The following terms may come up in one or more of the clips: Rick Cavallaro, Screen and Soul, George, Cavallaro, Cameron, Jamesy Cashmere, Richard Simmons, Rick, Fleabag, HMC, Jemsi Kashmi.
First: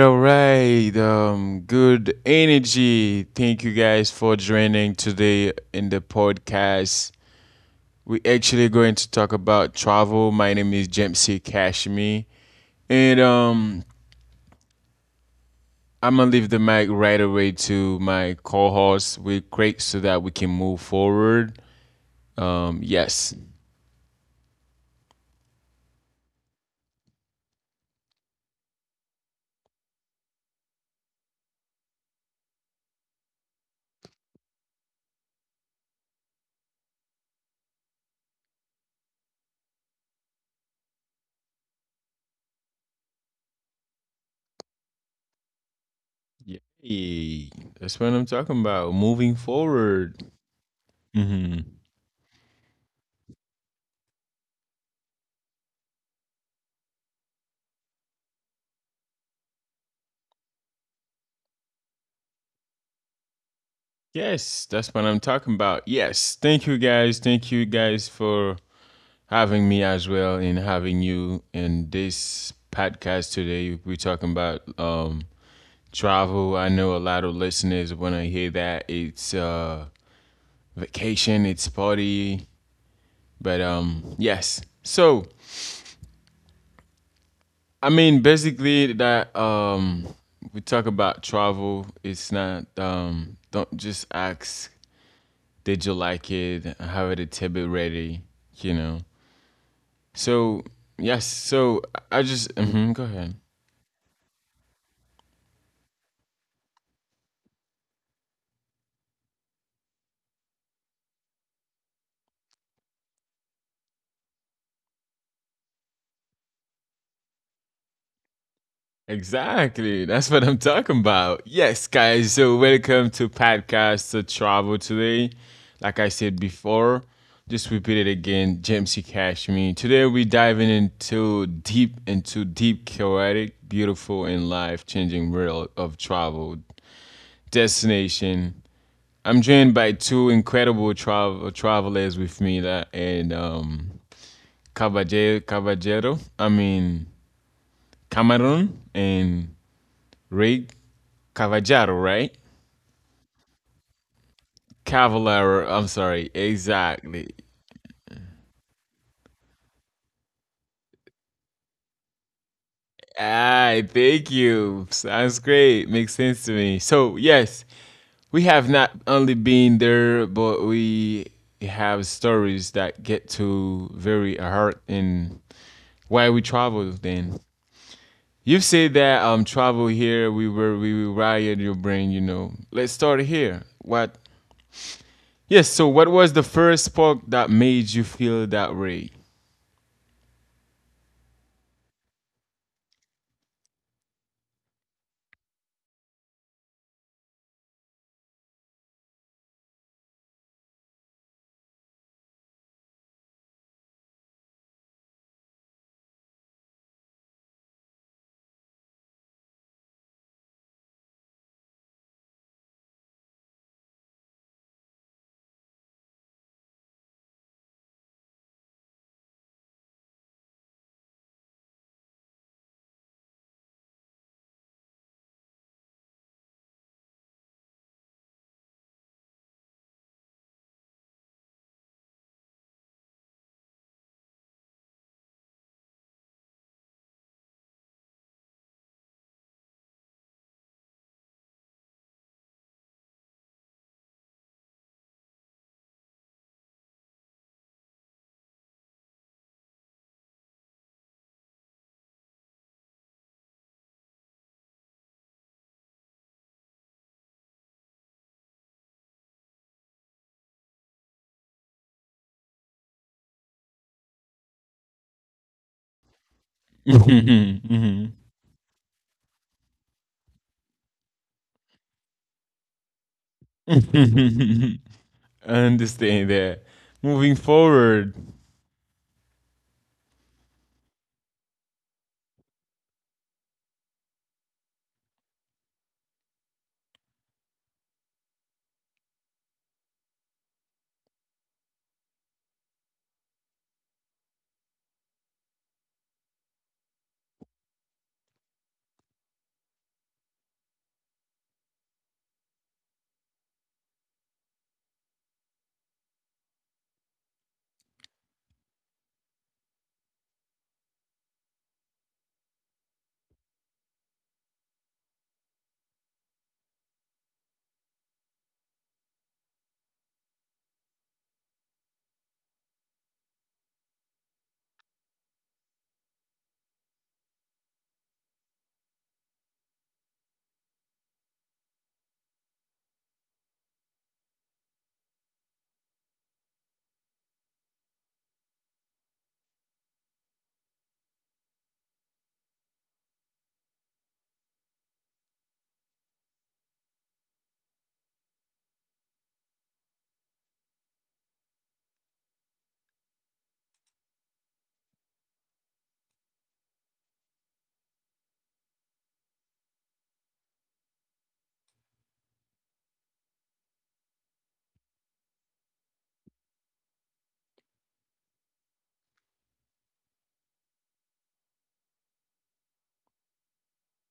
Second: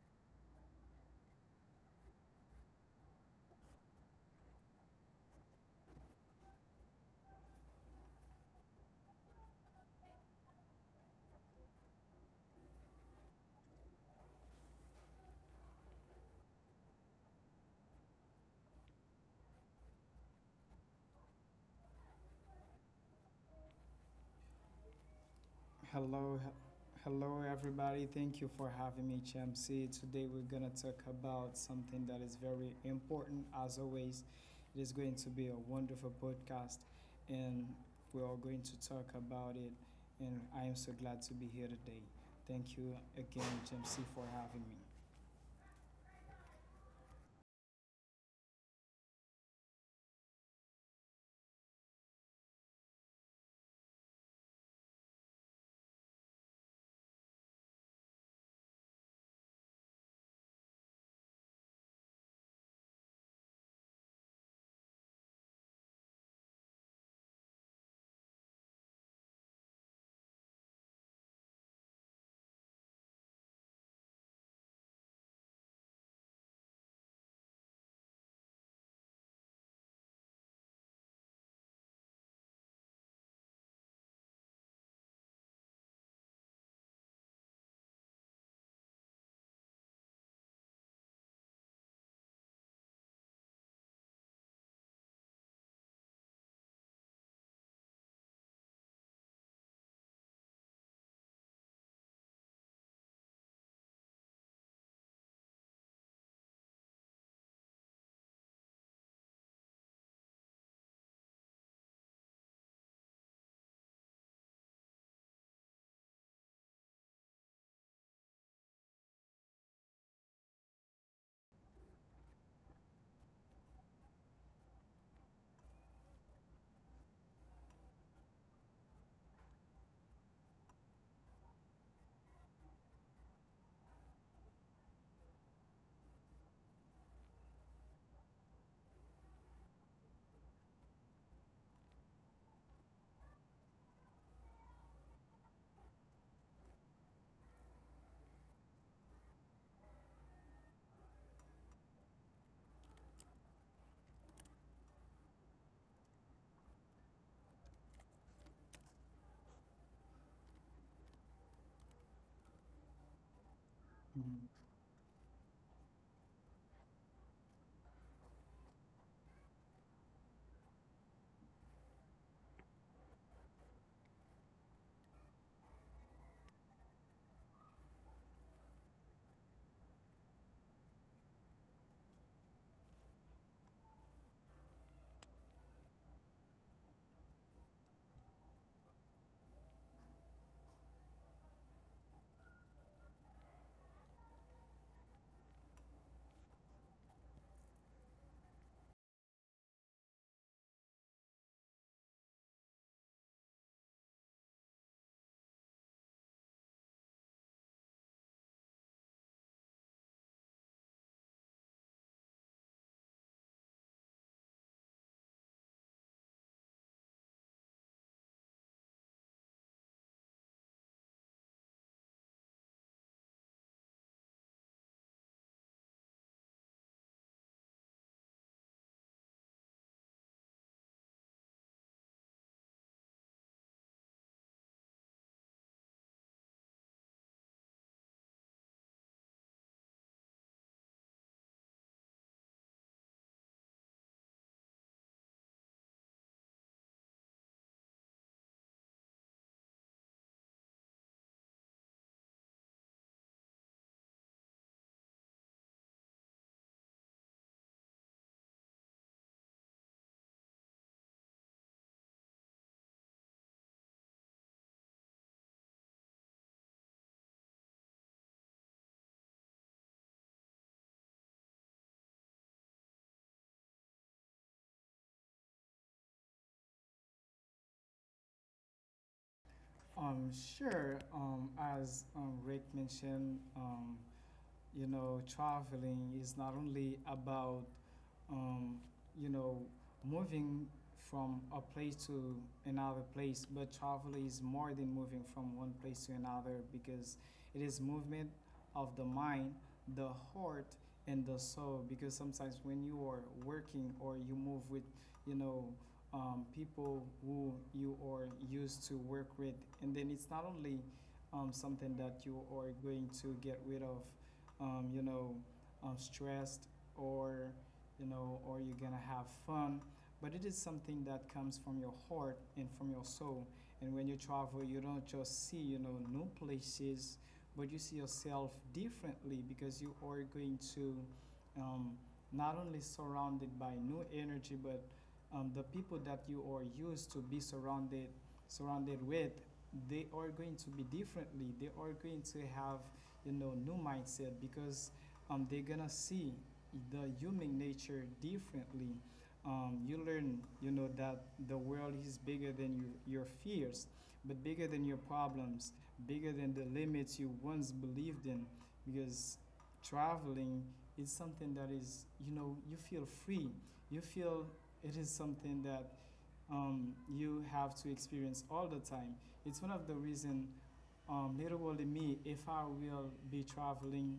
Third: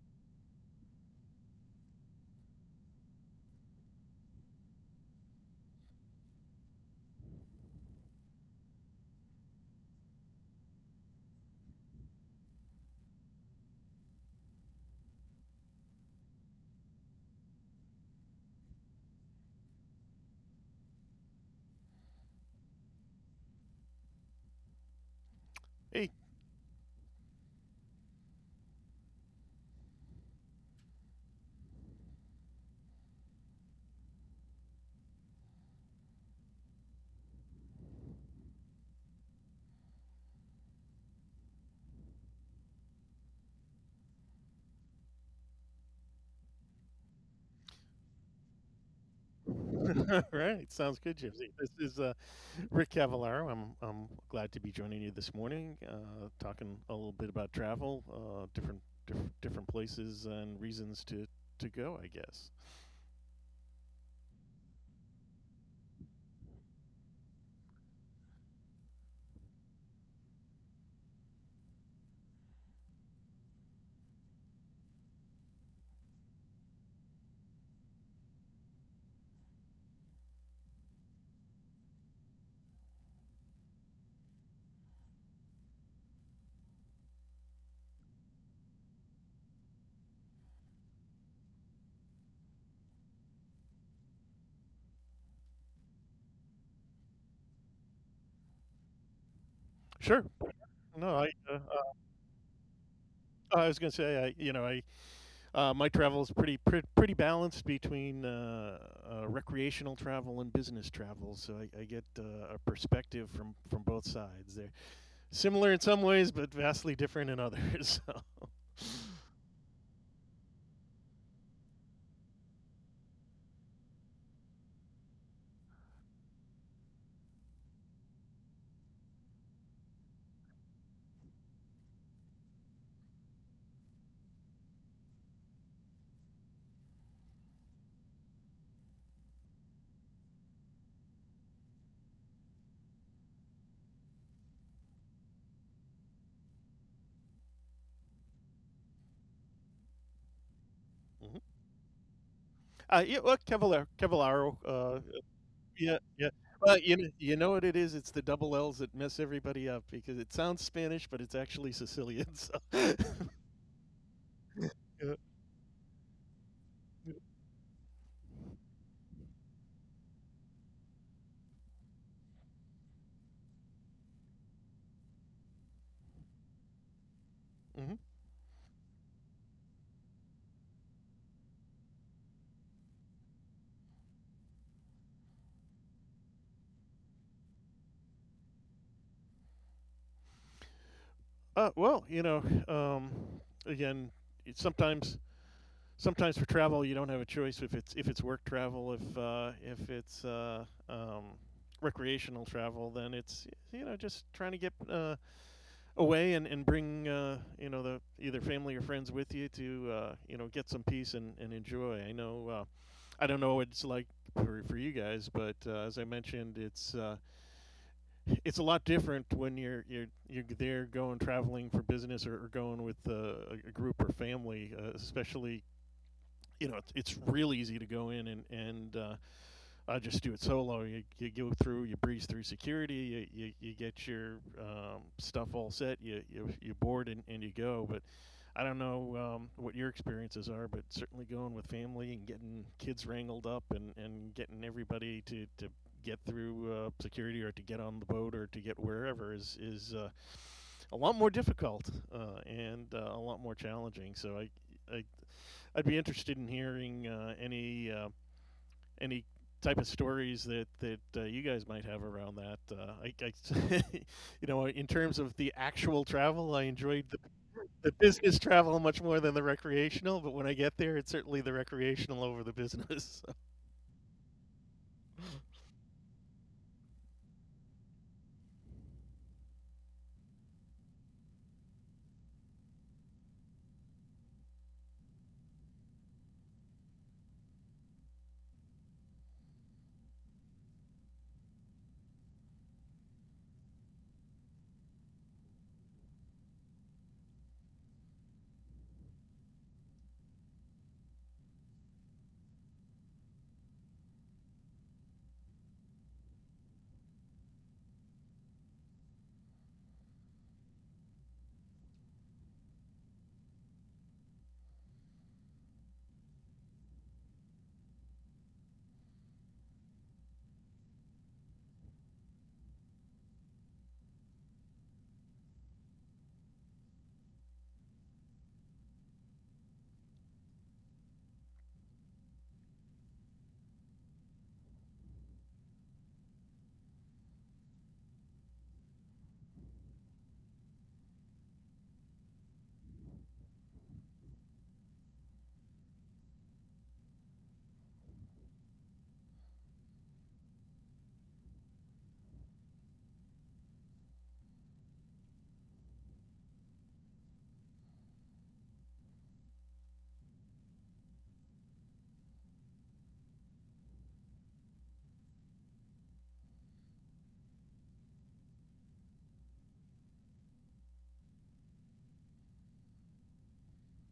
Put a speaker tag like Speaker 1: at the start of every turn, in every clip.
Speaker 1: all right. Good energy. Thank you guys for joining today in the podcast. We're actually going to talk about travel. My name is Jemsi Kashmi, and I'm gonna leave the mic right away to my co-host with Craig so that we can move forward. Yes,
Speaker 2: Hey.
Speaker 3: Hello, hello everybody. Thank you for having me, HMC. Today we're gonna talk about something that is very important. As always, it is going to be a wonderful podcast, and we are going to talk about it. And I am so glad to be here today. Thank you again, HMC, for having me.
Speaker 1: yay. That's what I'm talking about. Moving
Speaker 2: All
Speaker 1: forward.
Speaker 2: right. Sounds good, Gypsy.
Speaker 1: Hmm.
Speaker 2: This is Rick Cavallaro. I'm glad to be joining you this morning, talking a little bit about travel, different places and reasons to go, I guess.
Speaker 1: Yes, that's what I'm talking about. Yes, thank you guys. Thank you guys for having me as well and having you in this podcast today. We're talking about travel. I know a lot of listeners when I hear that it's vacation, it's party, but yes. So I mean, basically that we talk about travel. It's not don't just ask, did you like it? How did Tibet ready? You know.
Speaker 2: Sure.
Speaker 1: So
Speaker 2: No,
Speaker 1: yes, so I just go ahead.
Speaker 2: I was going to say, I, you know, I, my travel is pretty, pretty balanced between recreational travel and business travel. So I get a perspective from both sides there. Similar in some ways, but vastly different in others. So.
Speaker 1: Exactly, that's what I'm talking about. Yes, guys. So welcome to podcast to travel today. Like I said before, just repeat it again. Jamesy Cashmere. Today we're diving into deep, chaotic, beautiful, and life-changing world of travel destination. I'm joined by two incredible travelers with me, that and Caballero, I mean Cameron and Rick,
Speaker 2: Mhm.
Speaker 1: Cavallaro, right?
Speaker 2: Yeah, well, Cavallaro
Speaker 1: Cavallaro, I'm
Speaker 2: yeah, yeah.
Speaker 1: sorry,
Speaker 2: Well,
Speaker 1: exactly.
Speaker 2: you know what it is? It's the double L's that mess everybody up because it sounds Spanish, but it's actually Sicilian, so yeah,
Speaker 1: Ah, thank
Speaker 3: Mhm.
Speaker 1: you. Sounds great. Makes sense to me.
Speaker 2: yeah,
Speaker 1: So yes, we have not only been there, but we have stories that get to very heart and why we travel then.
Speaker 2: mhm.
Speaker 1: You say that travel here, we will riot your brain, you know. Let's start here. What Yes, so what was the first spark that made you feel that way?
Speaker 2: Well, um, again, it's sometimes sometimes for travel, you don't have a choice if it's work travel, if recreational travel, then it's, you know, just trying to get, away and bring you know the either family or friends with you to you know get some peace and enjoy. I know I don't know what it's like for you guys, but as I mentioned, it's a lot different when you're you're there going traveling for business or going with a group or family, especially. You know, it's real easy to go in and I just do it solo. You go through, you breeze through security, you get your stuff all set, you board and you go. But I don't know what your experiences are, but certainly going with family and getting kids wrangled up and getting everybody to get through security or to get on the boat or to get wherever is a lot more difficult and a lot more challenging. So I, I'd be interested in hearing any type of stories that that you guys might have around that. You know, in terms of the actual travel, I enjoyed the
Speaker 1: Mhm,
Speaker 2: business travel much more than the recreational. But when I get there, it's certainly the recreational over the business.
Speaker 1: mhm. I understand that. Moving forward.
Speaker 3: Sure. As Rick mentioned, traveling is not only about um, you know, moving from a place to another place, but travel is more than moving from one place to another because it is movement of the mind, the heart, and the soul. Because sometimes when you are working or you move with, you know, people who you are used to work with, and then it's not only something that you are going to get rid of, um, you know, stressed or you know, or you're gonna have fun. But it is something that comes from your heart and from your soul. And when you travel, you don't just see, you know, new places, but you see yourself differently because you are going to, um, not only surrounded by new energy, but the people that you are used to be surrounded with, they are going to be differently. They are going to have, you know, new mindset because they're gonna see the human nature differently. You learn, you know, that the world is bigger than you, your fears, but bigger than your problems, bigger than the limits you once believed in. Because traveling is something that is, you know, you feel free. You feel it is something that you have to experience all the time. It's one of the reasons, literally me, if I will be traveling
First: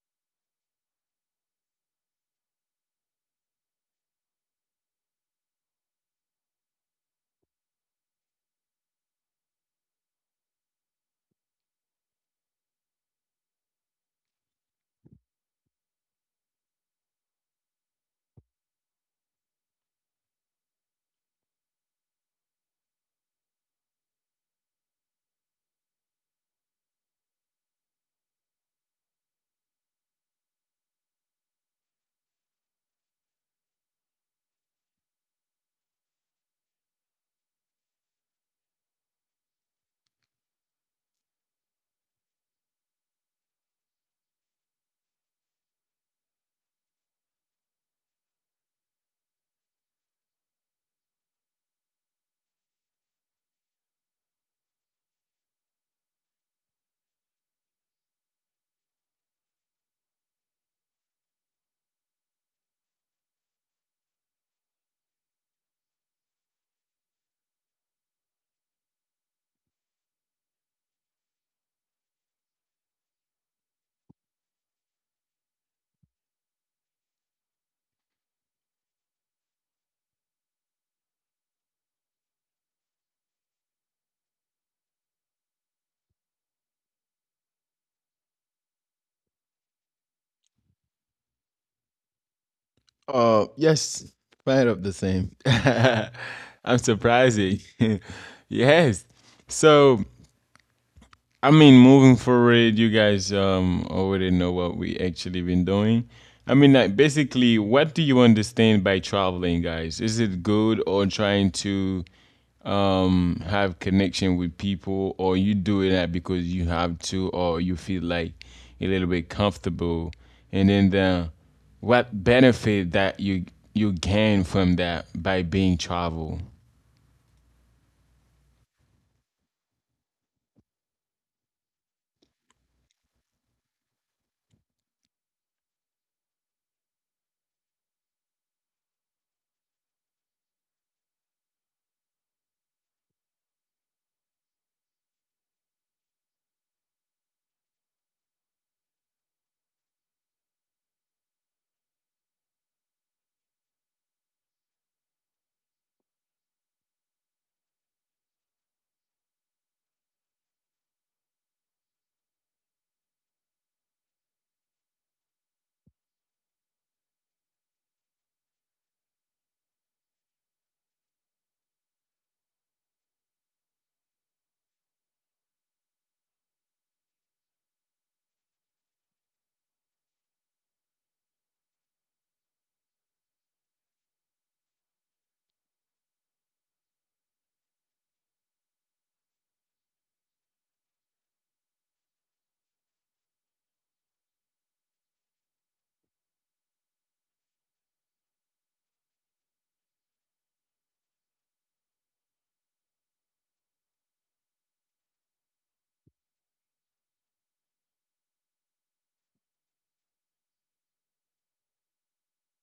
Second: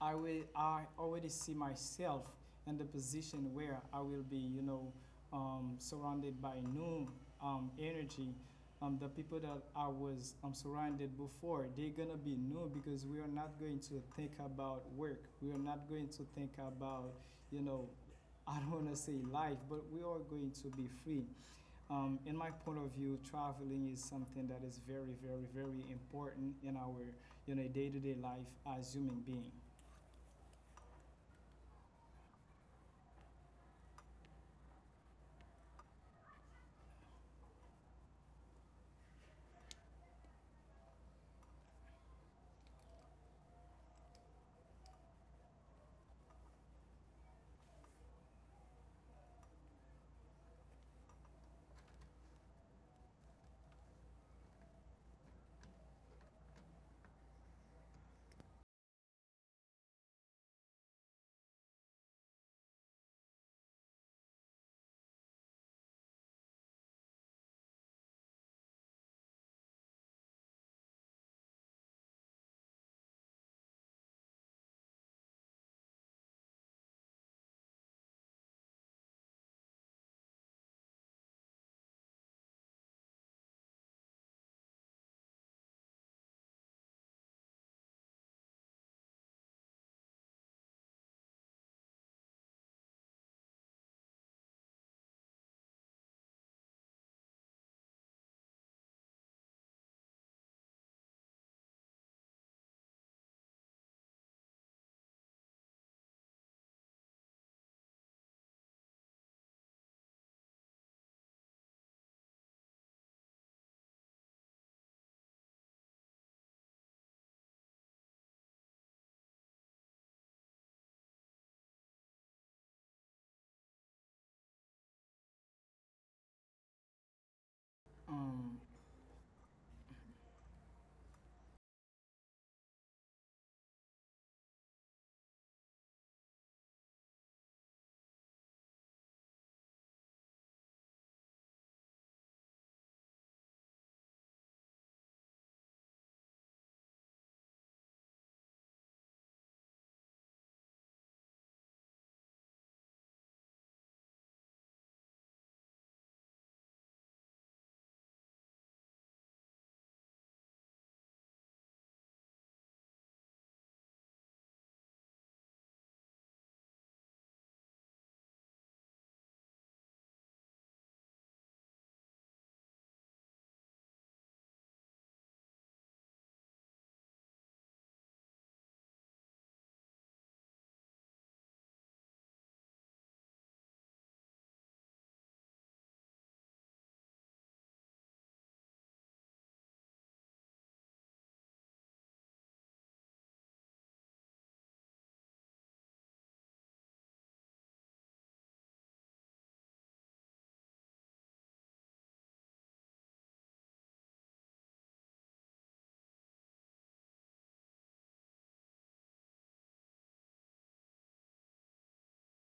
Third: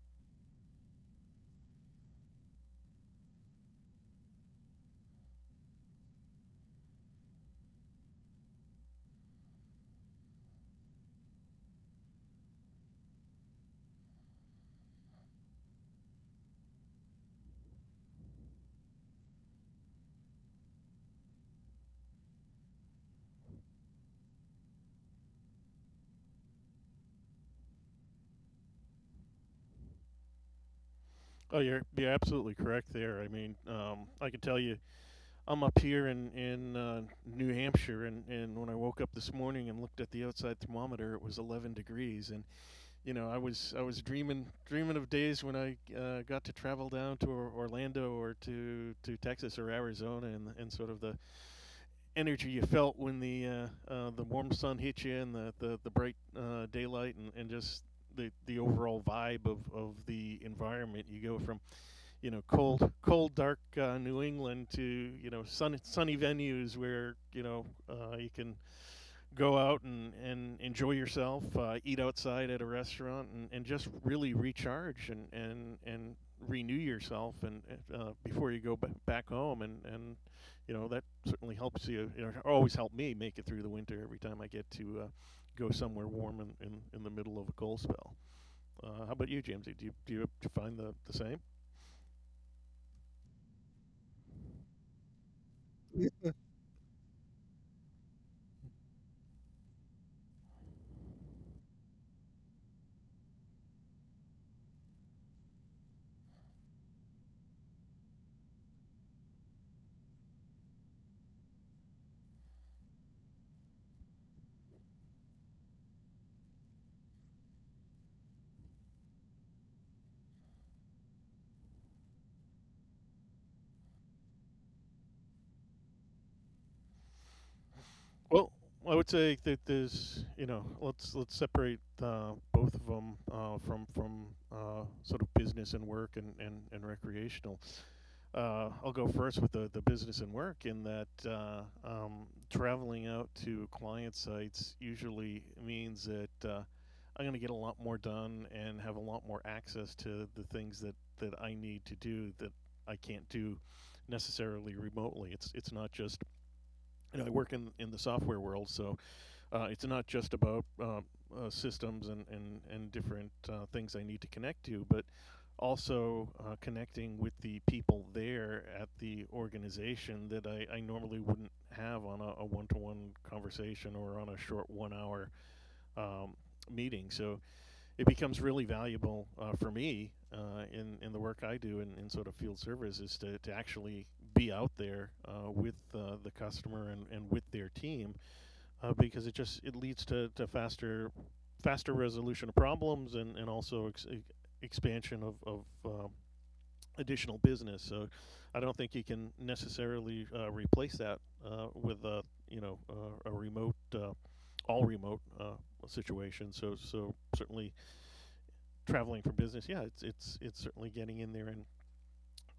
Speaker 3: I already see myself in the position where I will be, you know, surrounded by new energy. The people that I was surrounded before, they're gonna be new because we are not going to think about work. We are not going to think about, you know, I don't wanna say life, but we are going to be free. In my point of view, traveling is something that is very, very, very important in our, you know, day-to-day life as human being.
Speaker 2: Oh, you're absolutely correct there. I mean, I can tell you, I'm up here in New Hampshire, and when I woke up this morning and looked at the outside thermometer, it was 11 degrees, and you know, I was dreaming of days when I got to travel down to Orlando to Texas or Arizona, and sort of the energy you felt when the warm sun hit you and the bright daylight and just the overall vibe of the environment. You go from you know cold dark New England to you know sunny venues where you know you can go out and enjoy yourself, eat outside at a restaurant, and just really recharge and renew yourself and before you go back home. You know, that certainly helps you. You know, always helped me make it through the winter every time I get to go somewhere warm in the middle of a cold spell. How about you, Jamesy? Do you find the same?
Speaker 1: Yes, kind of the same. I'm surprising. Yes. So I mean, moving forward, you guys already know what we actually been doing. I mean, like, basically, what do you understand by traveling, guys? Is it good or trying to have connection with people, or you doing that because you have to, or you feel like a little bit comfortable? And then the what benefit that you gain from that by being travel?
Speaker 2: Well,
Speaker 3: Um,
Speaker 2: I would say that there's, you know, let's separate both of them from sort of business and work and and, recreational. I'll go first with the business and work in that traveling out to client sites usually means that I'm going to get a lot more done and have a lot more access to the things that I need to do that I can't do necessarily remotely. It's not just you know I work in the software world, so it's not just about systems and different things I need to connect to, but also connecting with the people there at the organization that I normally wouldn't have on a one to one conversation or on a short 1 hour um, meeting. So it becomes really valuable for me in the work I do in sort of field service is to actually be out there with the customer and with their team because it just it leads to faster resolution of problems and also expansion of additional business. So I don't think you can necessarily replace that with a you know a remote all remote situation. So certainly traveling for business, yeah, it's certainly getting in there and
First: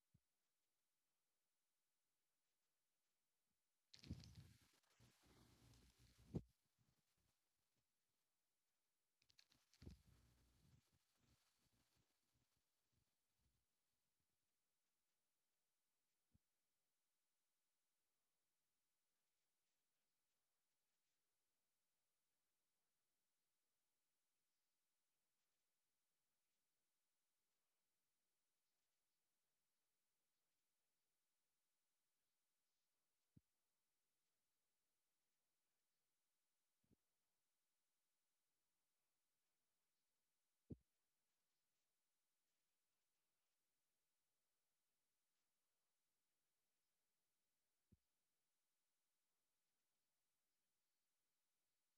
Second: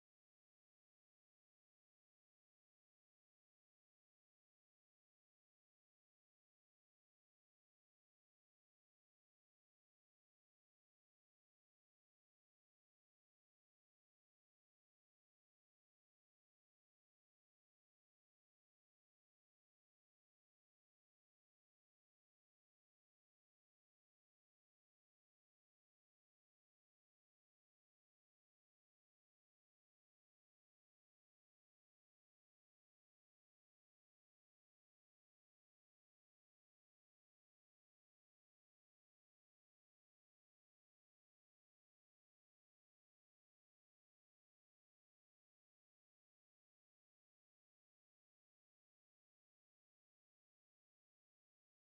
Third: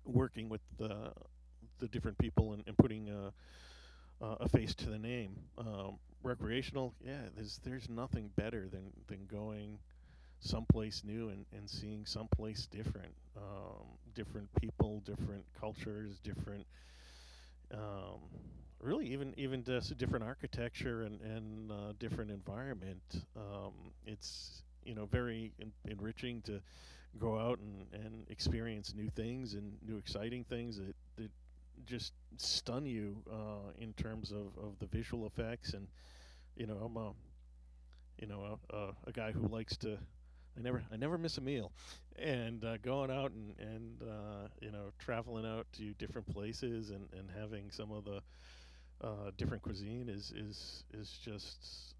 Speaker 2: working with the different people and putting a face to the name. Recreational, yeah, there's nothing better than going someplace new and seeing someplace different, um, different people, different cultures, different, um, really even just different architecture and different environment. Um, it's you know very enriching to go out and experience new things and new exciting things that just stun you in terms of the visual effects. And you know, I'm a you know a guy who likes to. I never miss a meal, and going out and you know traveling out to different places and having some of the different cuisine is just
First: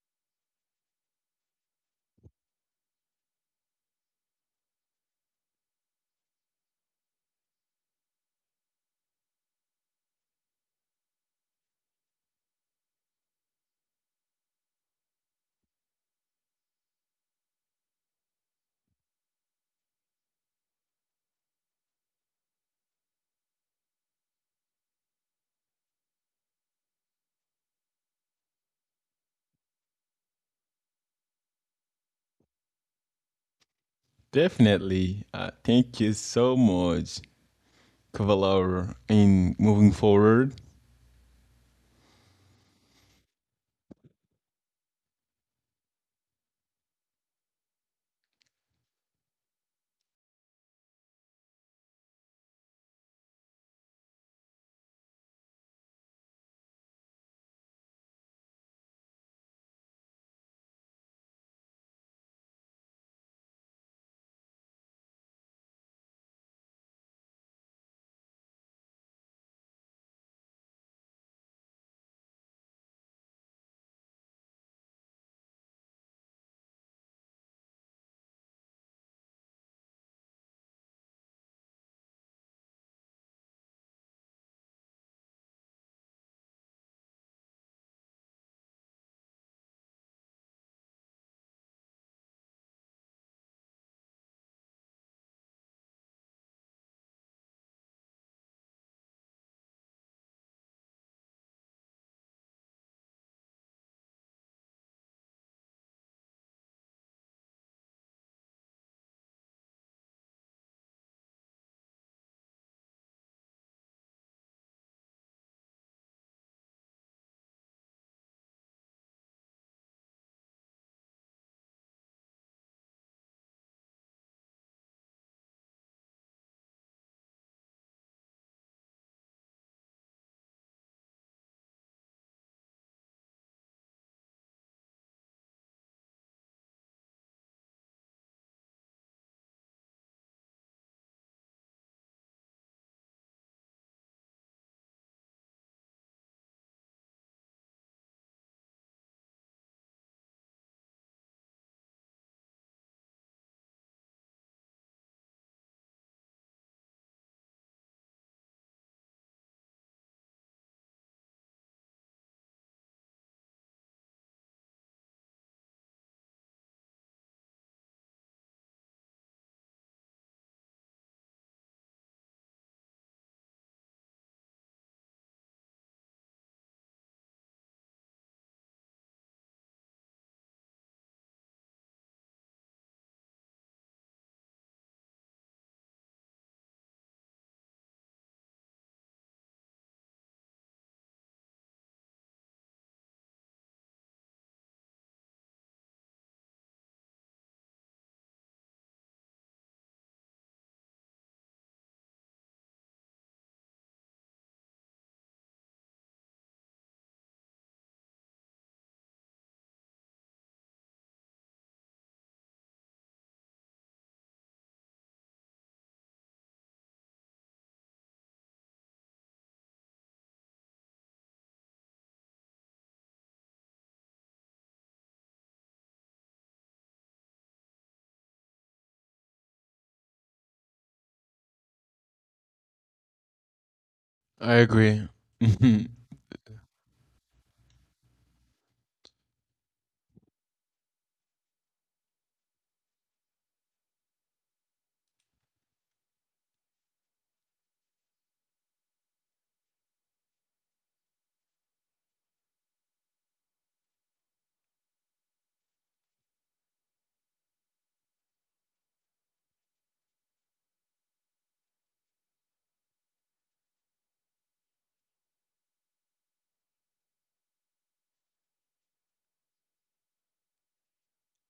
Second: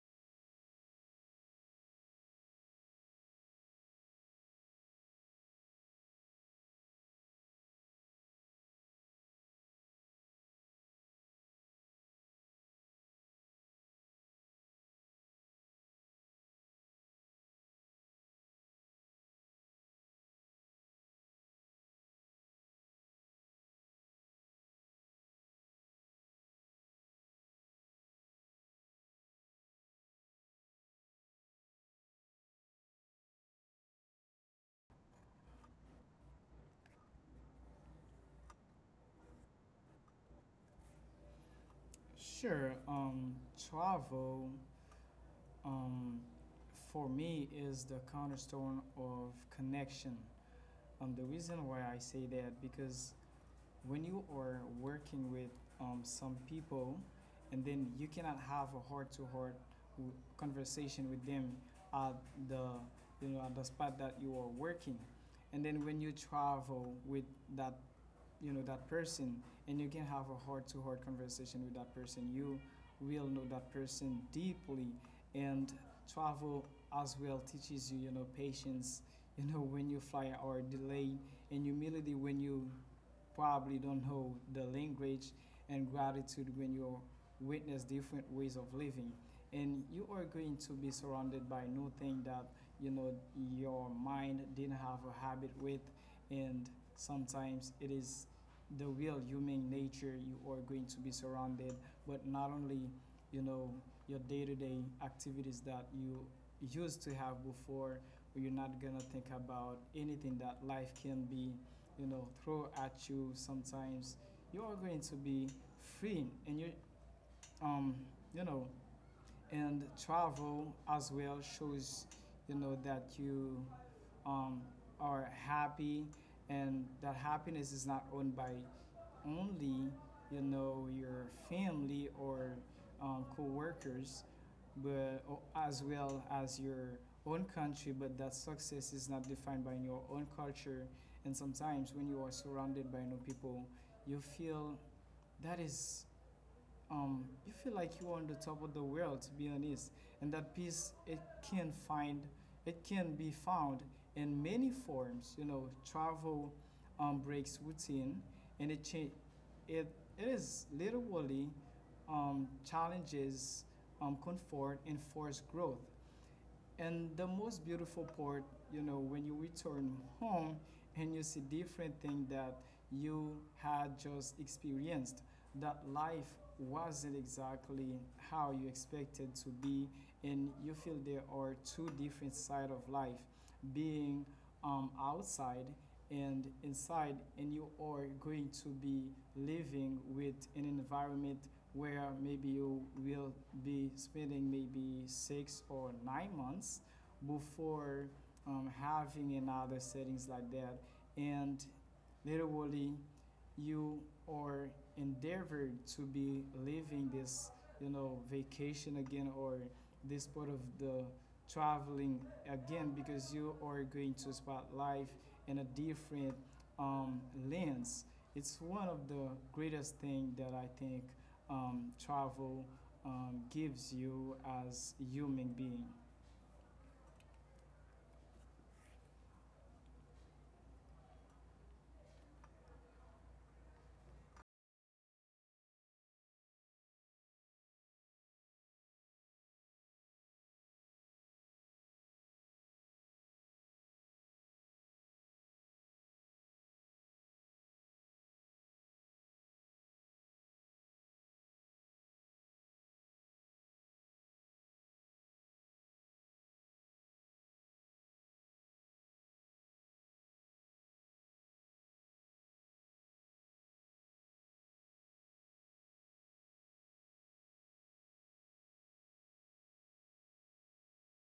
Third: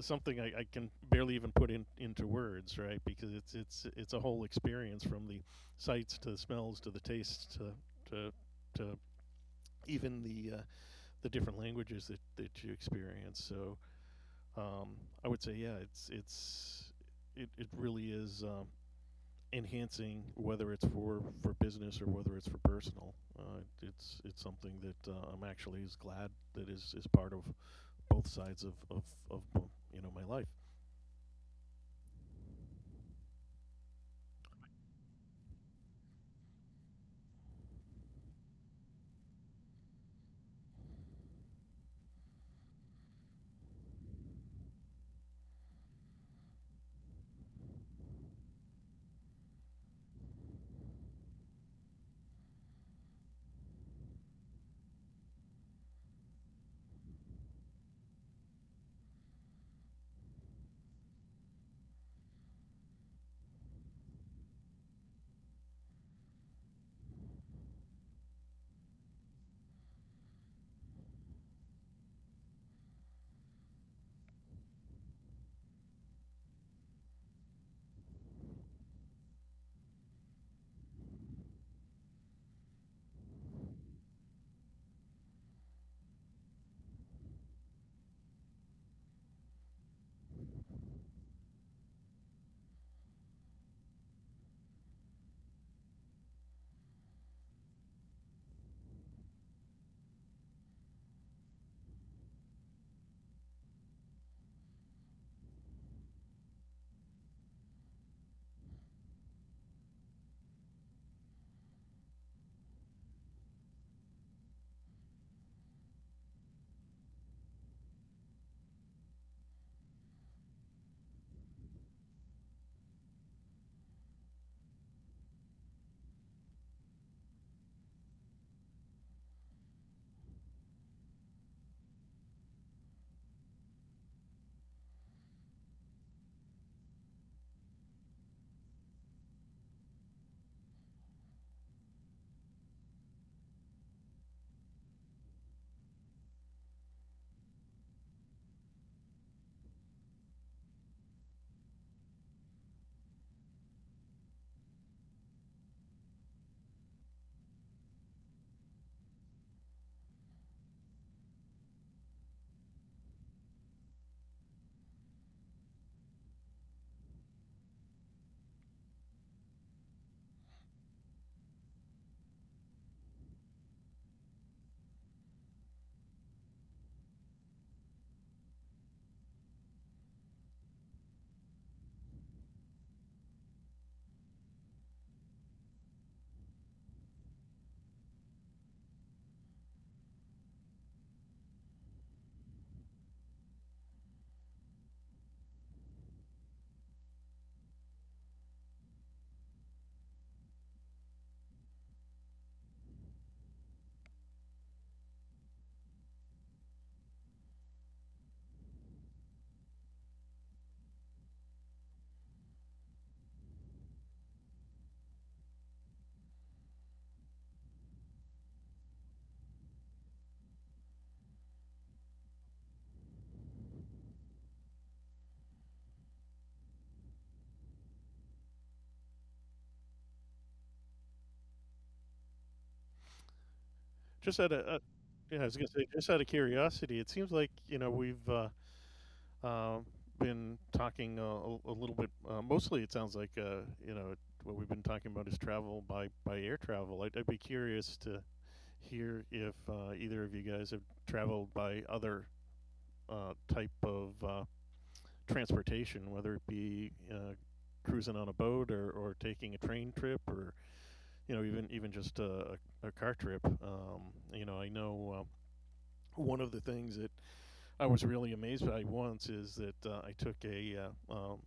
Speaker 2: something I can barely even put in into words, right? Because it's a whole experience from the sights to the smells to the tastes to to even the different languages that you experience. So um, I would say, yeah, it, it really is enhancing whether it's for business or whether it's for personal. It's something that I'm actually is glad that is part of both sides of you know my life.
Speaker 1: Definitely. Thank you so much. Cavalaro in moving forward.
Speaker 3: sure. Um, Travel, um, for me is the cornerstone of connection. The reason why I say that because when you are working with some people, and then you cannot have a conversation with them at the you know at the spot that you are working, and then when you travel with that you know that person and you can have a heart-to-heart conversation with that person you will know that person deeply, and travel as well teaches you you know patience, you know, when you fly or delay, and humility when you probably don't know the language, and gratitude when you witness different ways of living. And you are going to be surrounded by new thing that you know your mind didn't have a habit with, and sometimes it is the real human nature you are going to be surrounded, but not only you know your day-to-day activities that you used to have before. Where You're not gonna think about anything that life can be you know throw at you sometimes. You are going to be free, and um you know travel as well shows you know that you um, are happy, and that happiness is not owned by only you know your family or co-workers, but as well as your own country, but that success is not defined by your own culture. And sometimes when you are surrounded by new people you feel that is you feel like you are on the top of the world, to be honest. And that peace, can find, it can be found in many forms. You know, travel breaks routine, and it cha- it it is literally challenges comfort and forced growth. And the most beautiful part, you know, when you return home and you see different things that you had just experienced, that life wasn't exactly how you expected to be, and you feel there are two different side of life, being outside and inside, and you are going to be living with an environment where maybe you will be spending maybe 6 or 9 months before having another settings like that, and literally you are endeavored to be living this you know vacation again, or this part of the traveling again, because you are going to spot life in a different um, lens. It's one of the greatest things that I think travel gives you as a human being.
Speaker 2: Just
Speaker 1: I
Speaker 2: out of
Speaker 1: agree.
Speaker 2: Yeah, I was gonna say, just out of curiosity, it seems like you know we've uh, been talking a little bit. Mostly, it sounds like you know what we've been talking about is travel by air travel. I'd be curious to hear if either of you guys have traveled by other type of transportation, whether it be cruising on a boat or taking a train trip or you know even just a car trip. You know, I know. One of the things that I was really amazed by once is that I took a uh, um,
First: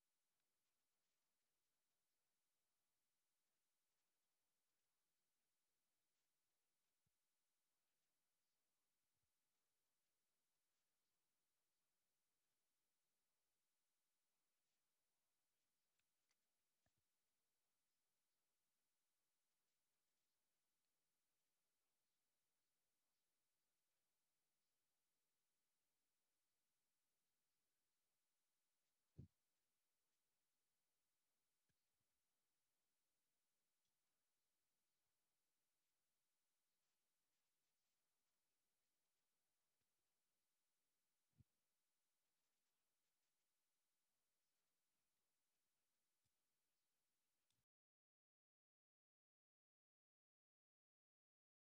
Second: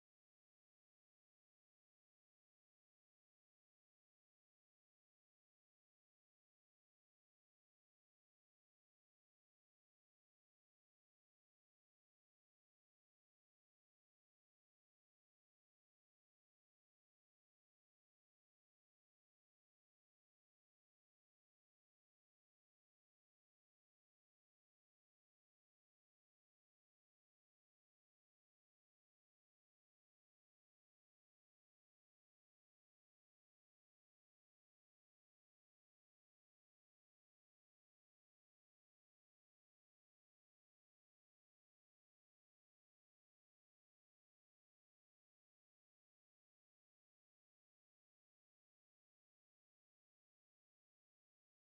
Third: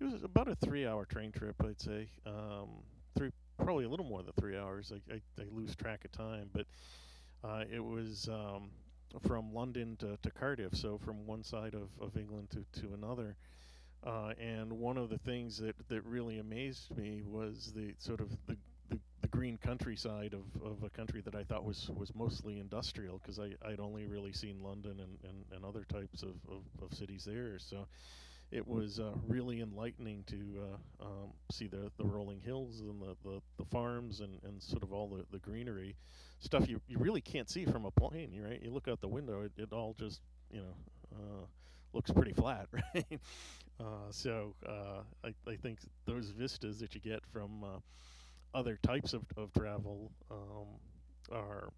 Speaker 2: it was about a 3 hour train trip I'd say three probably a little more than 3 hours I lose track of time but it was from London to Cardiff, so from one side of England to another and one of the things that really amazed me was the sort of the green countryside of a country that I thought was mostly industrial because I'd only really seen London and other types of cities there. So it was really enlightening to see the rolling hills and the farms and sort of all the greenery stuff you really can't see from a plane, right? You look out the window, it all just, you know, uh, looks pretty flat, right? I think those vistas that you get from other types of travel are,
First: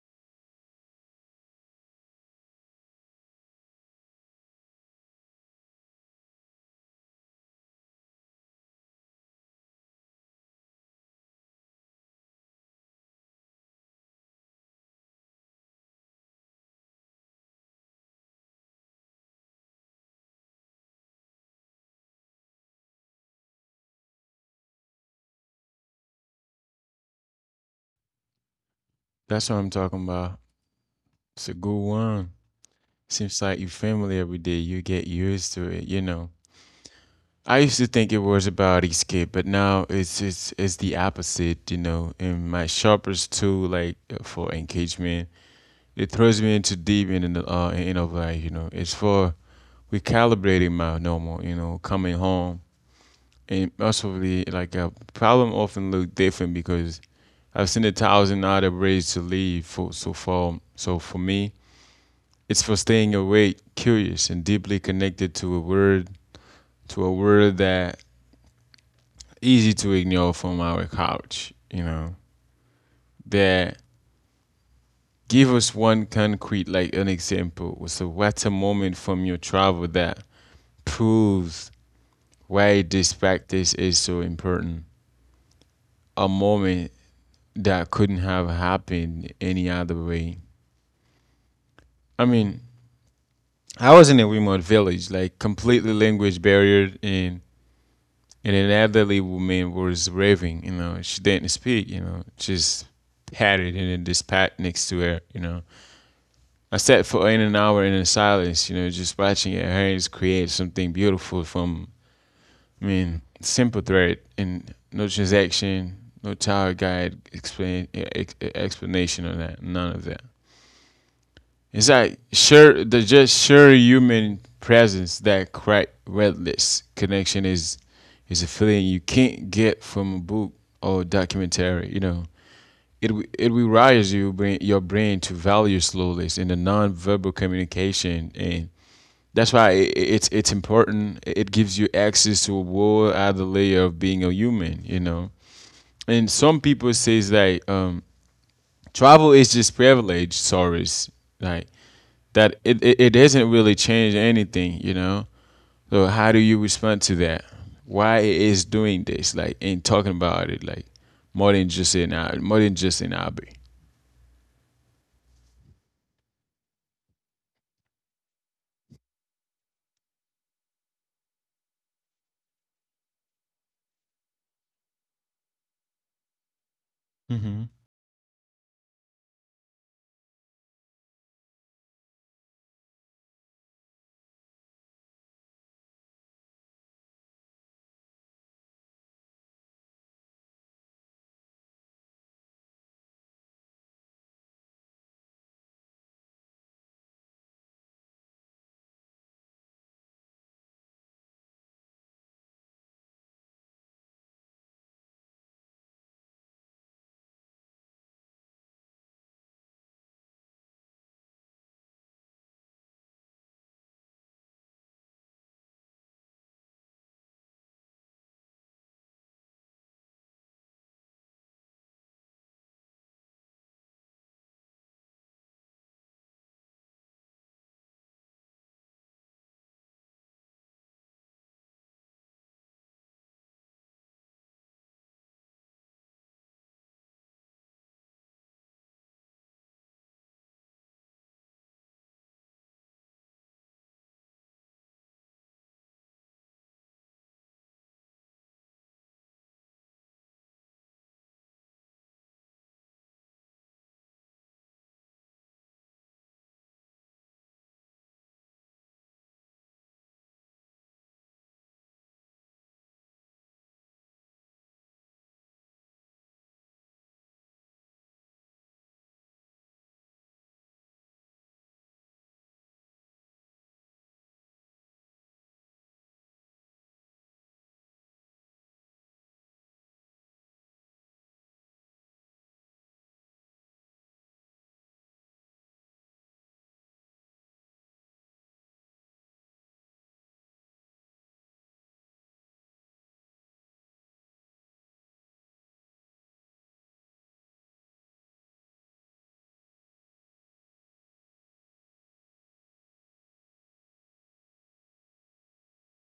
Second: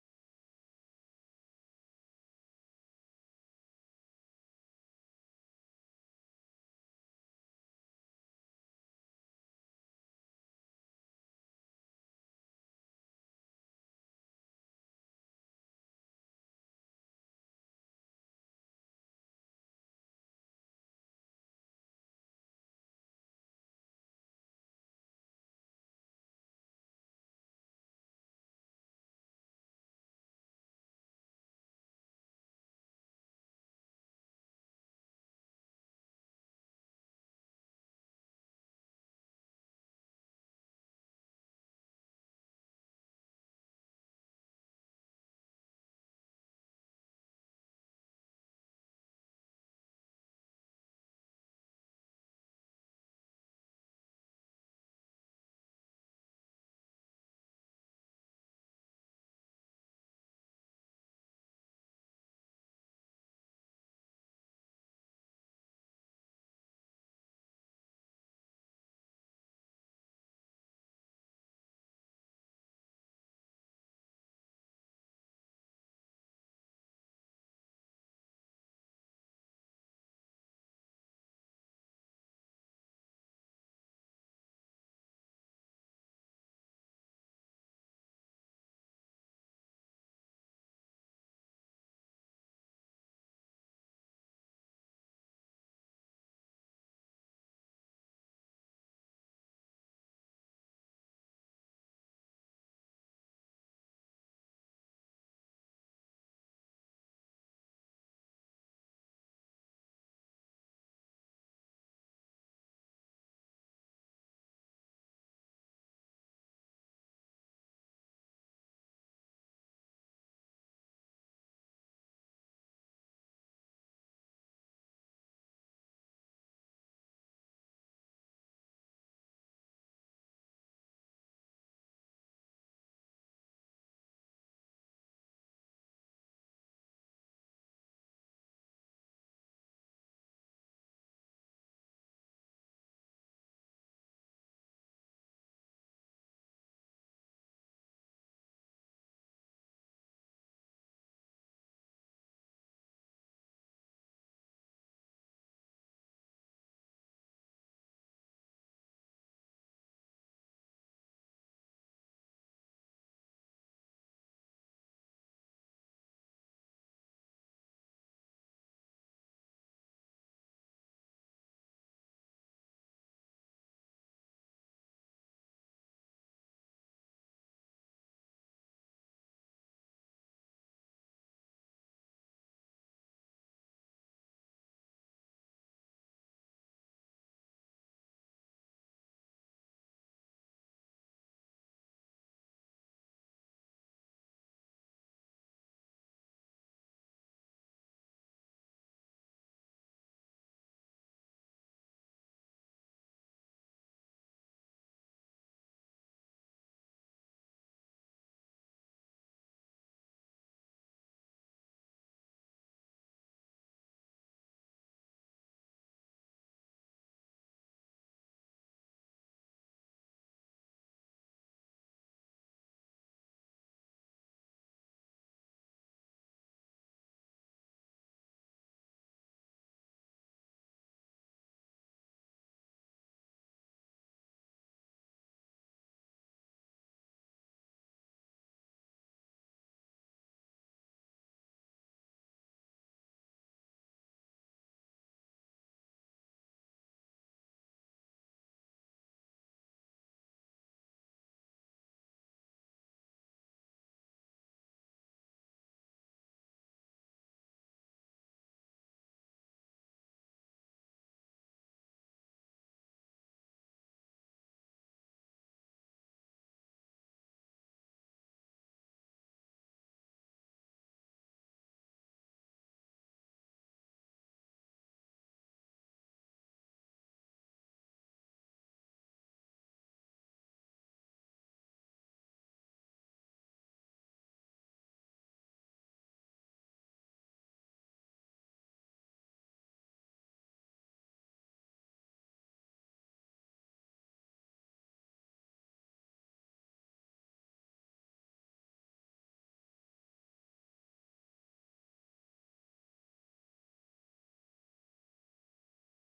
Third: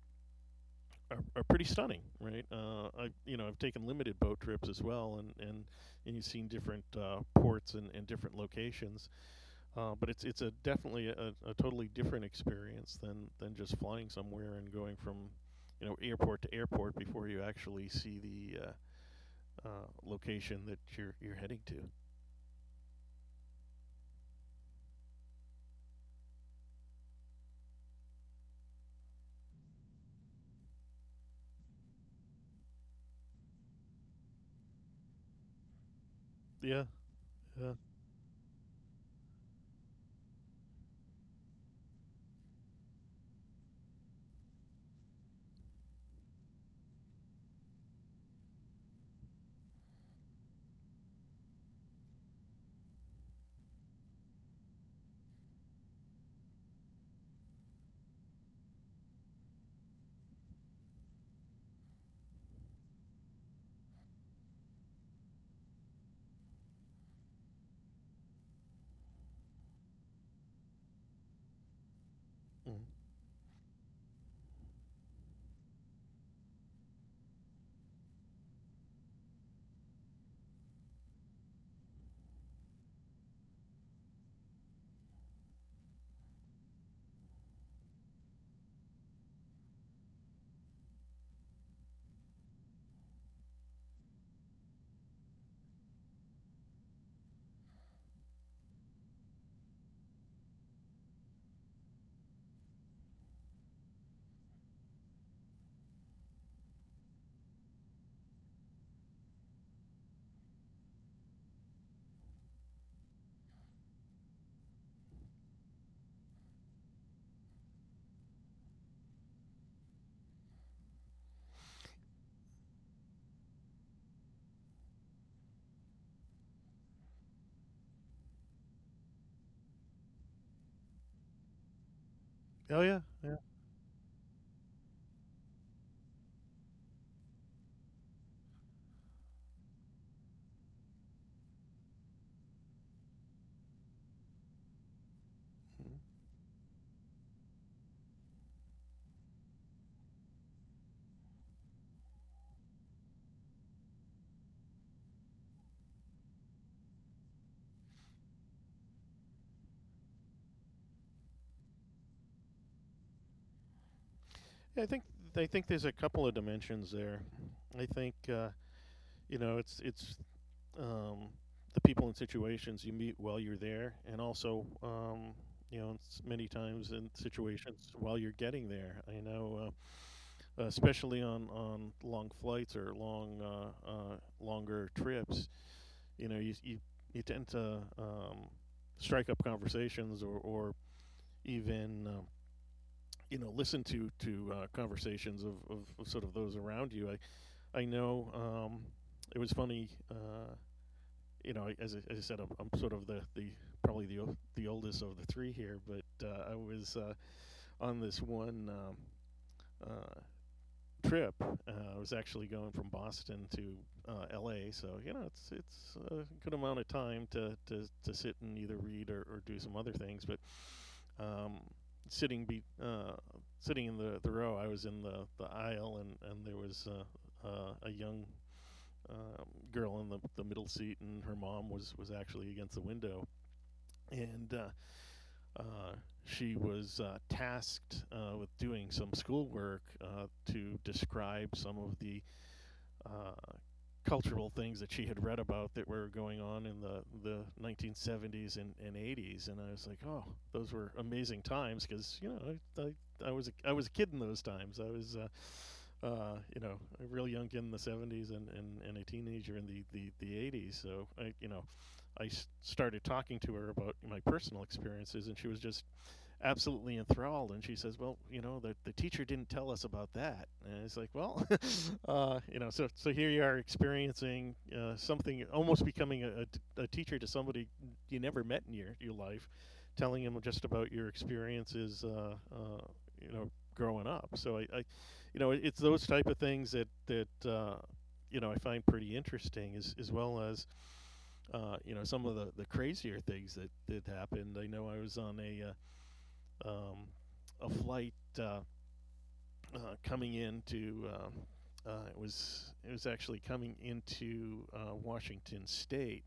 Speaker 2: are pretty stunning, right? I you know I've taken limited boat trips as well, and you've seen different ports and different locations, but it's a definitely a totally different experience than just flying somewhere and going from you know airport to airport before you actually see the location that you're heading to.
Speaker 1: That's what I'm talking about. It's a good one. Seems like you family every day. You get used to it, you know.
Speaker 2: Yeah,
Speaker 1: I
Speaker 2: yeah.
Speaker 1: used to think it was about escape, but now it's the opposite, you know. And my shoppers too, like for engagement, it throws me into deep in the in of, like, you know, it's for recalibrating my normal, you know, coming home, and most the like a problem often look different because I've seen a thousand other ways to live. For me, it's for staying awake, curious, and deeply connected to a word that easy to ignore from our couch. You know,
Speaker 2: Mhm.
Speaker 1: that give us one concrete, like, an example. So what's a moment from your travel that proves why this practice is so important? A moment that couldn't have happened any other way. I mean, I was in a remote village, like completely language barrier, and an elderly woman was raving. You know, she didn't speak. You know, just patted in a dispatch next to her. You know, I sat for in an hour in silence. You know, just watching her hands create something beautiful from. I mean, simple thread and no transaction, no tower guide explain explanation on that. None of that. It's like sure the just sure human presence that crack redless connection is a feeling you can't get from a book or documentary. You know,
Speaker 2: Oh yeah,
Speaker 1: it w-
Speaker 2: yeah.
Speaker 1: it rewires your brain to value slowness in the non-verbal communication, and that's why it's important. It gives you access to a whole other layer of being a human. You know, and some people says like travel is just privilege, sorries. Like, that it doesn't really change anything, you know? So how do you respond to that? Why it is doing this, like, and talking about it, like, more than just in our more than just in Abbey.
Speaker 2: Yeah, I think there's a couple of dimensions there. I think you know it's um, the people and situations you meet while you're there, and also you know it's many times in
Speaker 1: Hmm.
Speaker 2: situations while you're getting there. I know, especially on long flights or long longer trips, you know you you, you tend to strike up conversations or even you know listen to conversations of sort of those around you. I know it was funny. You know, as I said, I'm sort of the probably the oldest of the three here, but I was on this one uh, trip. I was actually going from Boston to L.A., so you know it's a good amount of time to to sit and either read or do some other things. But um, sitting be uh, sitting in the row, I was in the aisle, and there was a young uh, girl in the middle seat, and her mom was actually against the window, and uh, she was tasked with doing some schoolwork to describe some of the uh, cultural things that she had read about that were going on in the 1970s and 80s. And I was like, oh, those were amazing times because, you know, I, I was I was a kid in those times. I was, you know, a real young kid in the 70s and a teenager in the 80s. So, I, you know, started talking to her about my personal experiences, and she was just absolutely enthralled. And she says, "Well, you know, the teacher didn't tell us about that." And it's like, "Well, you know, so so here you are experiencing something, almost becoming a teacher to somebody you never met in your life, telling them just about your experiences, you know, growing up." So you know, it's those type of things that. You know, I find pretty interesting, as well as you know some of the crazier things that happened. I know I was on um, a flight uh, coming into it was actually coming into Washington State,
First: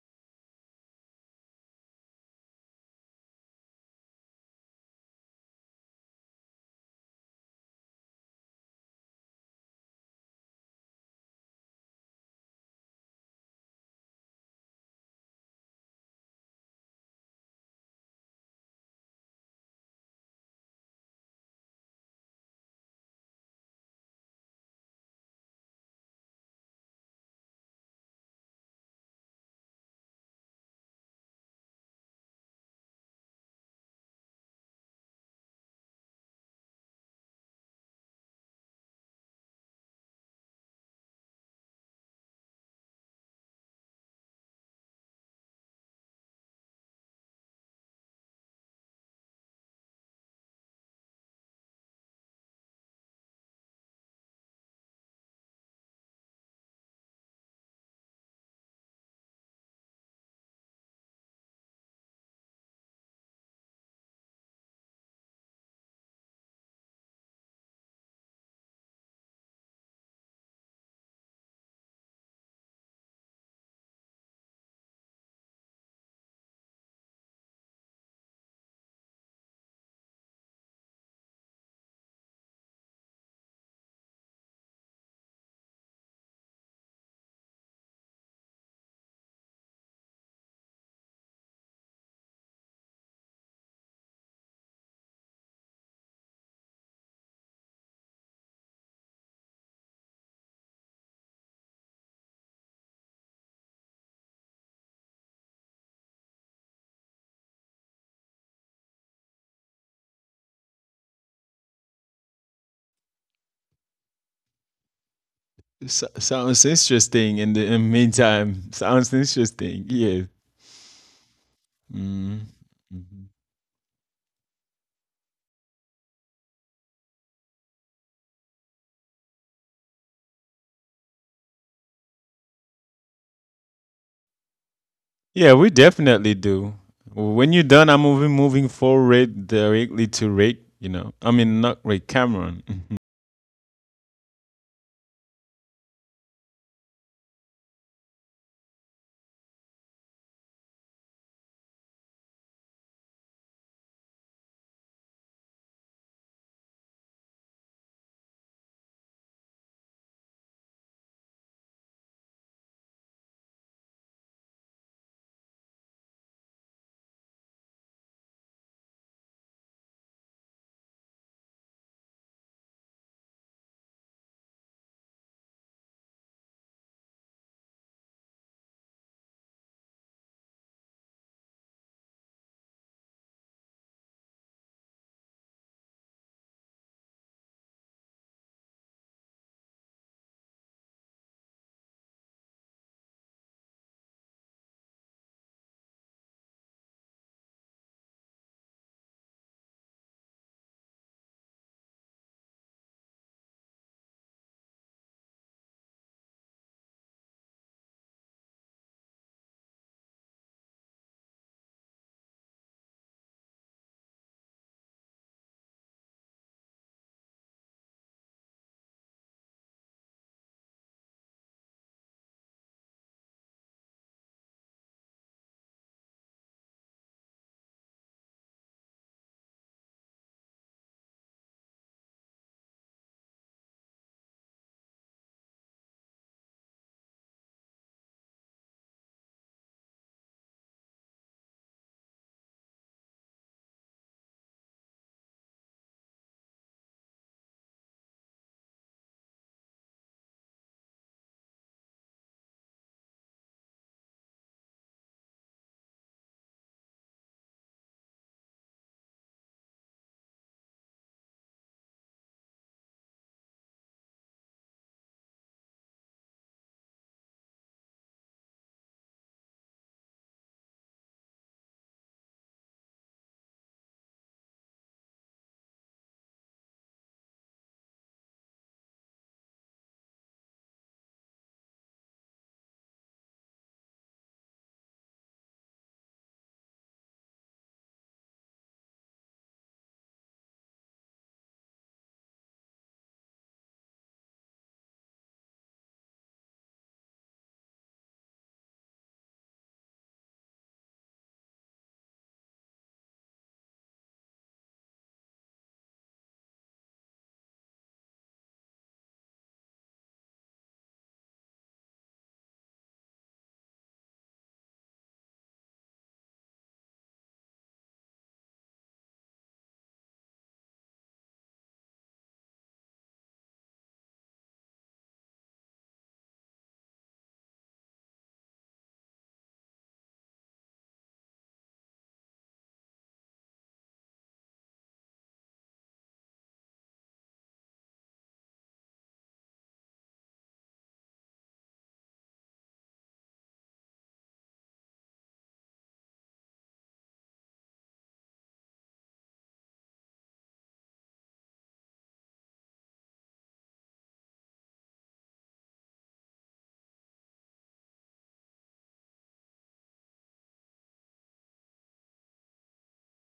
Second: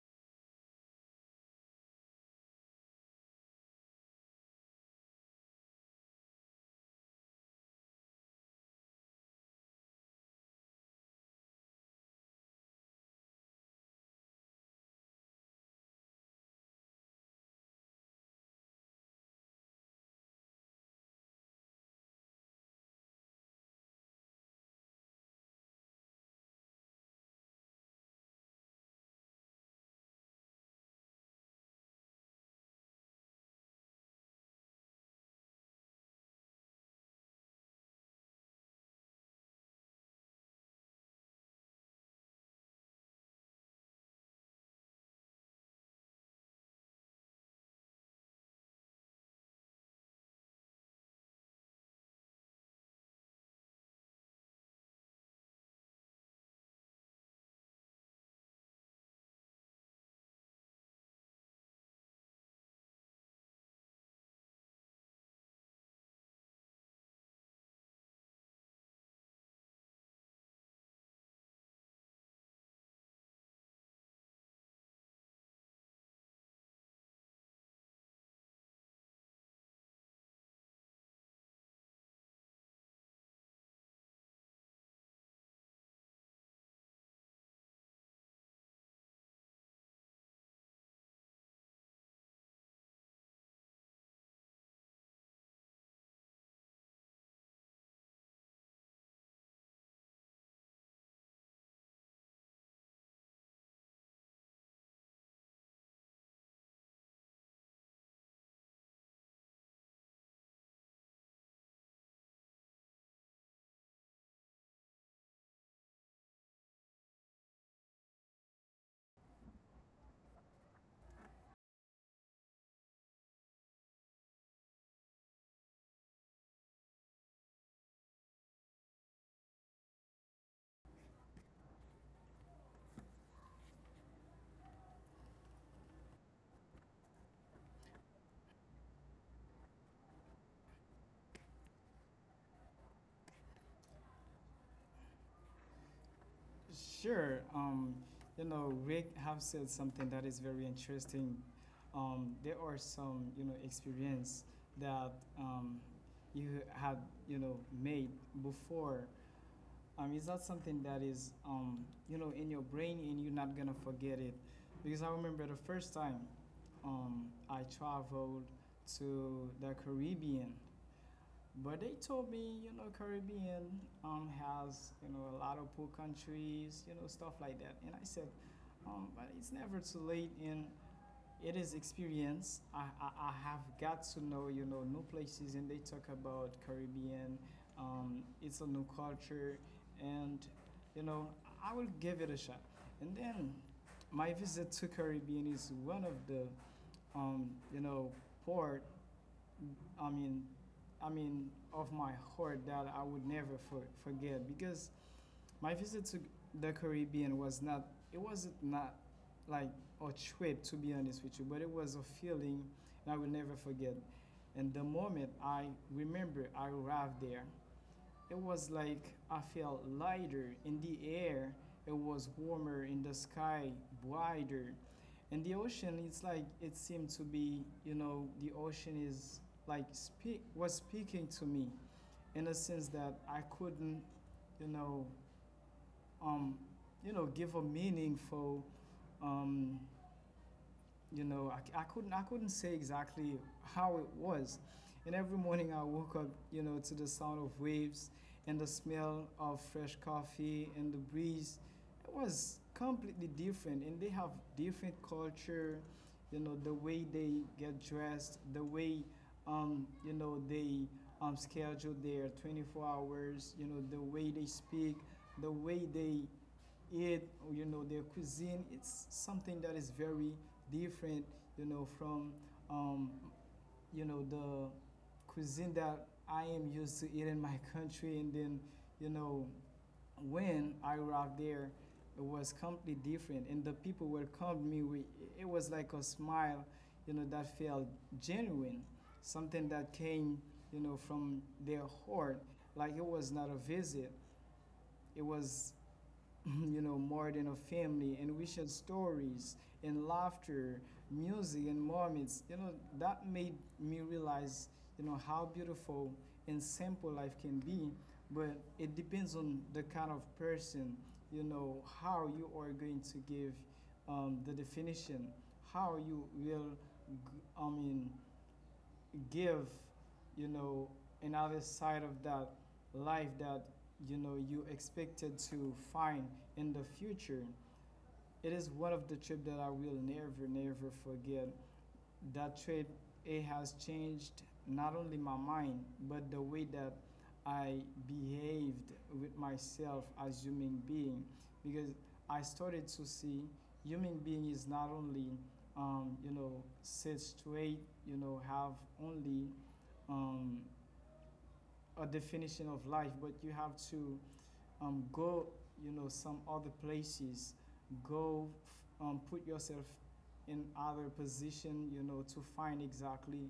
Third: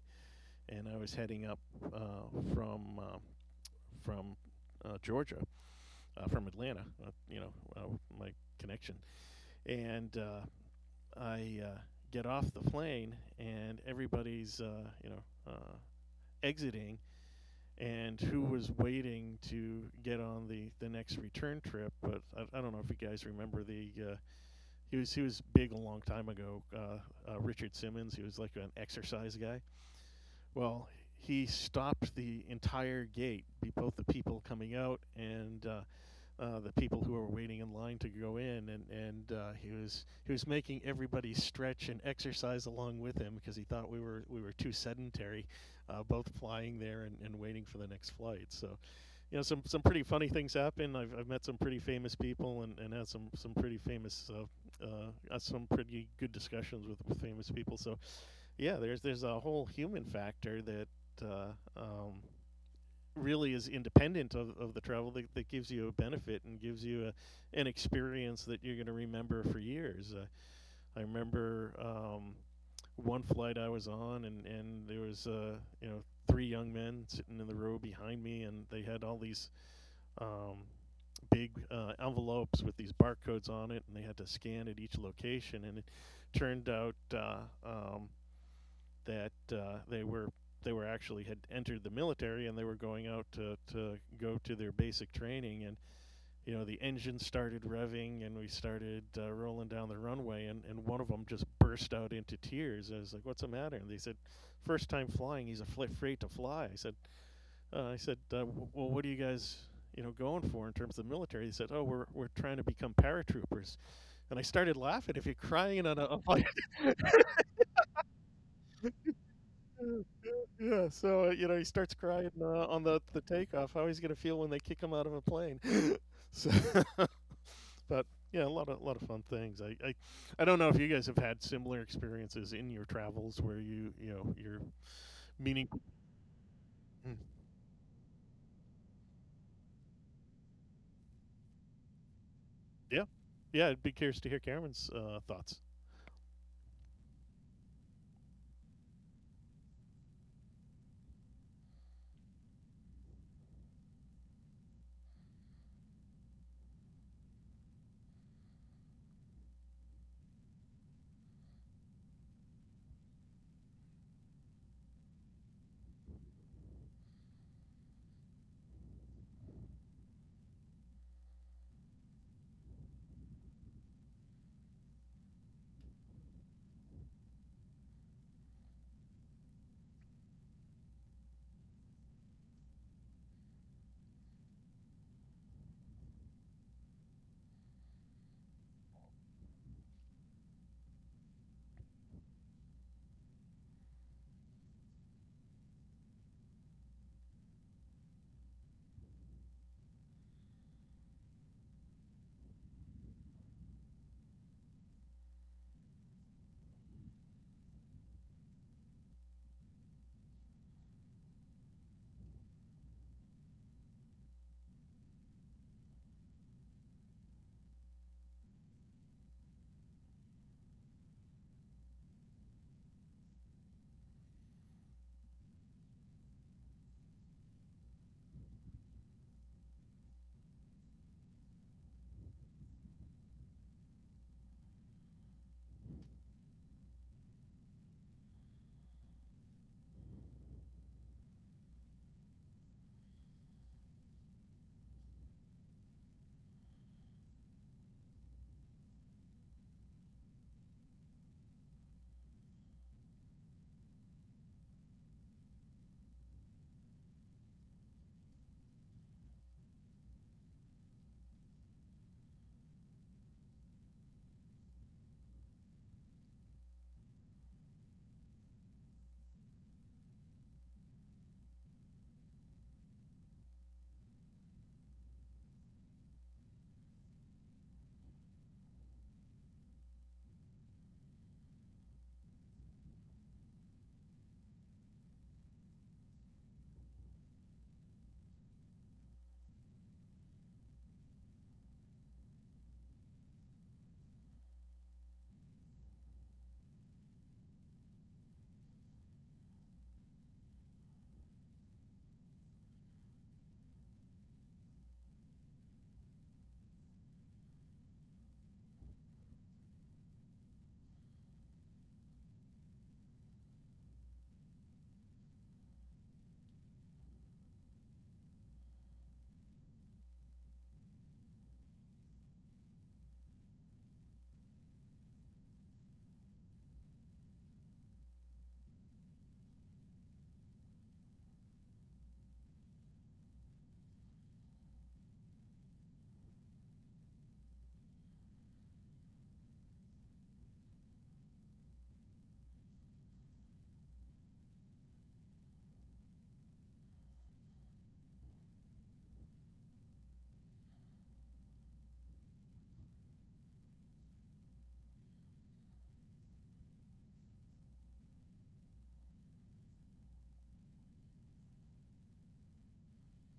Speaker 2: and I was heading up uh, from uh, from Georgia, from Atlanta. You know, uh, my connection, and I get off the plane, and everybody's you know exiting and who was waiting to get on the next return trip. But I don't know if you guys remember the he was big a long time ago. Richard Simmons, he was like an exercise guy. Well, he stopped the entire gate, both the people coming out and the people who were waiting in line to go in, and he was making everybody stretch and exercise along with him because he thought we were too sedentary, both flying there and waiting for the next flight. So you know some pretty funny things happen. I've met some pretty famous people and had some pretty famous some pretty good discussions with famous people. So yeah, there's a whole human factor that uh, um, really is independent of the travel that gives you a benefit and gives you a, an experience that you're going to remember for years. I remember one flight I was on and there was you know three young men sitting in the row behind me and they had all these um, big envelopes with these barcodes on it, and they had to scan at each location. And it turned out um, that they were actually had entered the military and they were going out to go to their basic training and you know the engine started revving and we started rolling down the runway, and one of them just burst out into tears. I was like, what's the matter? And they said, first time flying, he's afraid to fly. I said "Well, what are you guys, you know, going for in terms of the military?" He said, "Oh, we're trying to become paratroopers." And I started laughing. If you're crying on
Speaker 1: So,
Speaker 2: a flight,
Speaker 1: sounds interesting in the meantime. Sounds interesting. Yeah.
Speaker 2: yeah. So you know, he starts crying
Speaker 1: Hmm.
Speaker 2: on the takeoff. How he's gonna feel when they kick him out of a plane? So, but yeah, a lot of fun things. I don't know if you guys have had similar experiences in your travels where you know you're
Speaker 1: Yeah,
Speaker 2: meaning.
Speaker 1: we definitely do.
Speaker 2: Mm,
Speaker 1: When you're done, I'm moving forward directly to Rick. You know, I mean not Rick, Cameron.
Speaker 2: yeah, yeah. I'd be curious to hear Cameron's thoughts.
Speaker 3: Sure. Um, you know, Rick have said something that is very interesting. There are some, you know, experience that um, you had, you know, made before. Is that something that is, you know, in your brain and you're not gonna forget it? Because I remember the first time I traveled to the Caribbean, but they told me, you know, Caribbean has, you know, a lot of poor countries, you know, stuff like that. And I said, but it's never too late. And it is experience. I have got to know, you know, new places. And they talk about Caribbean. It's a new culture. And, you know, I will give it a shot. And then my visit to Caribbean is one of the, you know, port I mean, I mean, of my heart that I would never forget, because my visit to the Caribbean was not, it wasn't not like a trip to be honest with you, but it was a feeling and I will never forget. And the moment I remember I arrived there, it was like I felt lighter in the air. It was warmer in the sky, wider. And the ocean, it's like it seemed to be, you know, the ocean is speaking to me in a sense that I couldn't, you know, um, give a meaningful um, I could not I, c- I couldn't say exactly how it was. And every morning I woke up, you know, to the sound of waves and the smell of fresh coffee and the breeze. It was completely different, and they have different culture. You know, the way they get dressed, the way, you know, they schedule their 24 hours. You know, the way they speak, the way they it you know, their cuisine. It's something that is very different, you know, from, um, you know, the cuisine that I am used to eat in my country. And then, you know, when I arrived there, it was completely different. And the people welcomed me. It was like a smile, you know, that felt genuine, something that came, you know, from their heart. Like it was not a visit. It was you know, more than a family, and we shared stories and laughter, music and moments. You know, that made me realize, you know, how beautiful and simple life can be. But it depends on the kind of person, you know, how you are going to give the definition, how you will, I mean, give, you know, another side of that life that, you know, you expected to find in the future. It is one of the trip that I will never, never forget. That trip, it has changed not only my mind, but the way that I behaved with myself as human being. Because I started to see human being is not only um, you know, sit straight, you know, have only um, a definition of life, but you have to go, you know, some other places, go put yourself in other position, you know, to find exactly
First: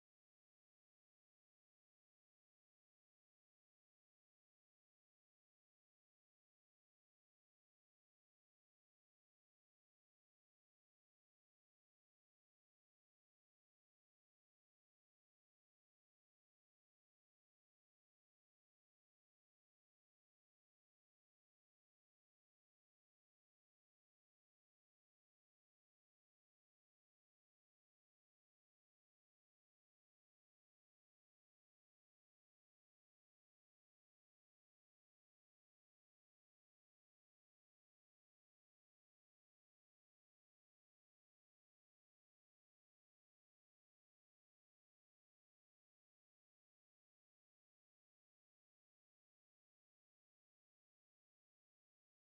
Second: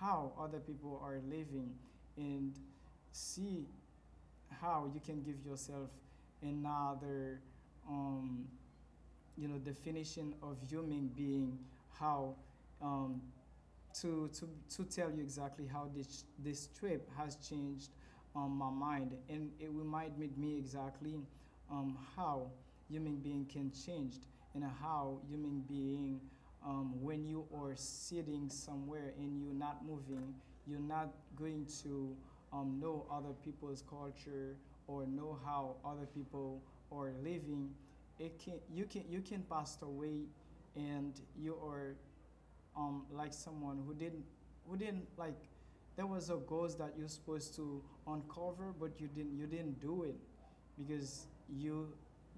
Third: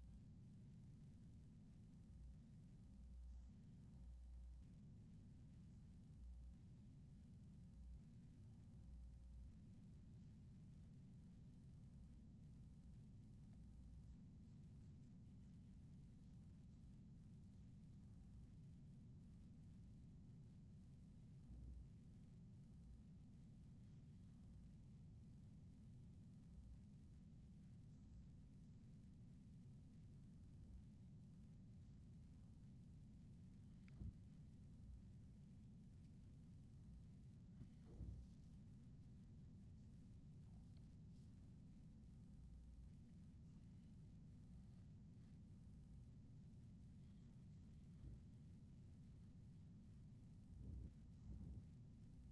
Speaker 3: how other people are living, and see how you can give yourself another, um, you know, definition of human being, how um, to, to, to tell you exactly how this trip has changed my mind. And it reminded me exactly how human being can change, and how human being, when you are sitting somewhere and you're not moving, you're not going to know other people's culture or know how other people are living. It can, you, can, you can pass away and you are like someone who didn't like there was a goals that you're supposed to uncover but you didn't do it because you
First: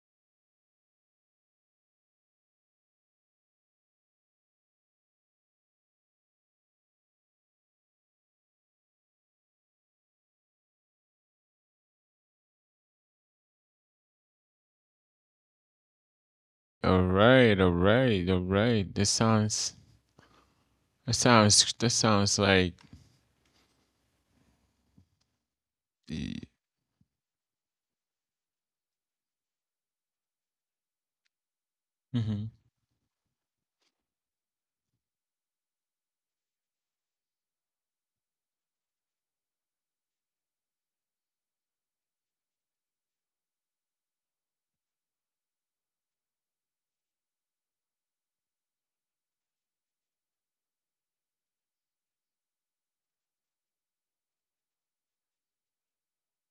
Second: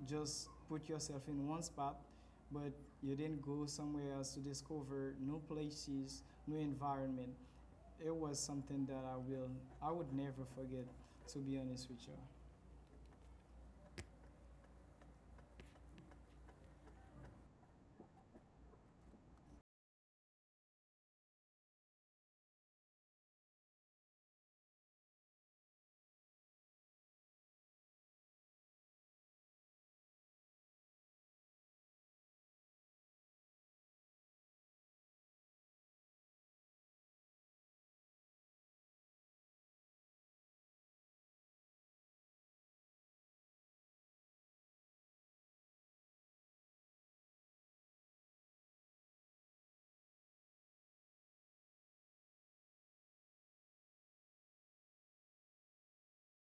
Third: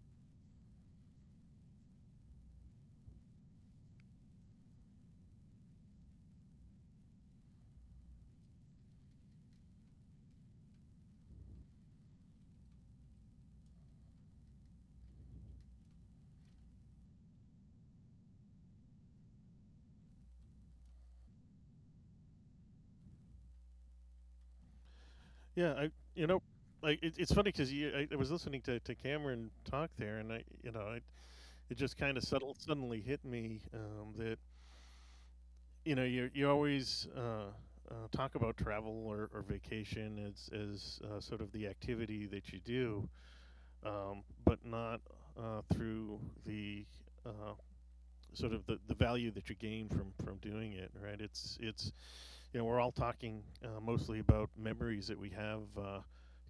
Speaker 3: just put yourself in one spot, but you didn't go somewhere else to discover new places, new environment. It was something that I would never forget, to be honest with you.
Speaker 1: All right, all right, all right. This sounds That sounds like
Speaker 2: Yeah, I you know, it's funny because I was listening to Cameron talk there, and I you know it, it just kind of
Speaker 1: mm-hmm.
Speaker 2: settled suddenly hit me that you know you always talk about travel or vacation as sort of the activity that you do, but not through the uh, sort of the value that you gain from doing it, right? It's you know we're all talking mostly about memories that we have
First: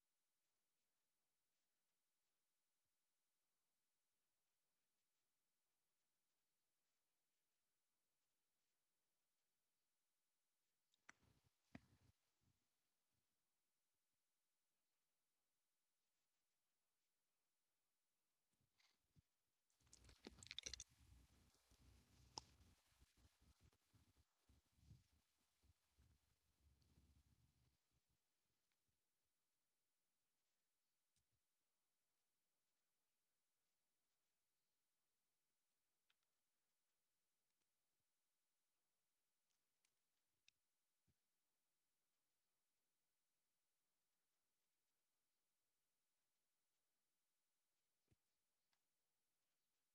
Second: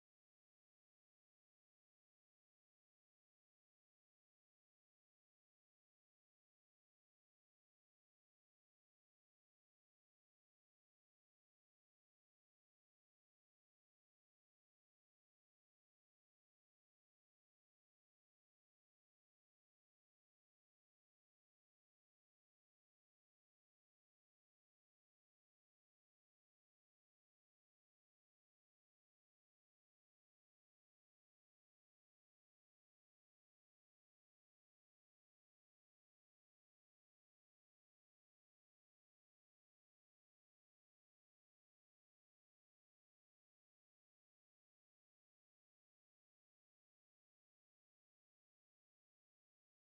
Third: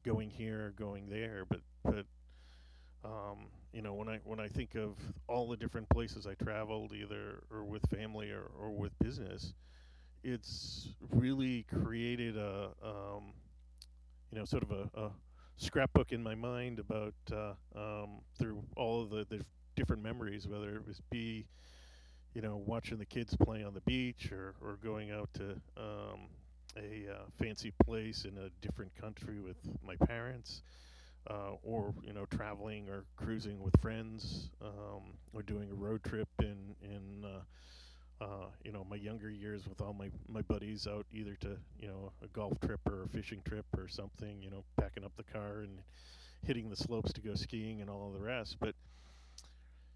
Speaker 2: going here, going there, but um, you know when I think of all the different places I traveled, either or with family or with business, it's really created a you know sort of a scrapbook in my mind about through all of the different memories, whether it was be you know, watching the kids play on the beach or going out to um, a fancy place in a different country with my parents, or you know, traveling or cruising with friends, or doing a road trip in you know my younger years with all my buddies out either to you know a golf trip or a fishing trip or something. You know, packing up the car and hitting the slopes to go skiing and all of the rest. But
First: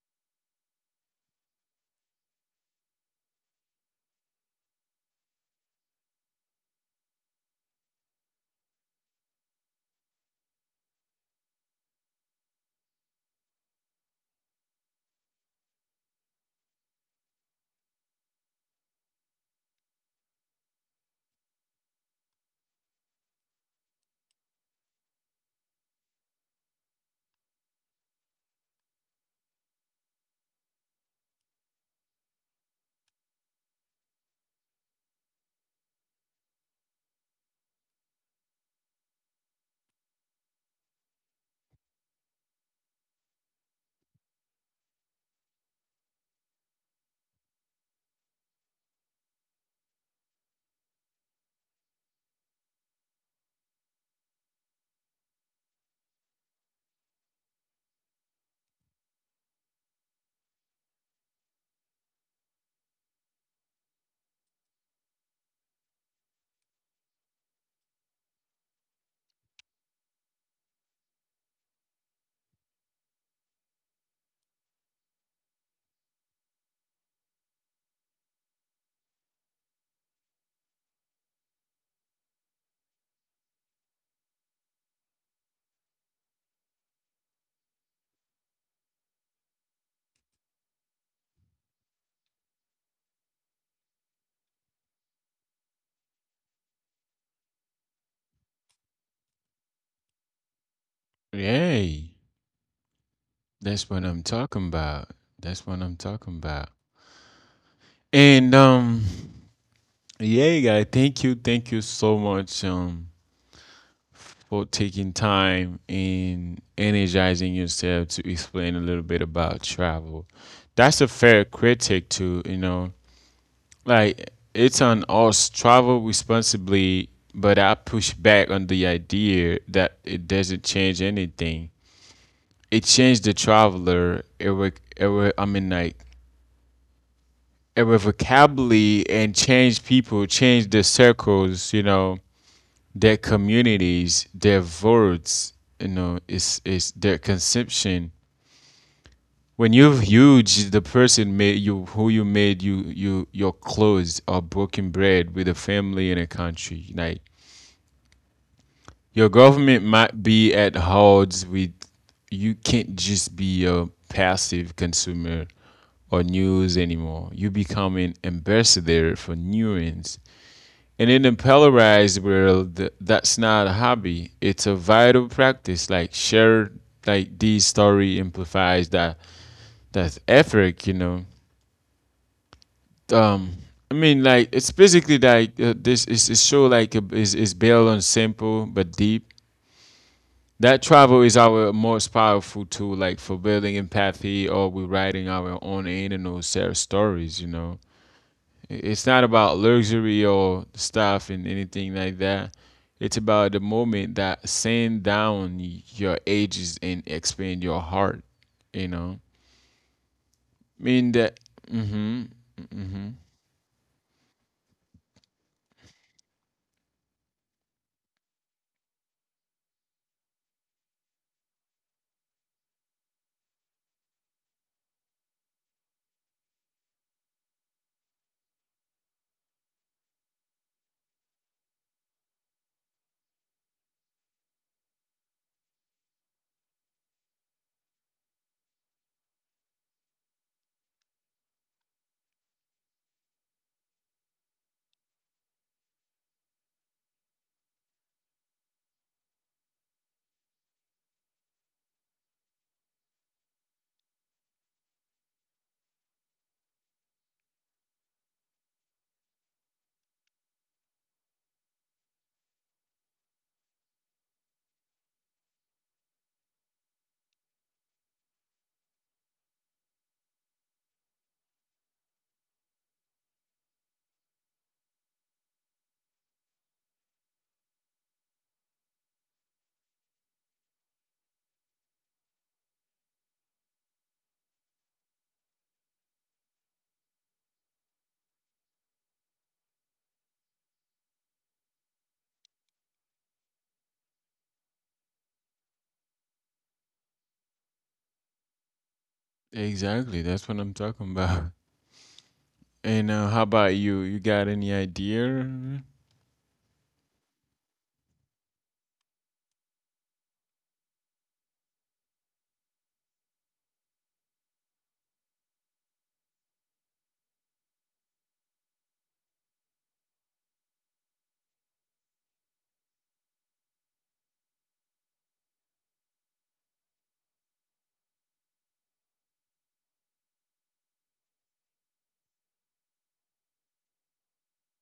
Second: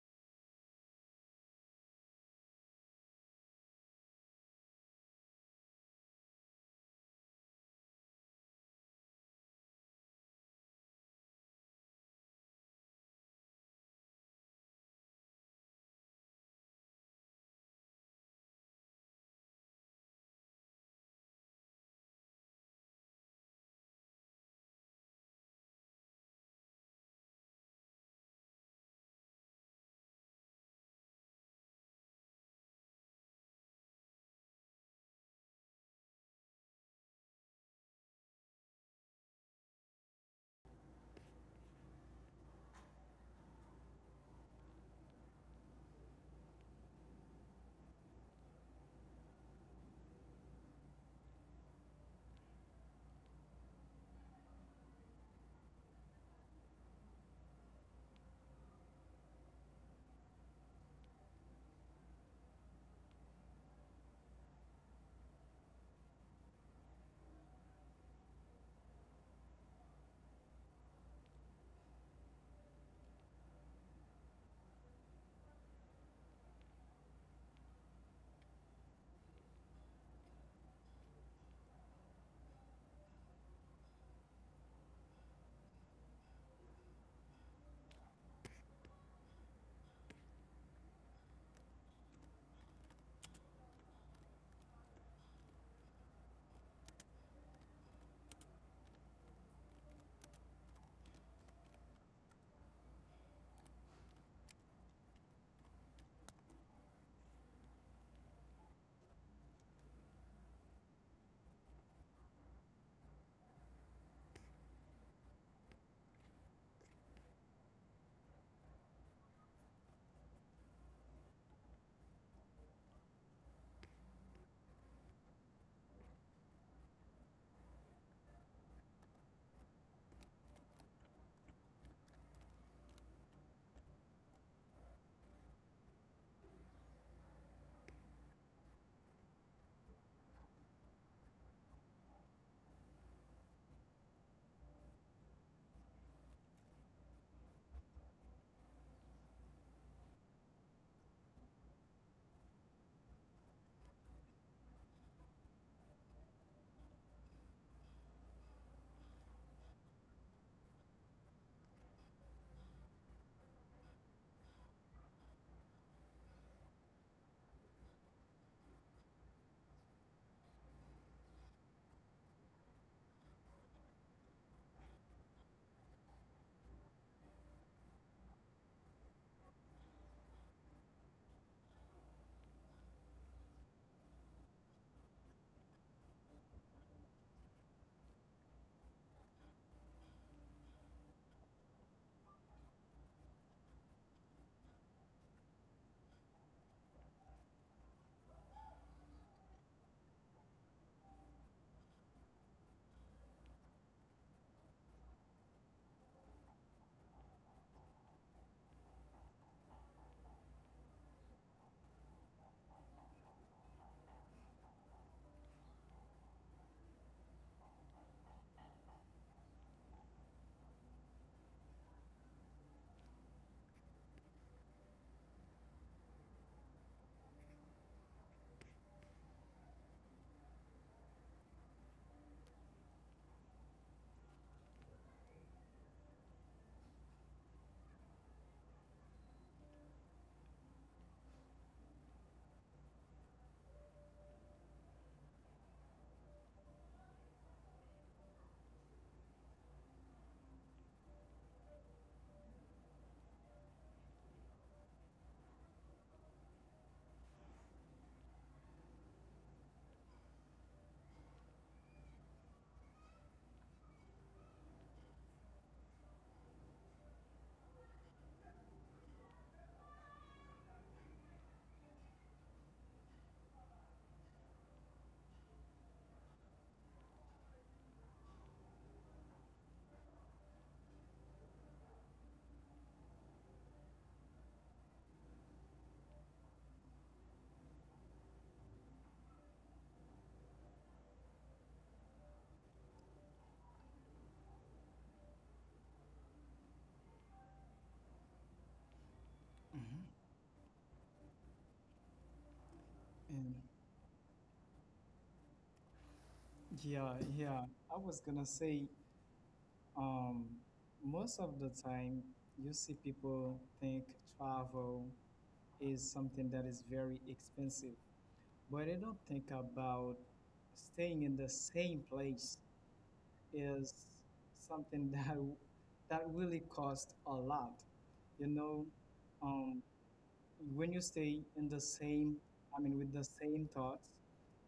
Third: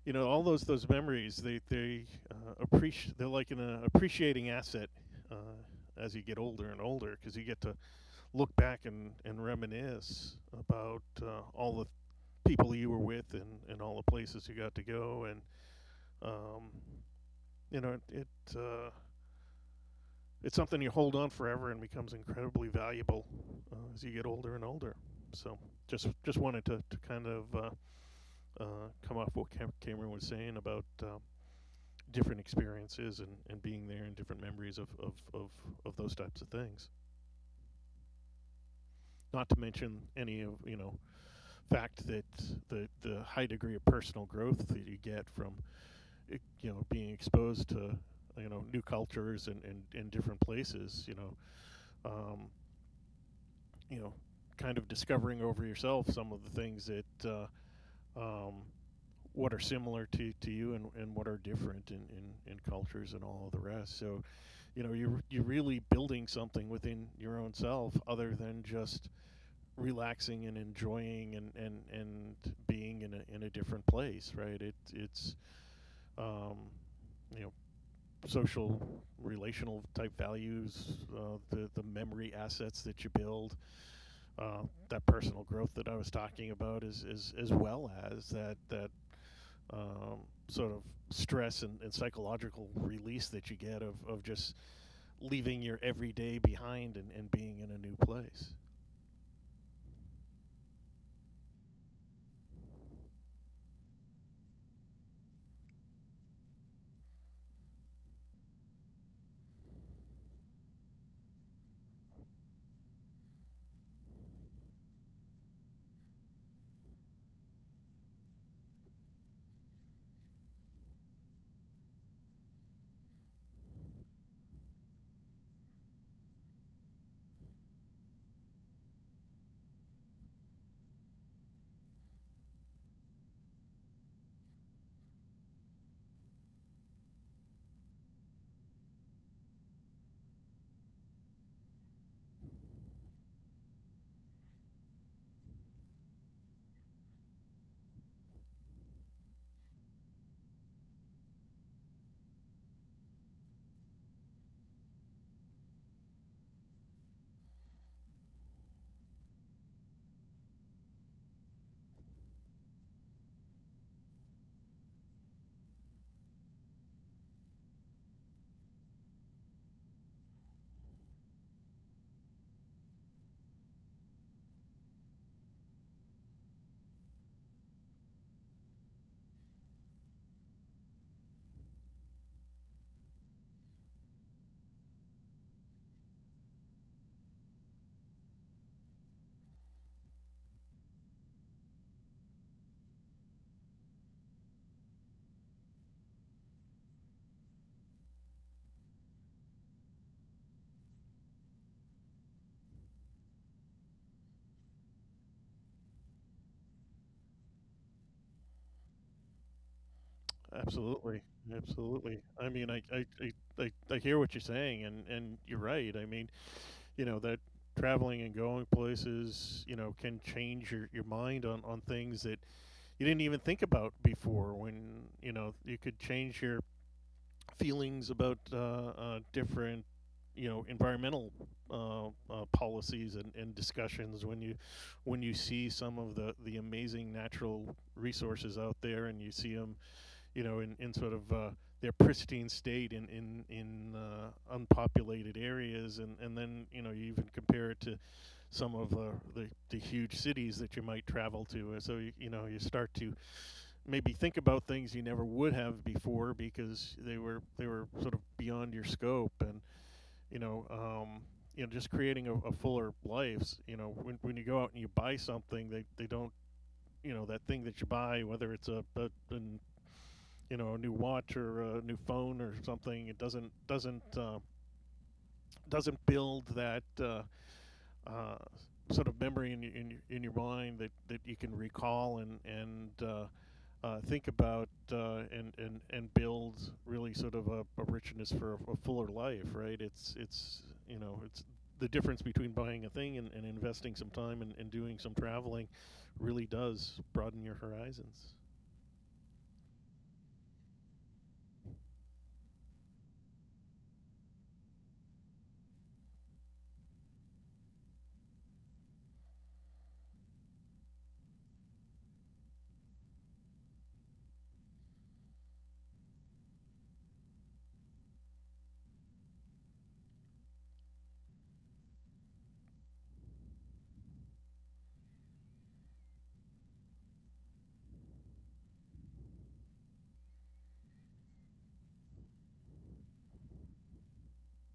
Speaker 2: you know all those memories they appreciate they're like an appreciating asset uh, as you get older and older because you get to look back and reminisce about all the people you were with and all the places you got to go and um, you know it's something you hold on forever and becomes incredibly valuable as you get older and older. So just wanted to kind of come off what Cameron was saying about different experiences and being there and different memories of those types of things. Not to mention any of you know fact that the high degree of personal growth that you get from you know being exposed to you know new cultures and different places. Um, you know kind of discovering over yourself some of the things that um, what are similar to you and what are different in, in cultures and all of the rest. So you know you're really building something within your own self other than just relaxing and enjoying and and being in a different place, right? It it's um you know social relational type values the memory assets that you build uh, that personal growth that I was talking about is as well as that that um, sort of stress and psychological release that you get of just leaving your everyday behind and being in a new place.
Speaker 1: Yay. That's what I'm talking about. That's what I'm talking about. And yeah, guy, thank you. Thank you so much for taking time and energizing yourself to explain a little bit about travel. That's a fair critic to, you know, like, it's on us travel responsibly, but I push back on the idea that it doesn't change anything. It changed the traveler I mean, like, irrevocably, and changed people, changed their circles, you know, their communities, their votes, you know. It's their conception when you are huge the person made you who you made you your clothes are broken bread with a family in a country like your government might be at odds with, you can't just be a passive consumer or news anymore. You become an ambassador for nuance. And in the polarized world, that's not a hobby. It's a vital practice. Like, share, like, this story amplifies that effort. You know, um, I mean, like, it's basically like, this is it's show like a, is built on simple but deep. That travel is our most powerful tool, like, for building empathy or we're writing our own internal self stories. You know, it's not about luxury or stuff and anything like that. It's about the moment that sand down your ages and expand your heart. You know, I mean
Speaker 2: Absolutely,
Speaker 1: that. Mm-hmm.
Speaker 2: absolutely. I mean,
Speaker 1: Mm-hmm.
Speaker 2: I hear what you're saying, and you're right. I mean, you know that traveling and going places, you know, can change your mind on things that you didn't even think about before. When you know you could change your feelings about different, environmental uh, policies and discussions when you see some of the amazing natural resources out there and you see them, you know, in sort of their pristine state in unpopulated areas, and then, you know, you even compare it to some of the huge cities that you might travel to. And so you know, you start to maybe think about things you never would have before because they were sort of beyond your scope. And you know um, just creating a fuller life, you know, when you go out and you buy something, they don't you know that thing that you buy, whether it's a an, you know a new watch or a new phone or something, it doesn't build that uh, sort of memory in your mind that you can recall and think about and build really sort of a richness for a fuller life, right? It's you know it's the difference between buying a thing and investing some time, and doing some traveling really does broaden your horizons.
Speaker 1: Exactly. That's what I'm talking about. And how
Speaker 3: And
Speaker 1: about you? You got any idea?
Speaker 3: yeah, yeah, I was gonna say, Um, most of the time, you see people think travel is something that is very expensive, but they don't think about staying in the same place is something that really costs a lot. You know, um, when you stay in the same, I mean, with the same thoughts,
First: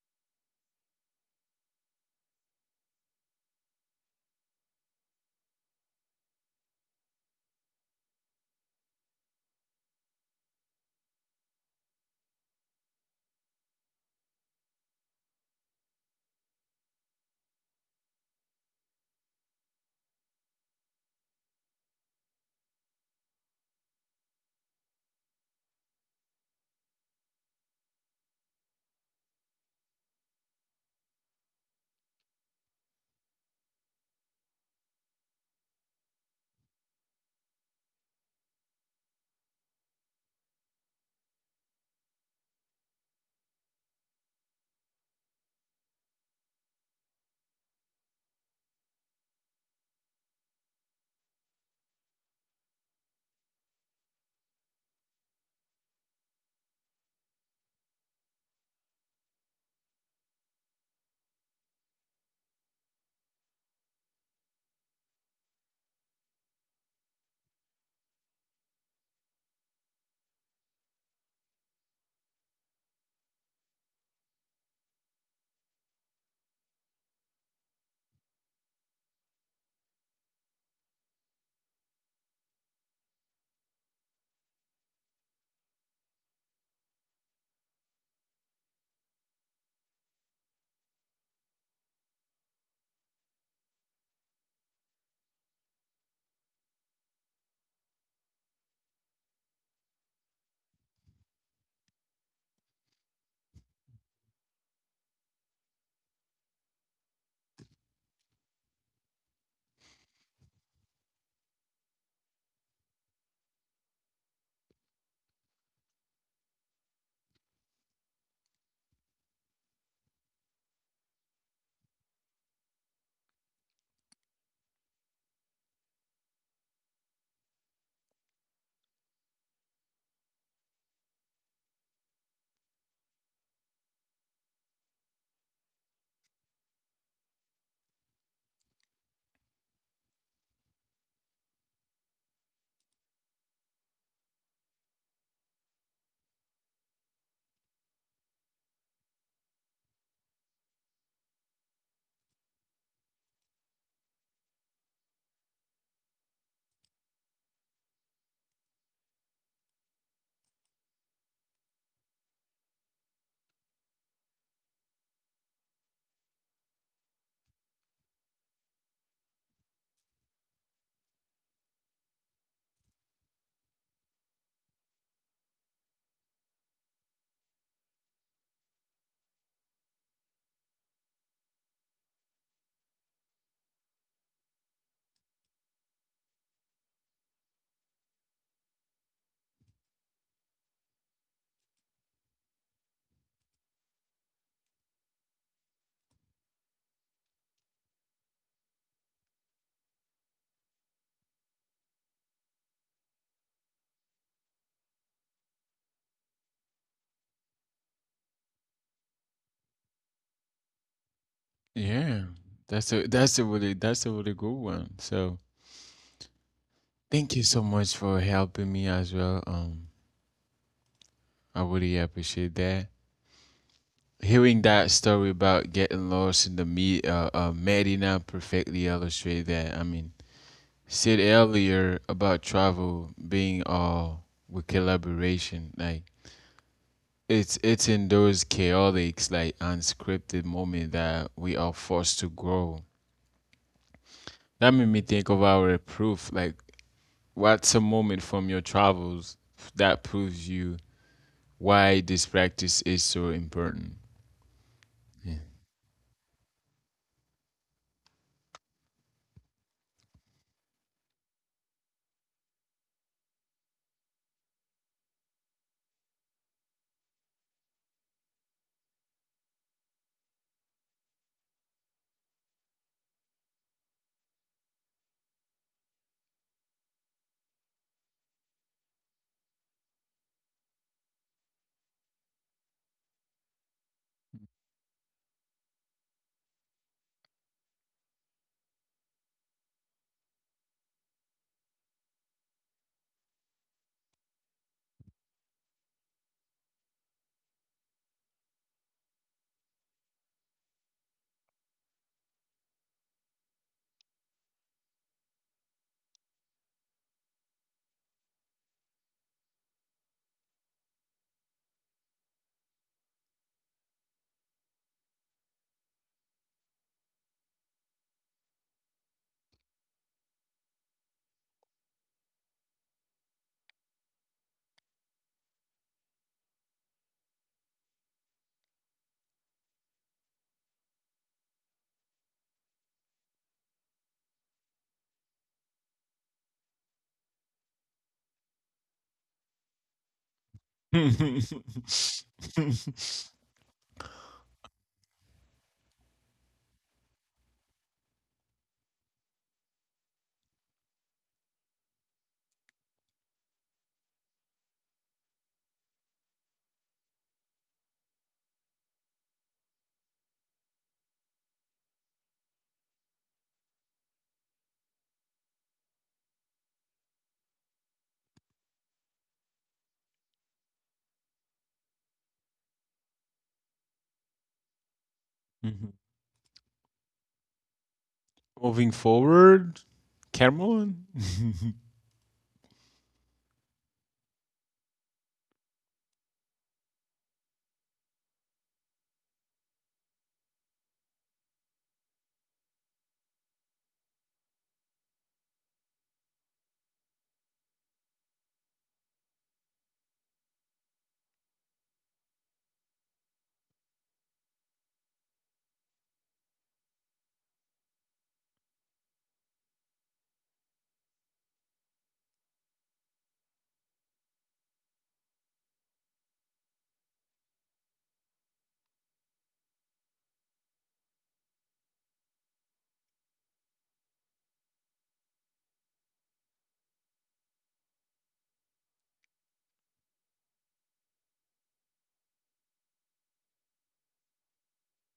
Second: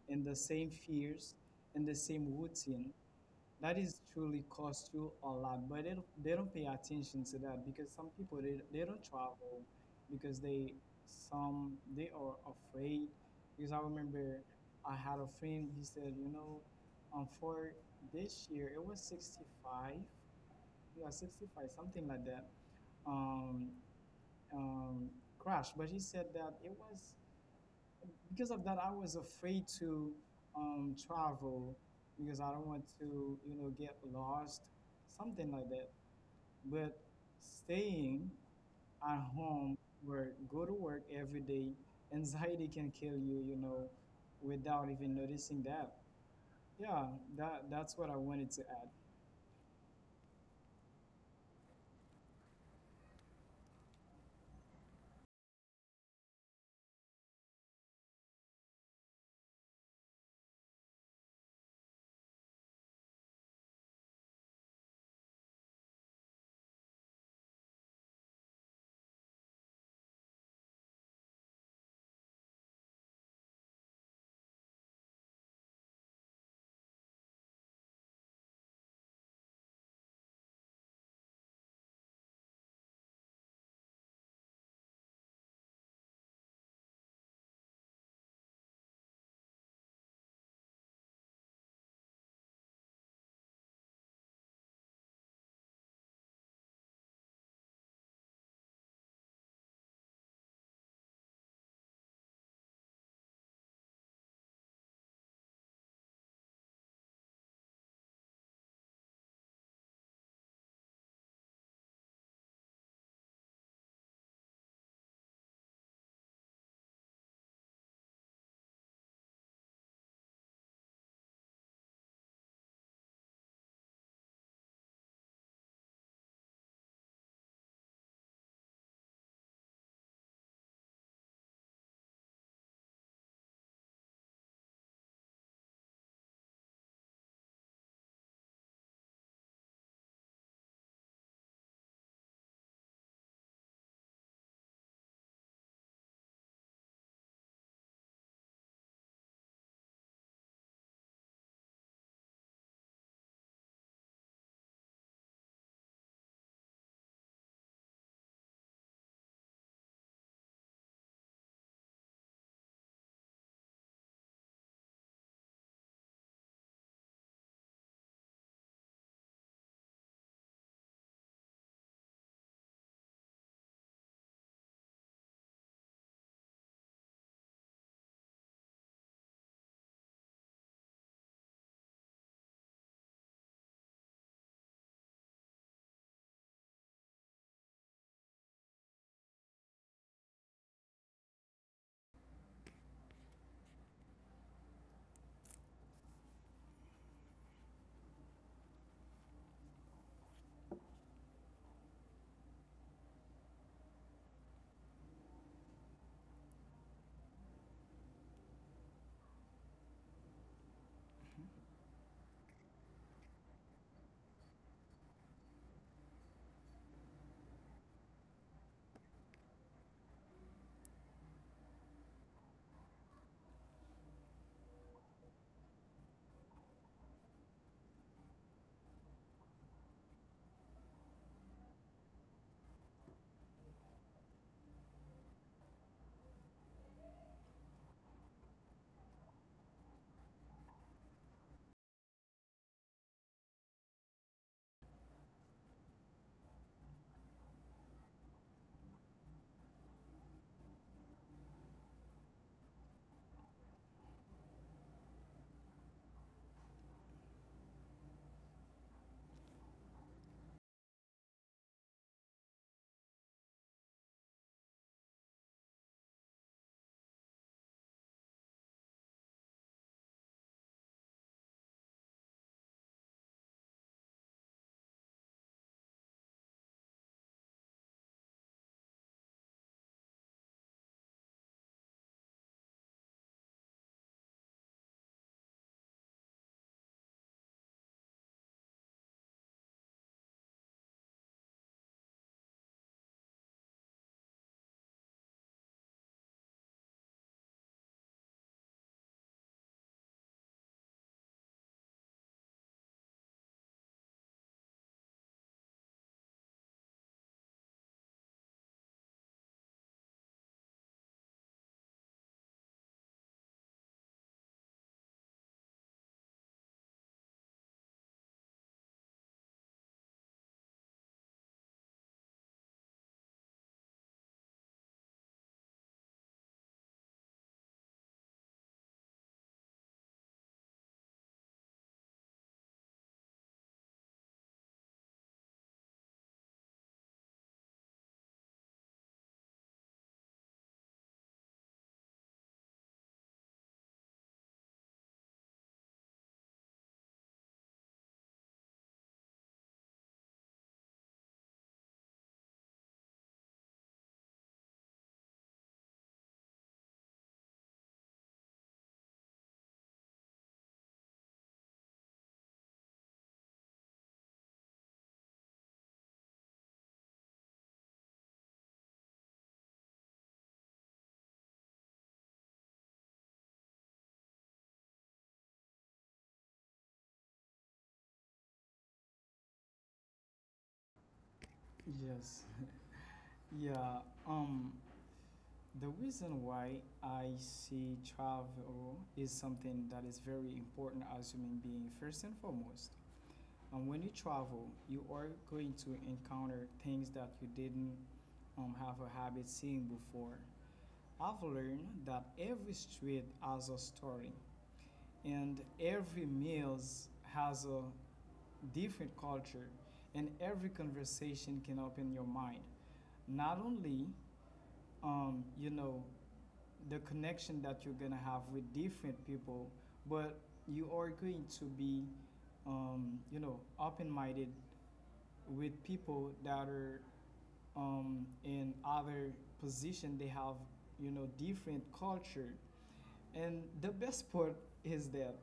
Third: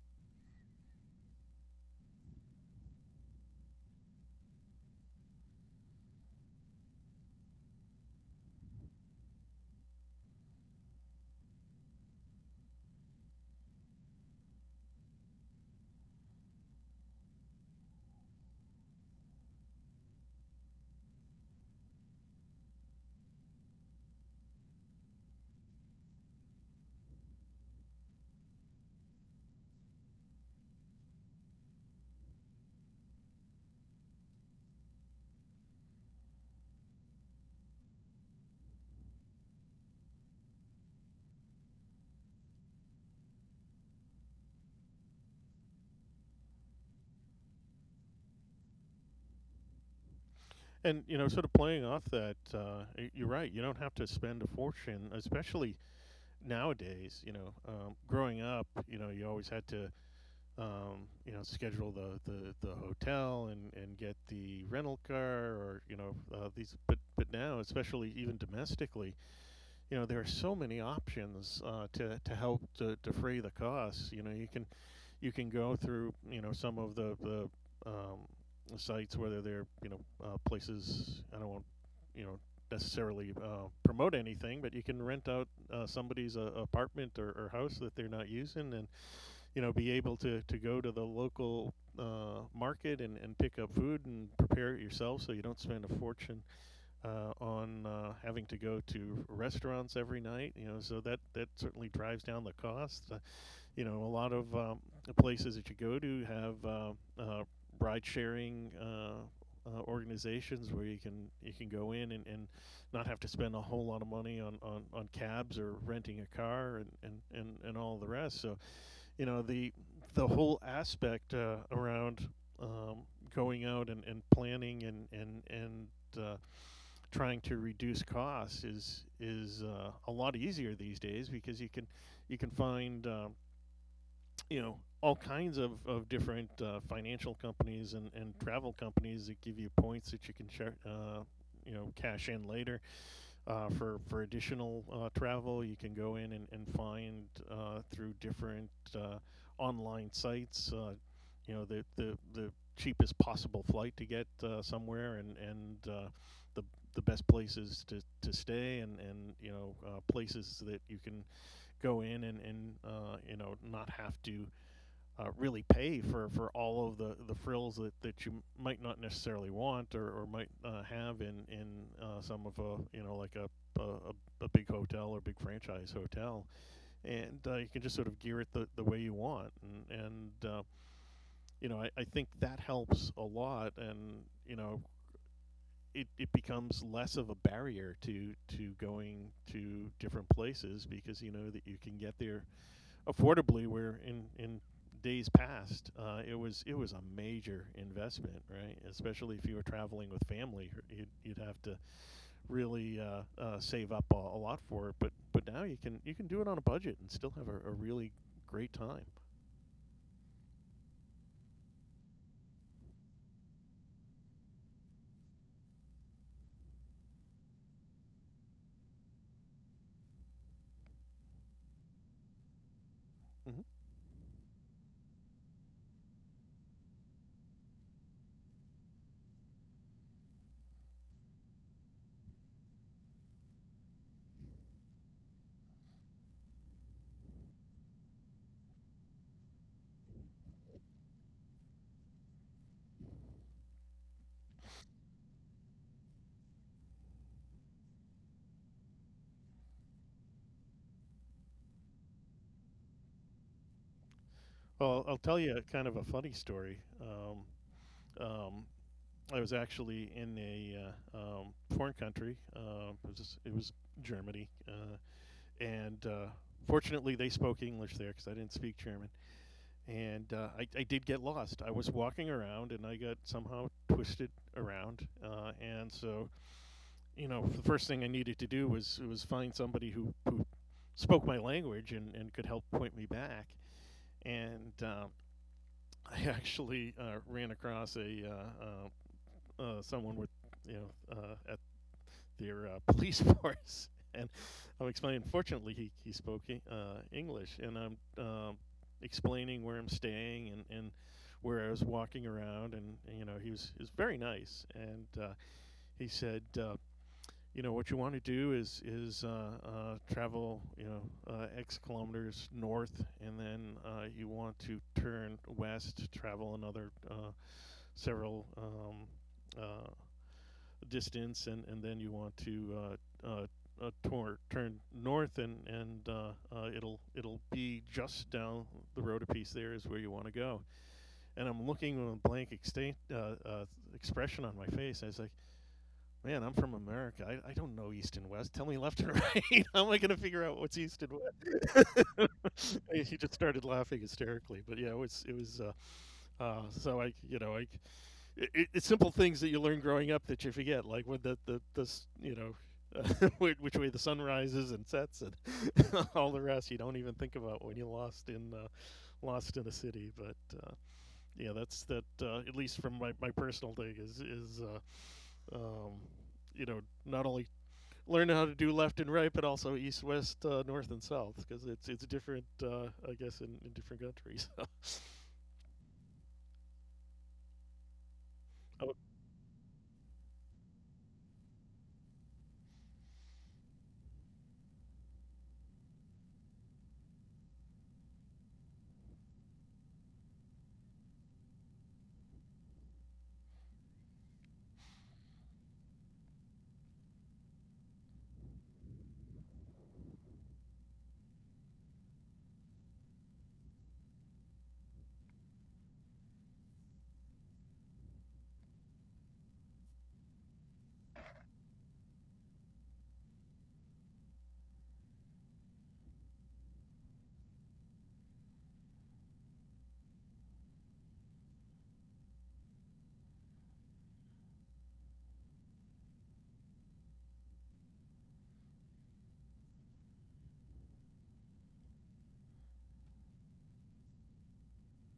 Speaker 3: in the same fears, in the same routine, that is truly cost you a lot, but they don't pay attention to that, because some people they don't travel because they some they are afraid. Because I remember I had a friend. He said, you know, for this year it was 65, yeah, 65 something like that, um, um, crash. But he said that it was because of that, I was afraid to travel because I don't want to, you know, get lost, something like that. But staying at home or go to work every day, anxiety can kill you, you know, without even noticing that. Yeah, that that's what I wanted to add.
Speaker 2: And, you know, sort of playing off that, you're right. You don't have to spend a fortune, especially nowadays. You know, growing up, you know, you always had to you know, schedule the hotel, and get the rental car, or, you know, these, but now, especially even domestically, you know, there are so many options, to help to defray the costs. You know, you can go through, you know, some of the, um, sites, whether they're, you know, places. I don't want, you know, necessarily promote anything, but you can rent out somebody's apartment, or house that they're not using, and, you know, be able to go to the local market, and pick up food and prepare it yourself, so you don't spend a fortune on having to go to restaurants every night. You know, so that certainly drives down the cost. You know, a lot of the places that you go to have uh, ride sharing organizations where you can go in, and not have to spend a whole lot of money on, on cabs, or renting a car, and all the rest. So, you know, the whole aspect around, um, going out, and planning, and uh, trying to reduce costs is a lot easier these days, because you can find, you know, all kinds of different financial companies, and travel companies that give you points that you can share, you know, cash in later for additional travel. You can go in, and find through different uh, online sites, you know, the cheapest possible flight to get somewhere, and the the best places to stay, and, you know, places that you can go in and you know, not have to really pay for all of the frills that you might not necessarily want, or might have in some of a, you know, like a, a big hotel or big franchise hotel. And you can just sort of gear it the way you want, and you know, I think that helps a lot. And, you know, it becomes less of a barrier to going to different places, because you know that you can get there affordably, where in days past it was a major investment, right? Especially if you were traveling with family, you'd have to really save up a lot for it. But now you can do it on a budget and still have a really great time.
Speaker 1: Yeah, that's a really good one. So thank you so much for helping me as well. I really appreciate that,
Speaker 2: Hmm.
Speaker 1: hearing that story about getting lost in the me Medina, perfectly illustrated that. I mean, said earlier about travel being all with collaboration. Like, it's in those chaotic, like, unscripted moment that we are forced to grow. That made me think of our proof. Like, what's a moment from your travels that proves you why this practice is so important?
Speaker 2: Well, I'll
Speaker 1: Yeah.
Speaker 2: tell you kind of a funny story. Um, I was actually in a foreign country. It was Germany. And Fortunately, they spoke English there, because I didn't speak German. And I did get lost. I was walking around and I got somehow twisted around, and so, you know, the first thing I needed to do was find somebody who spoke my language, and could help point me back. And I actually ran across a someone with, you know, uh, their police force. And I'm explaining. Fortunately, he spoke English, and I'm explaining where I'm staying, and where I was walking around, and, you know, he was very nice, and he said, you know, what you want to do is travel, you know, x kilometers north, and then you want to turn west, travel another several uh, distance, and then you want to turn north, and it'll be just down the road a piece. There is where you want to go. And I'm looking with a blank expression on my face. I was like, man, I'm from America. I don't know east and west. Tell me left and right. How am I going to figure out what's east and west? He just started laughing hysterically. But yeah, it was it was. So I you know I it, it's simple things that you learn growing up that you forget, like when the this you know. Uh, which way the sun rises and sets, and all the rest, you don't even think about when you lost in a city. But uh, yeah, that's that at least from my personal thing is um, you know, not only learning how to do left and right, but also east west, north and south, because it's different, I guess in different countries.
Speaker 1: Moving
Speaker 2: Would,
Speaker 1: forward, Cameron.
Speaker 3: Yes. Yeah. Um, the reason why I see travel is something that is very important as human being, first and foremost. And when you travel, you are going to encounter things that you didn't have a habit seeing before. I've learned that every street has a story, and every meal has a different culture, and every conversation can open your mind. Not only, you know, the connection that you're gonna have with different people, but you are going to be, you know, open-minded with people that are in other position. They have, you know, different culture. And the best part is that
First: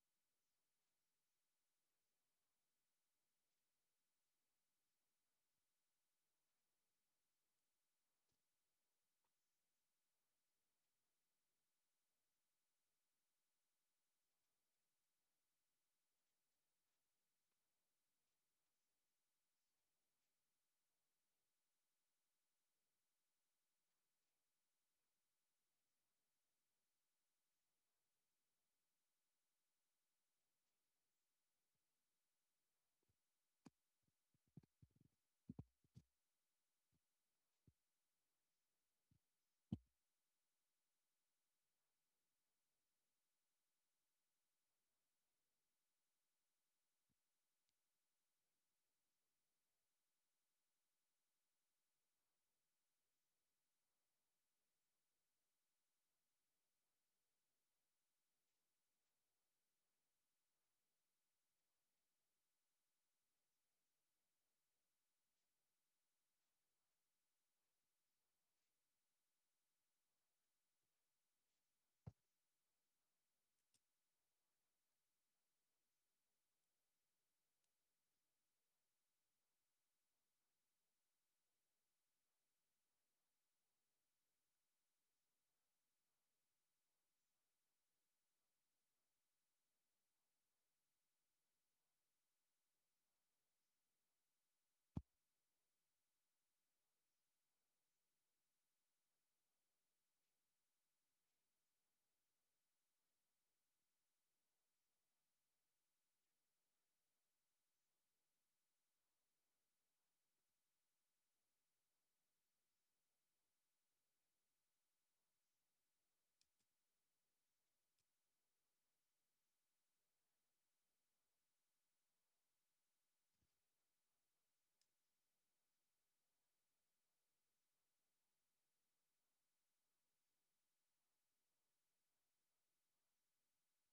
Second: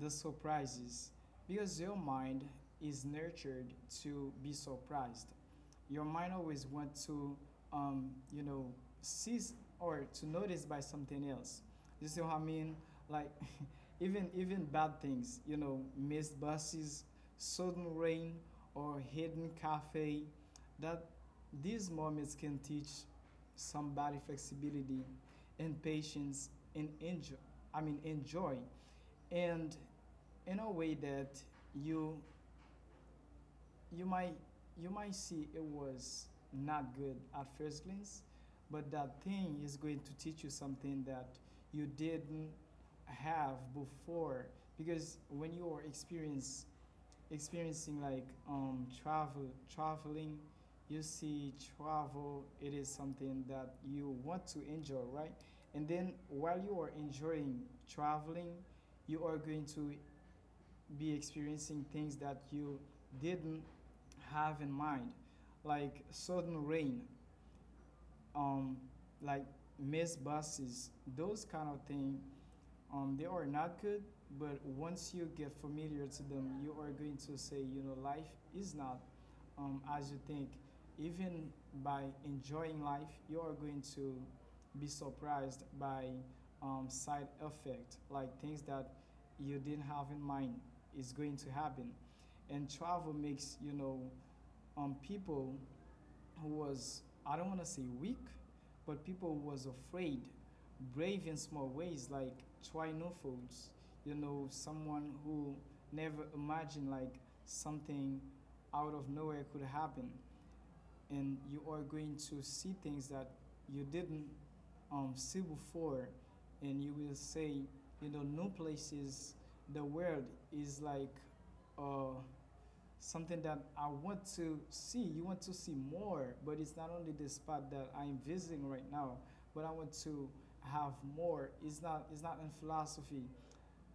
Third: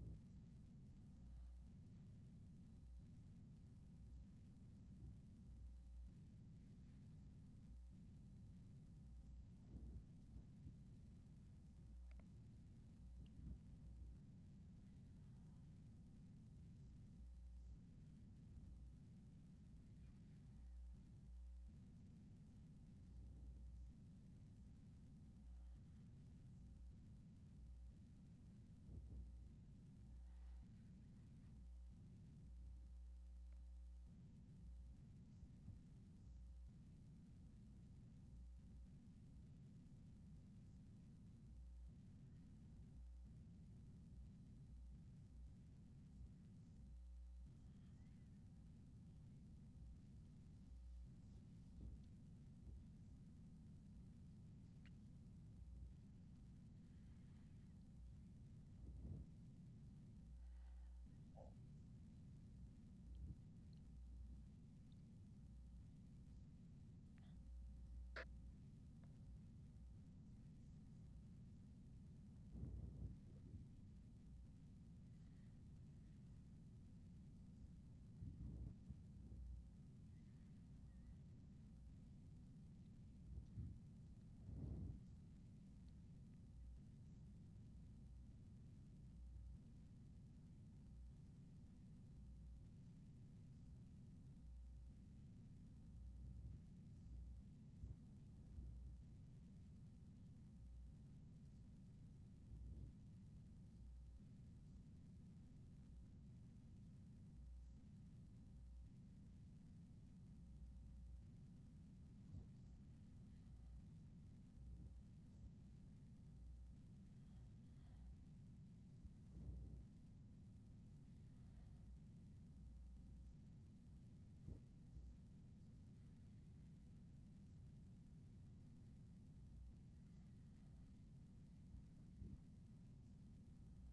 Speaker 3: the surprises, because your mind is nurtured to be surprised. Your mind always wants to, you know, seize or to notice by something else. You see what I mean? Like, even bad things, you know, missed buses, sudden rain, or hidden cafe. That these moments can teach somebody flexibility and patience and enjoy. I mean, enjoy, and in a way that you you might you might see it was not good at first glance, but that thing is going to teach you something that you didn't have before. Because when you are experience experiencing like traveling, you see travel. It is something that you want to enjoy, right? And then while you are enjoying traveling, you are going to be experiencing things that you didn't have in mind, like sudden rain, um, like missed buses. Those kind of things, they are not good, but once you get familiar to them, you are going to say, you know, life is not as you think. Even by enjoying life, you are going to be surprised by side effect, like things that you didn't have in mind is going to happen. And travel makes, you know, people who was, I don't want to say weak, but people who was afraid, brave in small ways, like try new trinovals, you know, someone who never imagined like something out of nowhere could happen, and you are going to see things that you didn't see before, and you will say, you know, new places, the world is like. Uh, Something that I want to see. You want to see more, but it's not only the spot that I'm visiting right now, but I want to have more. It's not in philosophy.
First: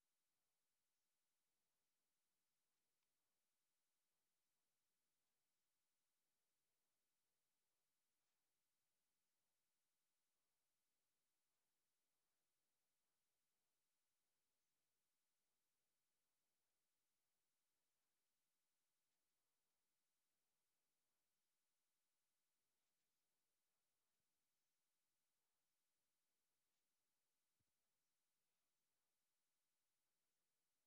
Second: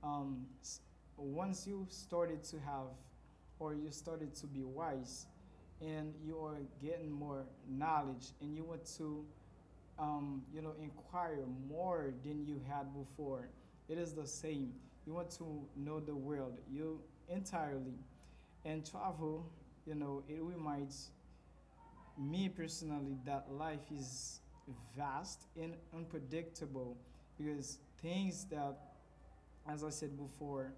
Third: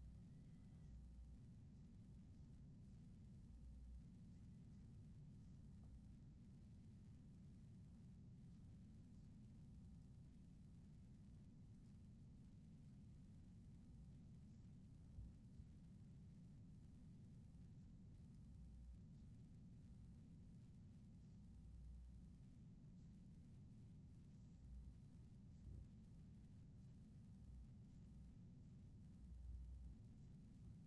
Speaker 3: Um, Once you started to have, or you started to be wise, and you are getting more knowledge, and you want to you know, inquire more than you had before. It is the same. You want to know the world you entirely. And travel, you know, it reminds me personally that life is vast and unpredictable, because things that, as I said before,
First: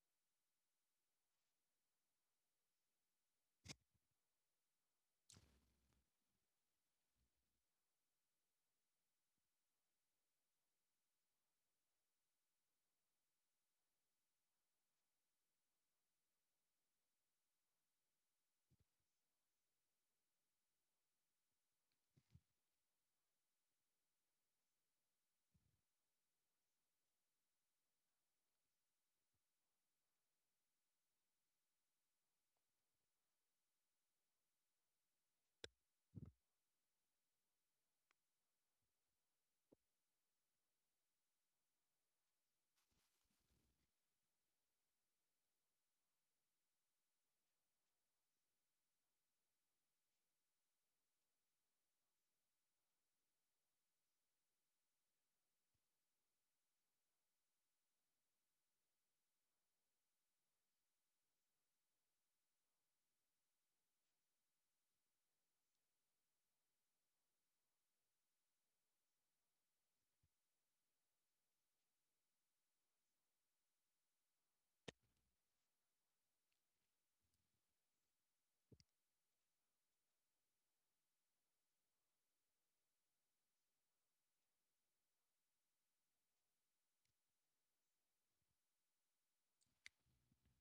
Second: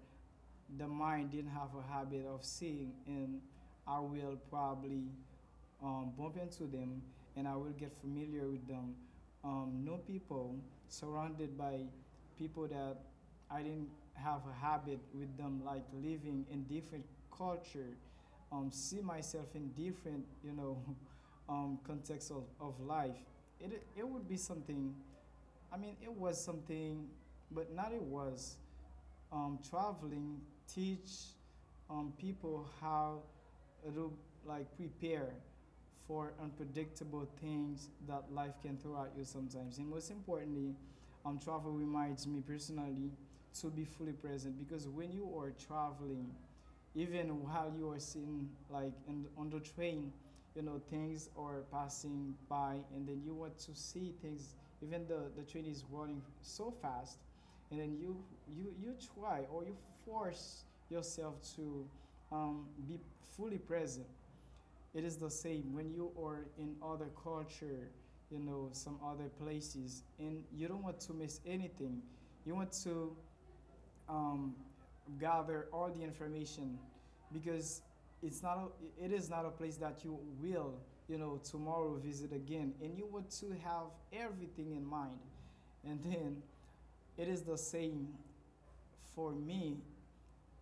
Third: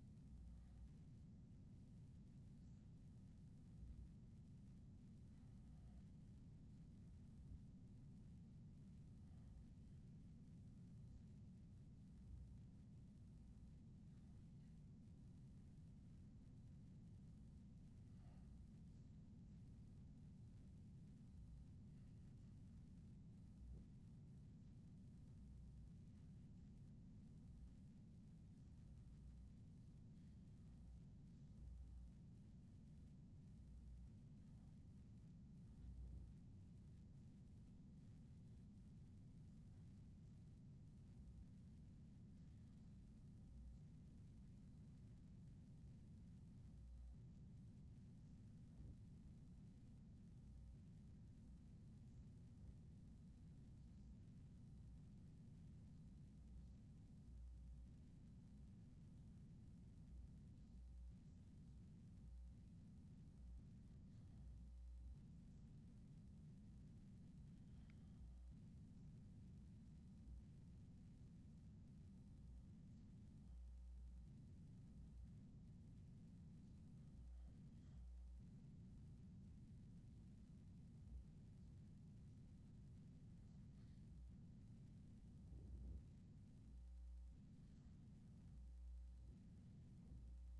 Speaker 3: the mind didn't have a habit of seeing, and I will probably bump into them, and I will get familiar with them. Know people surrounded by people that I didn't have a habit with them, like living in different culture. See myself in different, you know, context of life. It would be something, I mean, it was something, but not it was. Traveling teach people how it'll like prepare for unpredictable things that life can throw at you sometimes. And most importantly, travel reminds me personally to be fully present, because when you are traveling, even while you are sitting like in, on the train, you know, things are passing by, and then you want to see things even the train is running so fast. And then you try or you force yourself to be fully present. It is the same when you are in other culture, you know, some other places, and you don't want to miss anything. You want to um, gather all the information, because it's not a, it is not a place that you will, you know, tomorrow visit again, and you want to have everything in mind. And then it is the same for me,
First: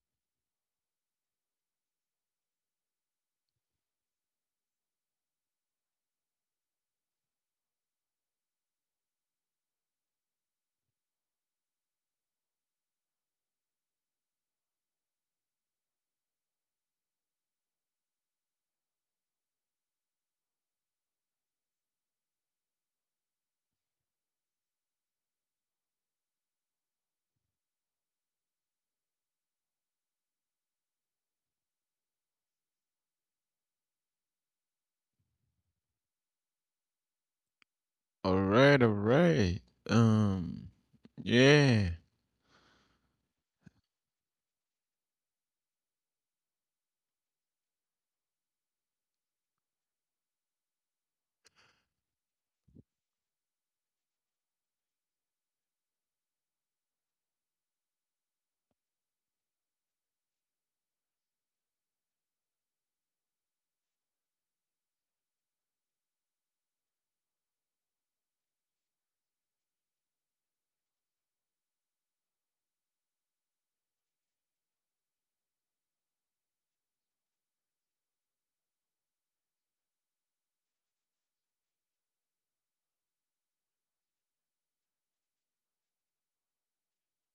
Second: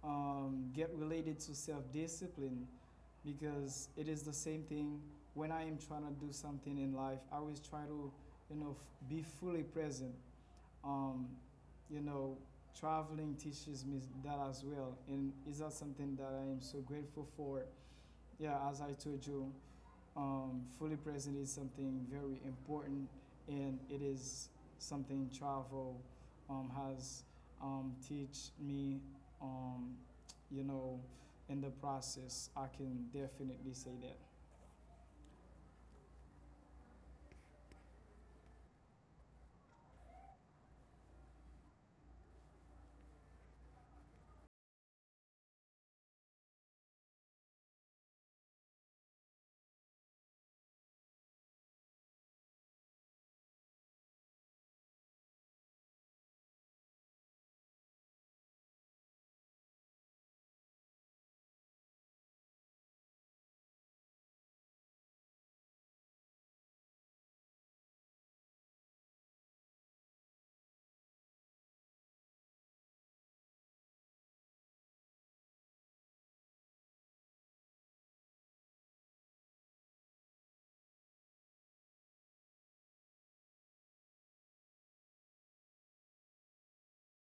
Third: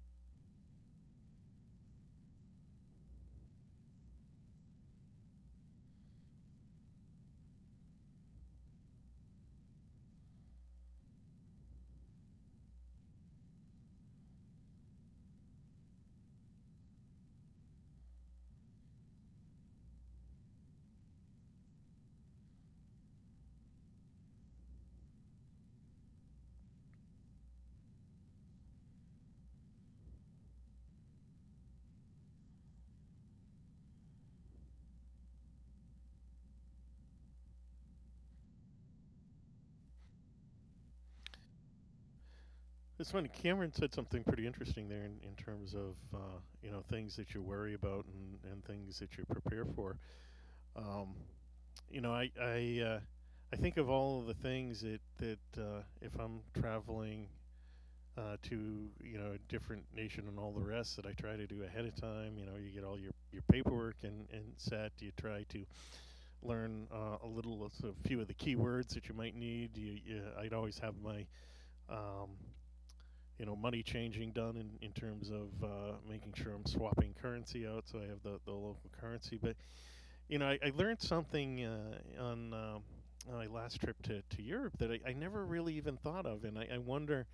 Speaker 3: get related to self-discipline, because it is the same thing. When I am trying to do something in life, I always try to, you know, be fully present. um, you know, traveling teaches me that as well, and is that something that I am so grateful for? Yeah, as I told you, fully present is something very important, and it is something travel has teach me. Um, you know, in the process, I can definitely say that.
Speaker 1: All right, all right. Um, yeah,
Speaker 2: It's funny. Cameron said something pretty interesting there, in terms of you know, things that you worry about, and things that you prepare for. Um, you know, I think of all of the things that if I'm traveling to, you know, a different nation and all the rest, that I try to do ahead of time. You know, you get all your paperwork, and set. You try to learn a few of the keywords that you might need. You I'd always have my um, you know, money changing done in terms of making sure I'm swapping currency out, so I have the local currency. But, you know, I learned something on my last trip to Europe that I never really even thought of. And I wonder,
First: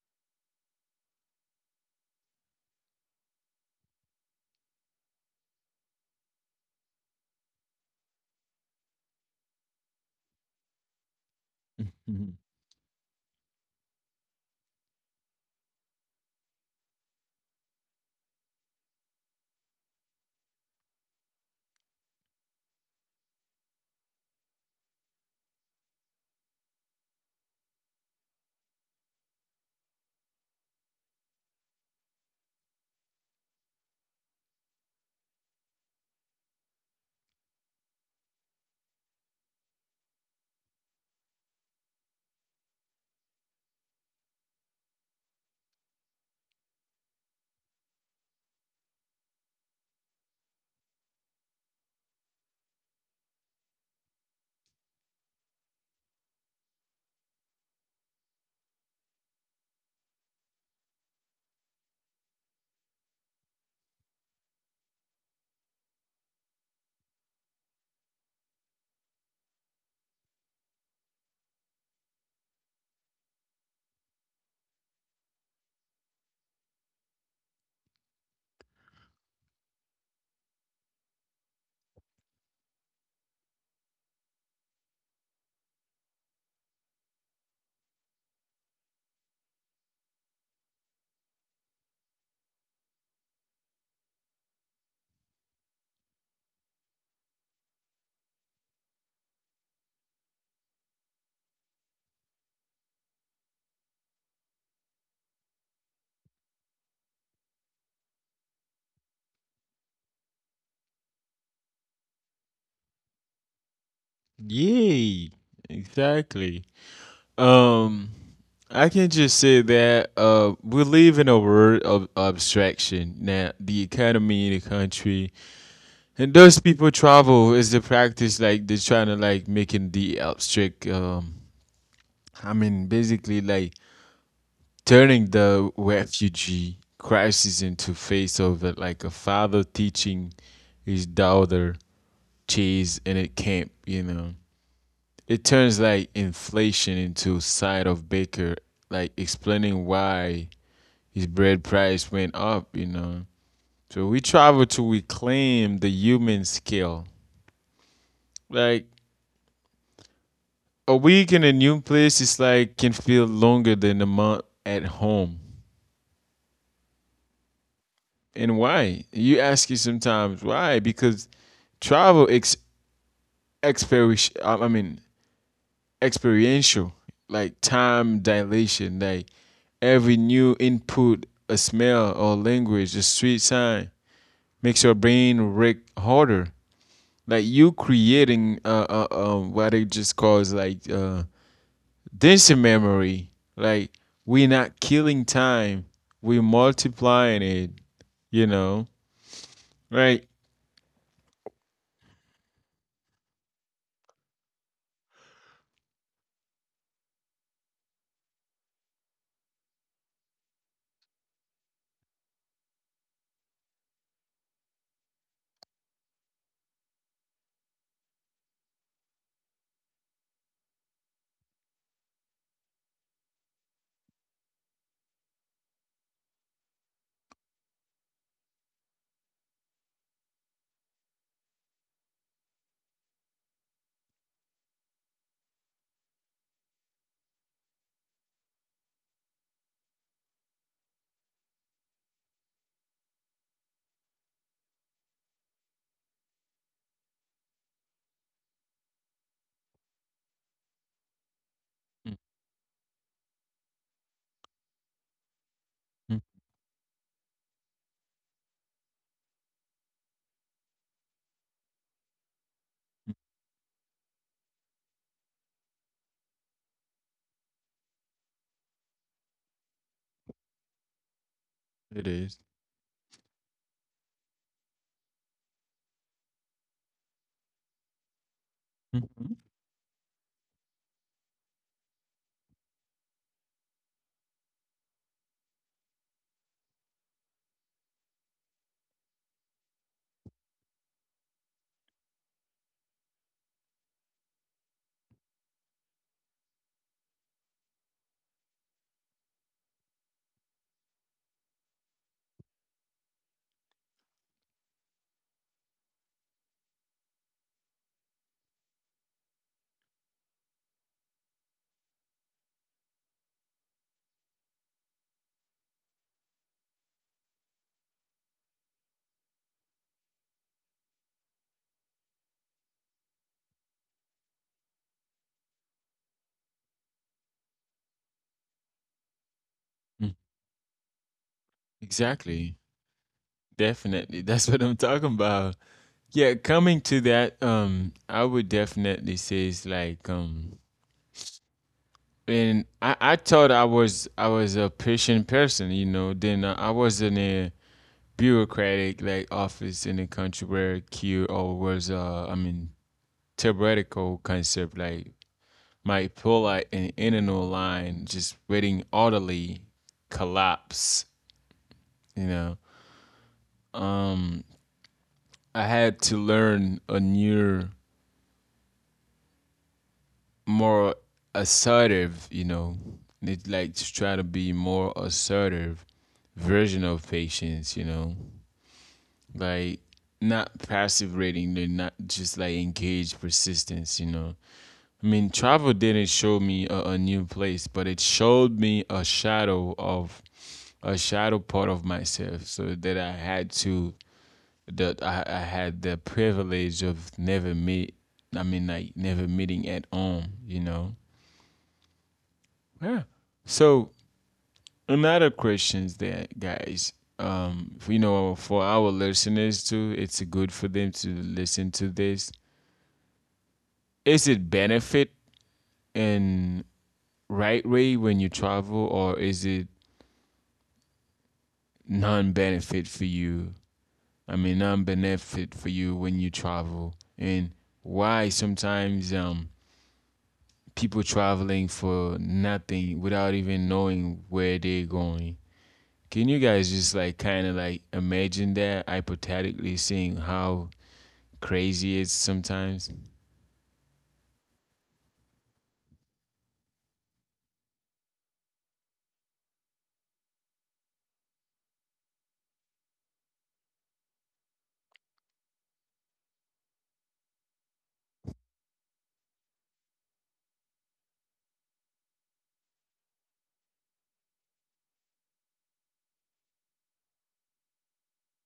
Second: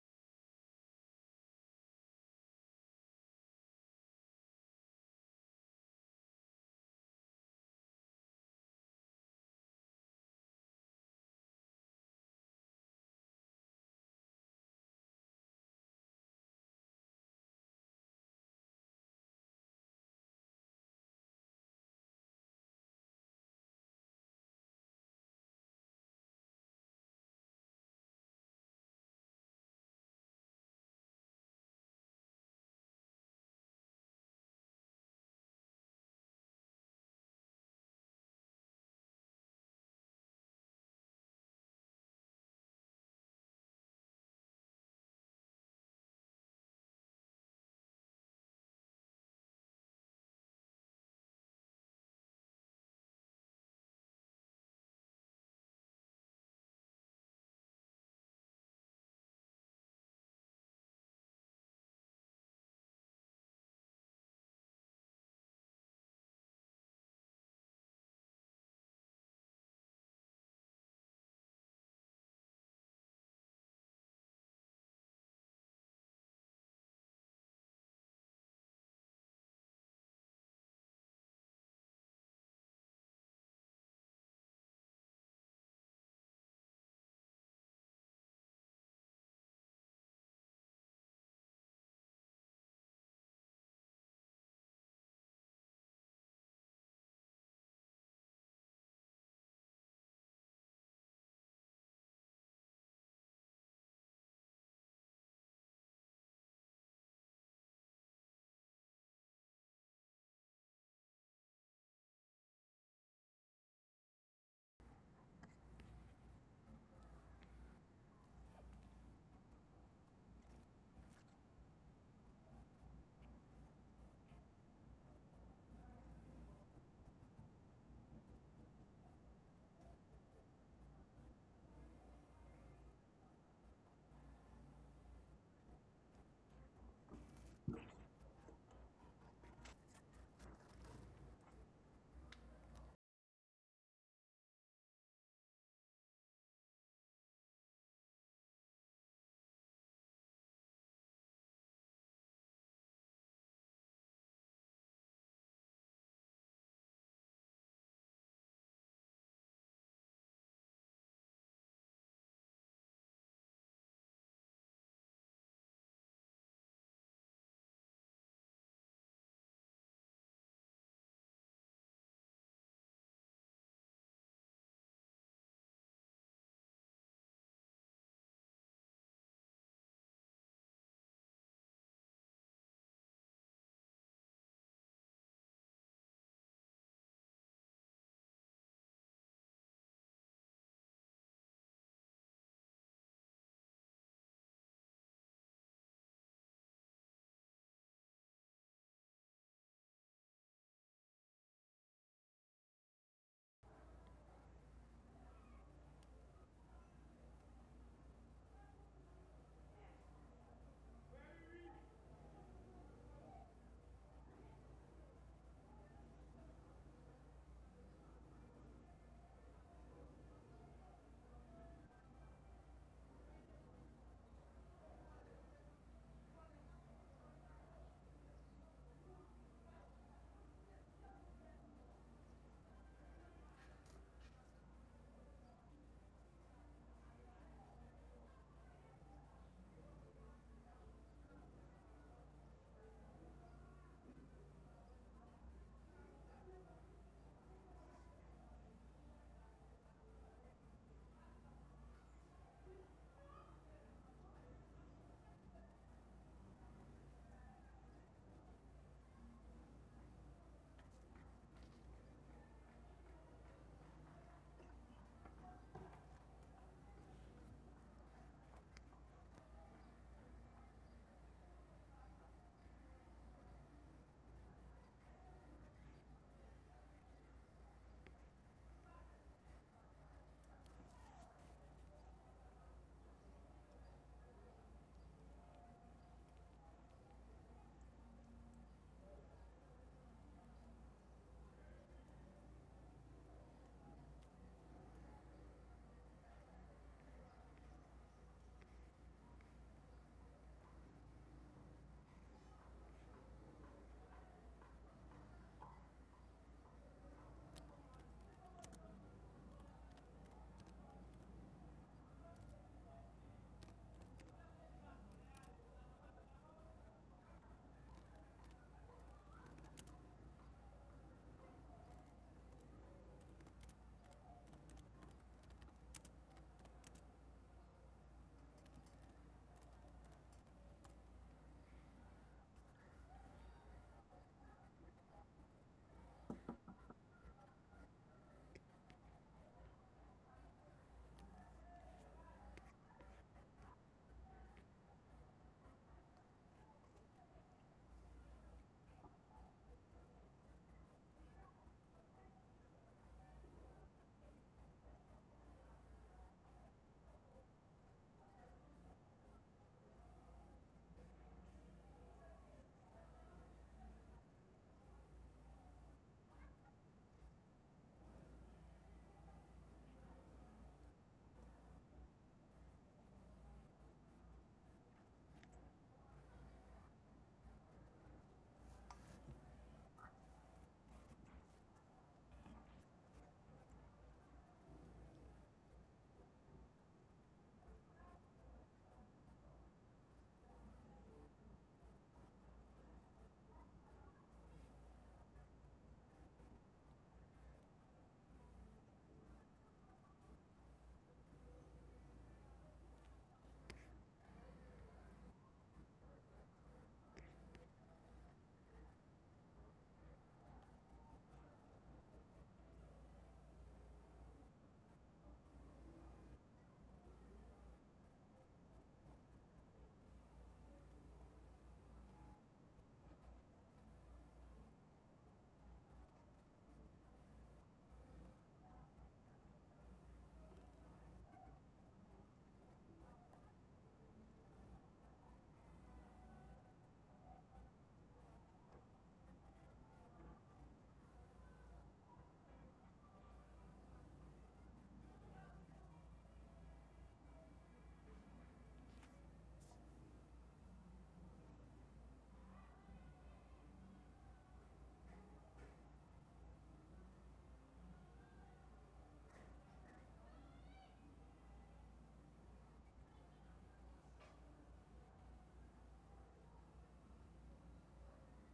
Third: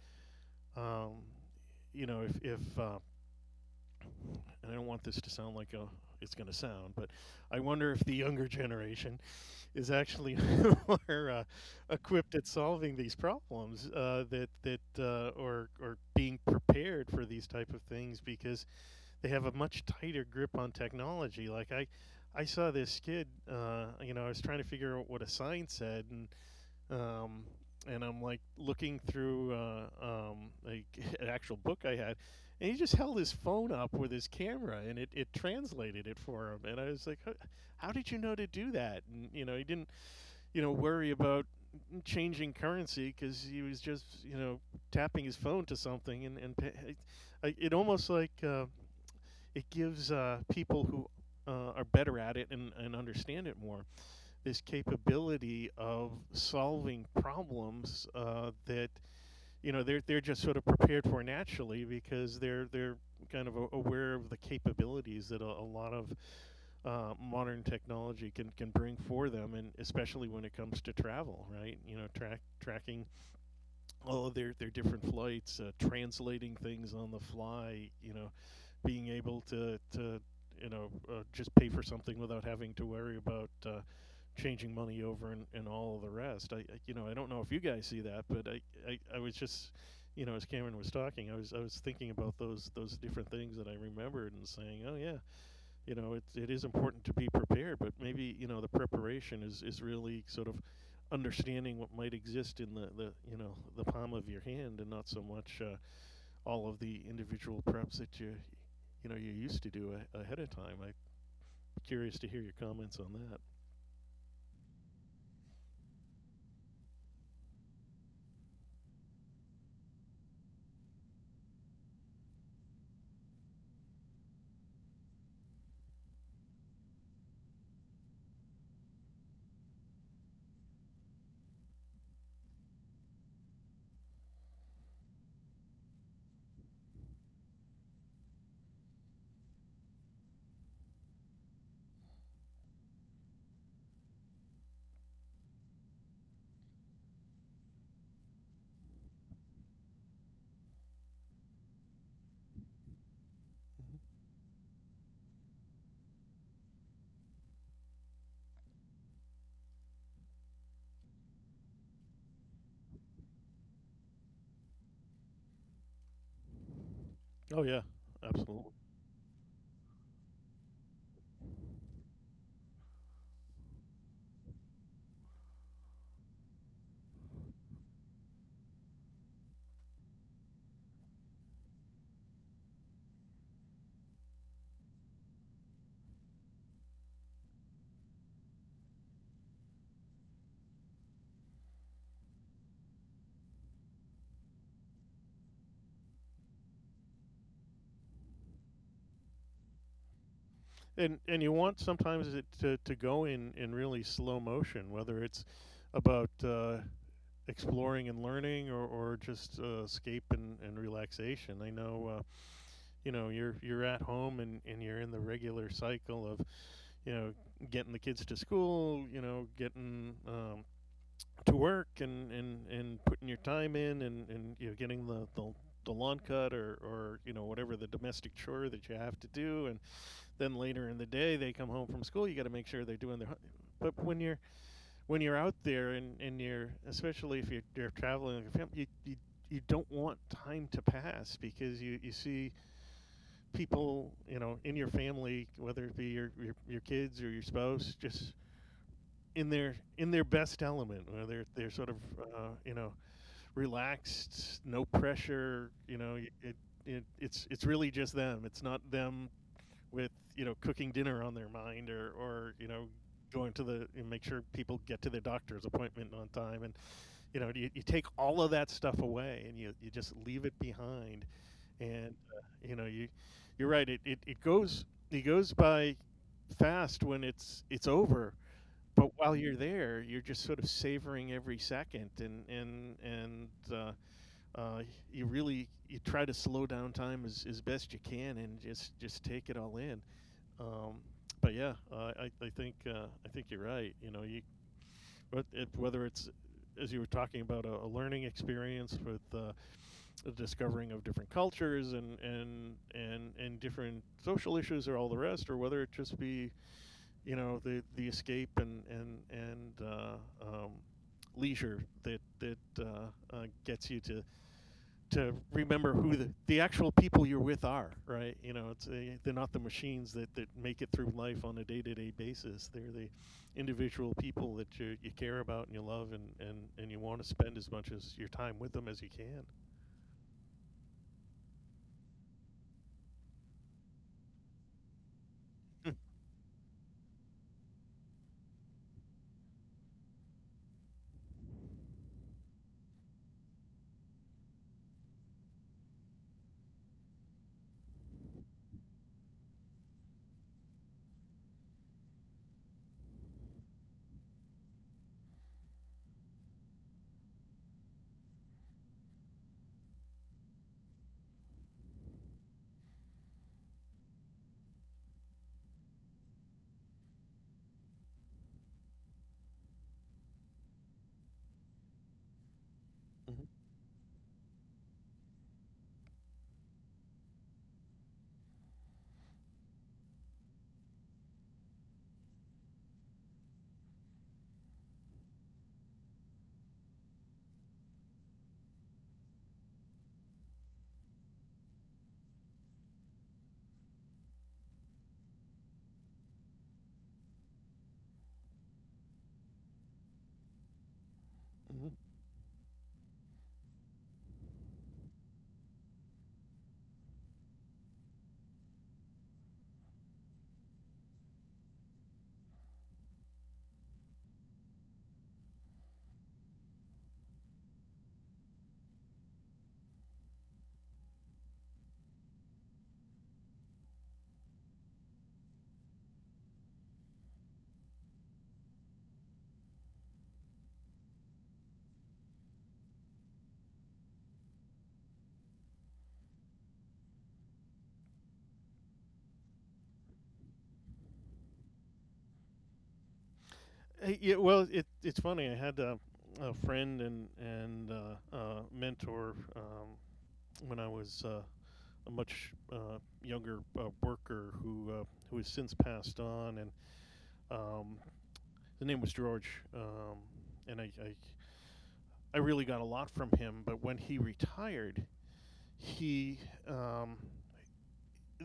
Speaker 2: um, you know, if and I don't want this to sound like a it's going to sound, but I wonder if the younger generation is actually more equipped at solving these problems, that that or being prepared for these type of things, because they have a much tighter grip on technology. Like I saw this kid. You know, I was trying to figure out what a sign said, and, um, and I'm like looking through like an actual book I had, and he just held his phone up with his camera, and it translated it for him. And I was like, "How- How did you know to do that?" And, you know, he didn't, you know, worry about changing currency, because he was just, you know, tapping his phone to something. It almost like, it gives people who are better at it, and understand it more, this capability of solving problems, that, you know, they're just sort of prepared for naturally, because they're kind of aware of the capabilities that a lot of modern technology can bring for them. And especially when it comes to travel, right? You know, tracking all of their different flights, translating things on the fly, you know, being able to, you know, just pay for something without having to worry about changing money over, and all of the rest. You know, I don't know if you guys see that, but I was just, you know, as Cameron was talking, I was thinking about those different things that I remembered, and saying, oh yeah, you know, it is important to be prepared, but maybe, you know, the preparation is really sort of understanding what might exist in you know, the palm of your hand, and not so much all of the individual preps that you know, you used to do ahead of time. I'm curious to hear your comments on that.
Speaker 1: yay, exactly. Um, I can just say that we live in a world of abstraction now. The economy, the country, and those people, travel is the practice, like, they're trying to, like, making the abstract. I mean, basically, like, turning the refugee crisis into face of it, like, a father teaching his daughter cheese in a camp, you know. It turns like inflation into side of baker, like, explaining why his bread price went up, you know. So we
Speaker 2: Mm-hmm.
Speaker 1: travel to reclaim the human scale, like, a week in a new place is like can feel longer than a month at home.
Speaker 2: Oh, yeah,
Speaker 1: And
Speaker 2: absolutely.
Speaker 1: why? You ask you sometimes why, because travel ex experience, I mean, experiential, like, time dilation, like, every new input, a smell or language, a street sign makes your brain work harder. Like, you creating what it just calls, like, density memory. Like, we're not killing time, we're multiplying it. You know, right?
Speaker 2: And you want sometimes it to go in really slow motion, whether it's about exploring and learning, or just escape, and relaxation. I know. You're at home, and you're in the regular cycle of you know getting the kids to school, getting to work, and putting your time in, and getting the lawn cut, or whatever the domestic chore that you have to do, and then later in the day they come home from school, you got to make sure they're doing their. But when you're out there, and you're, especially if you're traveling, you, you you don't want time to pass, because you see people, in your family, whether it be your kids or your spouse, just in their best element, where they're sort of relaxed, no pressure.
Speaker 1: Mm-hmm.
Speaker 2: It, it's really just them. It's not them with cooking dinner on their mind, or going to the, you make sure people get to their doctor's appointment on time. And you take all of that stuff away, and you just leave it behind.
Speaker 1: It
Speaker 2: And
Speaker 1: is.
Speaker 2: you know You're right, it goes by fast when it's over. But
Speaker 1: Mhm,
Speaker 2: while you're there you're just sort of savoring every second, and uh, uh, you really, you try to slow down time as best you can, and just take it all in. Um, but yeah uh, I think you're right, you know you. But whether it's, as you were talking about, a learning experience with the discovering of different cultures and different social issues or all the rest, or whether it just be the escape and um, leisure that gets you to remember who the actual people you're with are, right? You know, it's They're not the machines that make it through life on a day to day basis. They're the individual people that you care about and you love, and you want to spend as much as your time with them as you can.
Speaker 1: mm. Exactly. Definitely. That's what I'm talking about. Yeah, coming to that, I would definitely say it's like, and I thought I was a patient person, you know. Then I was in a bureaucratic, like, office in the country where Q or was I mean, theoretical concept, like, my polite an internal line just waiting orderly collapse, you know. Um I had to learn a new, more assertive, you know,
Speaker 2: Mm-hmm.
Speaker 1: it's like to try to be more assertive version of patience, you know. Like, not passive rating, they're not just like engage persistence, you know. I mean, travel didn't show me a new place, but it showed me a shadow of a shadow part of myself so that I had to that I had the privilege of never meet. I mean, like, never meeting at all. You know.
Speaker 2: Mm-hmm.
Speaker 1: Yeah. So, another questions there, guys. You know, for our listeners too, it's good for them to listen to this. Is it benefit and right way when you travel, or is it non-benefit for you? I mean, non-benefit for you when you travel, and why sometimes people traveling for nothing without even knowing where they're going. Can you guys just like kind of like imagine that hypothetically, seeing how crazy it's sometimes?
Speaker 2: Yeah, well, it's funny. I had a friend and mentor, when I was a much younger worker who has since passed on. And um, his name was George. And I really got a lot from him. But when he retired, he um,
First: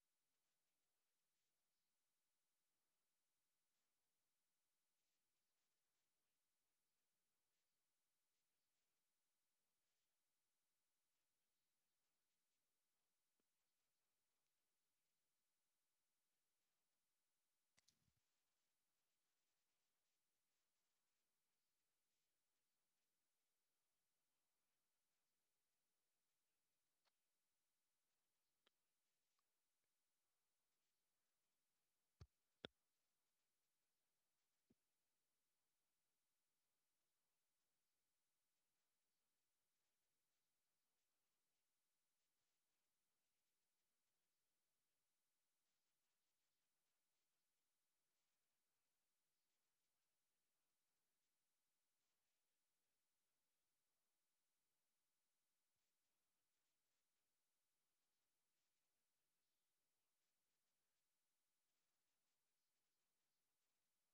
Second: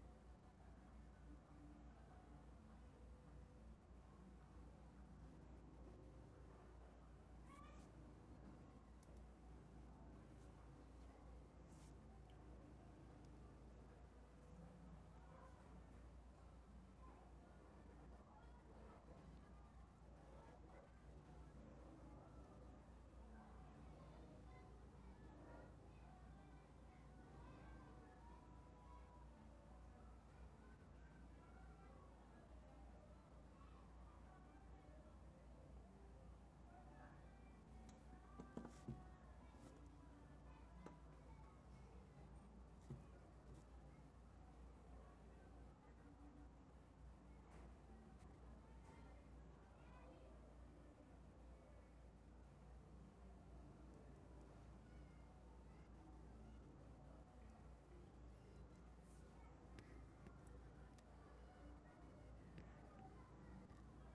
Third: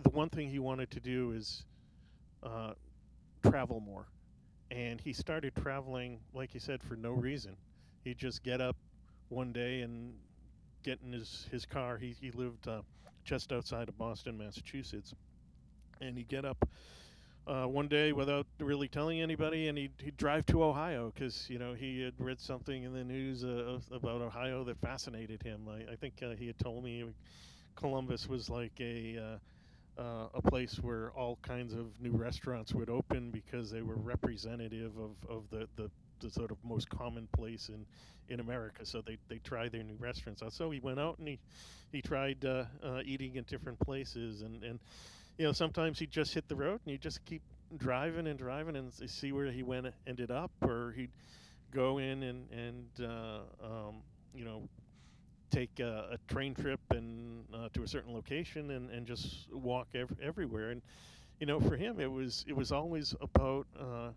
Speaker 2: the one thing he wanted to do is uh, travel more, and he started traveling, like you said, for no reason. He'd just get up one day and get in his car. He lived just outside of Boston, Massachusetts. And he'd get up one day without really telling anybody, and he'd drive to Ohio because, you know, he had read something in the news about Ohio that fascinated him. I think he had told me Columbus was like a place where all kinds of new restaurants would open, because they were representative of the sort of most common place in America. So they try their new restaurants out. So he went out and he tried eating in different places. And, you know, sometimes he'd just hit the road and he'd just keep driving and driving and see where he went ended up, or he'd go in and um, you know, take a train trip and to a certain location, and just walk everywhere. And you know, for him, it was always about,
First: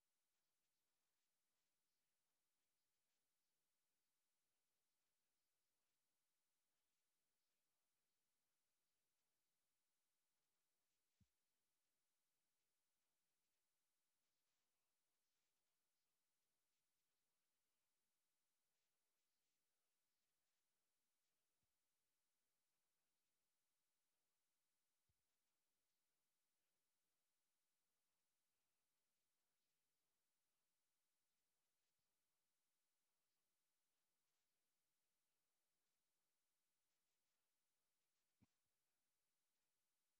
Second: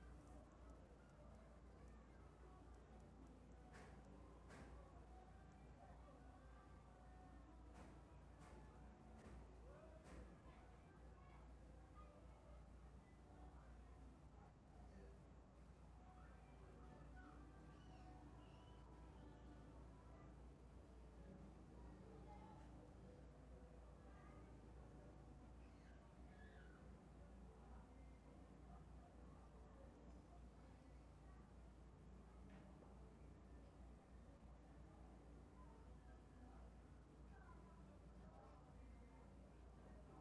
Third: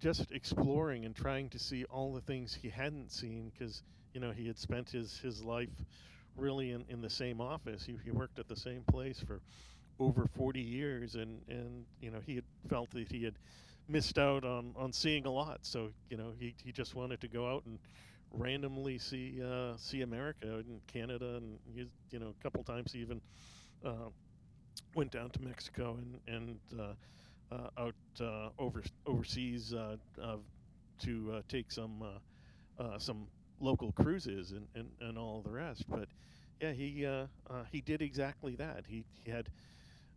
Speaker 2: just exploring and trying to see all the things he hadn't seen, because you know he had spent his life really in the same office. He worked at the same place for over 40 years, and you know he had felt that he had missed out on seeing a lot. So you know he just wanted to go out and randomly see America and Canada, and he's, you know, a couple times he even uh, went down to Mexico and out, overseas, uh, to take some local cruises, and all the rest. But yeah, he did exactly that. He had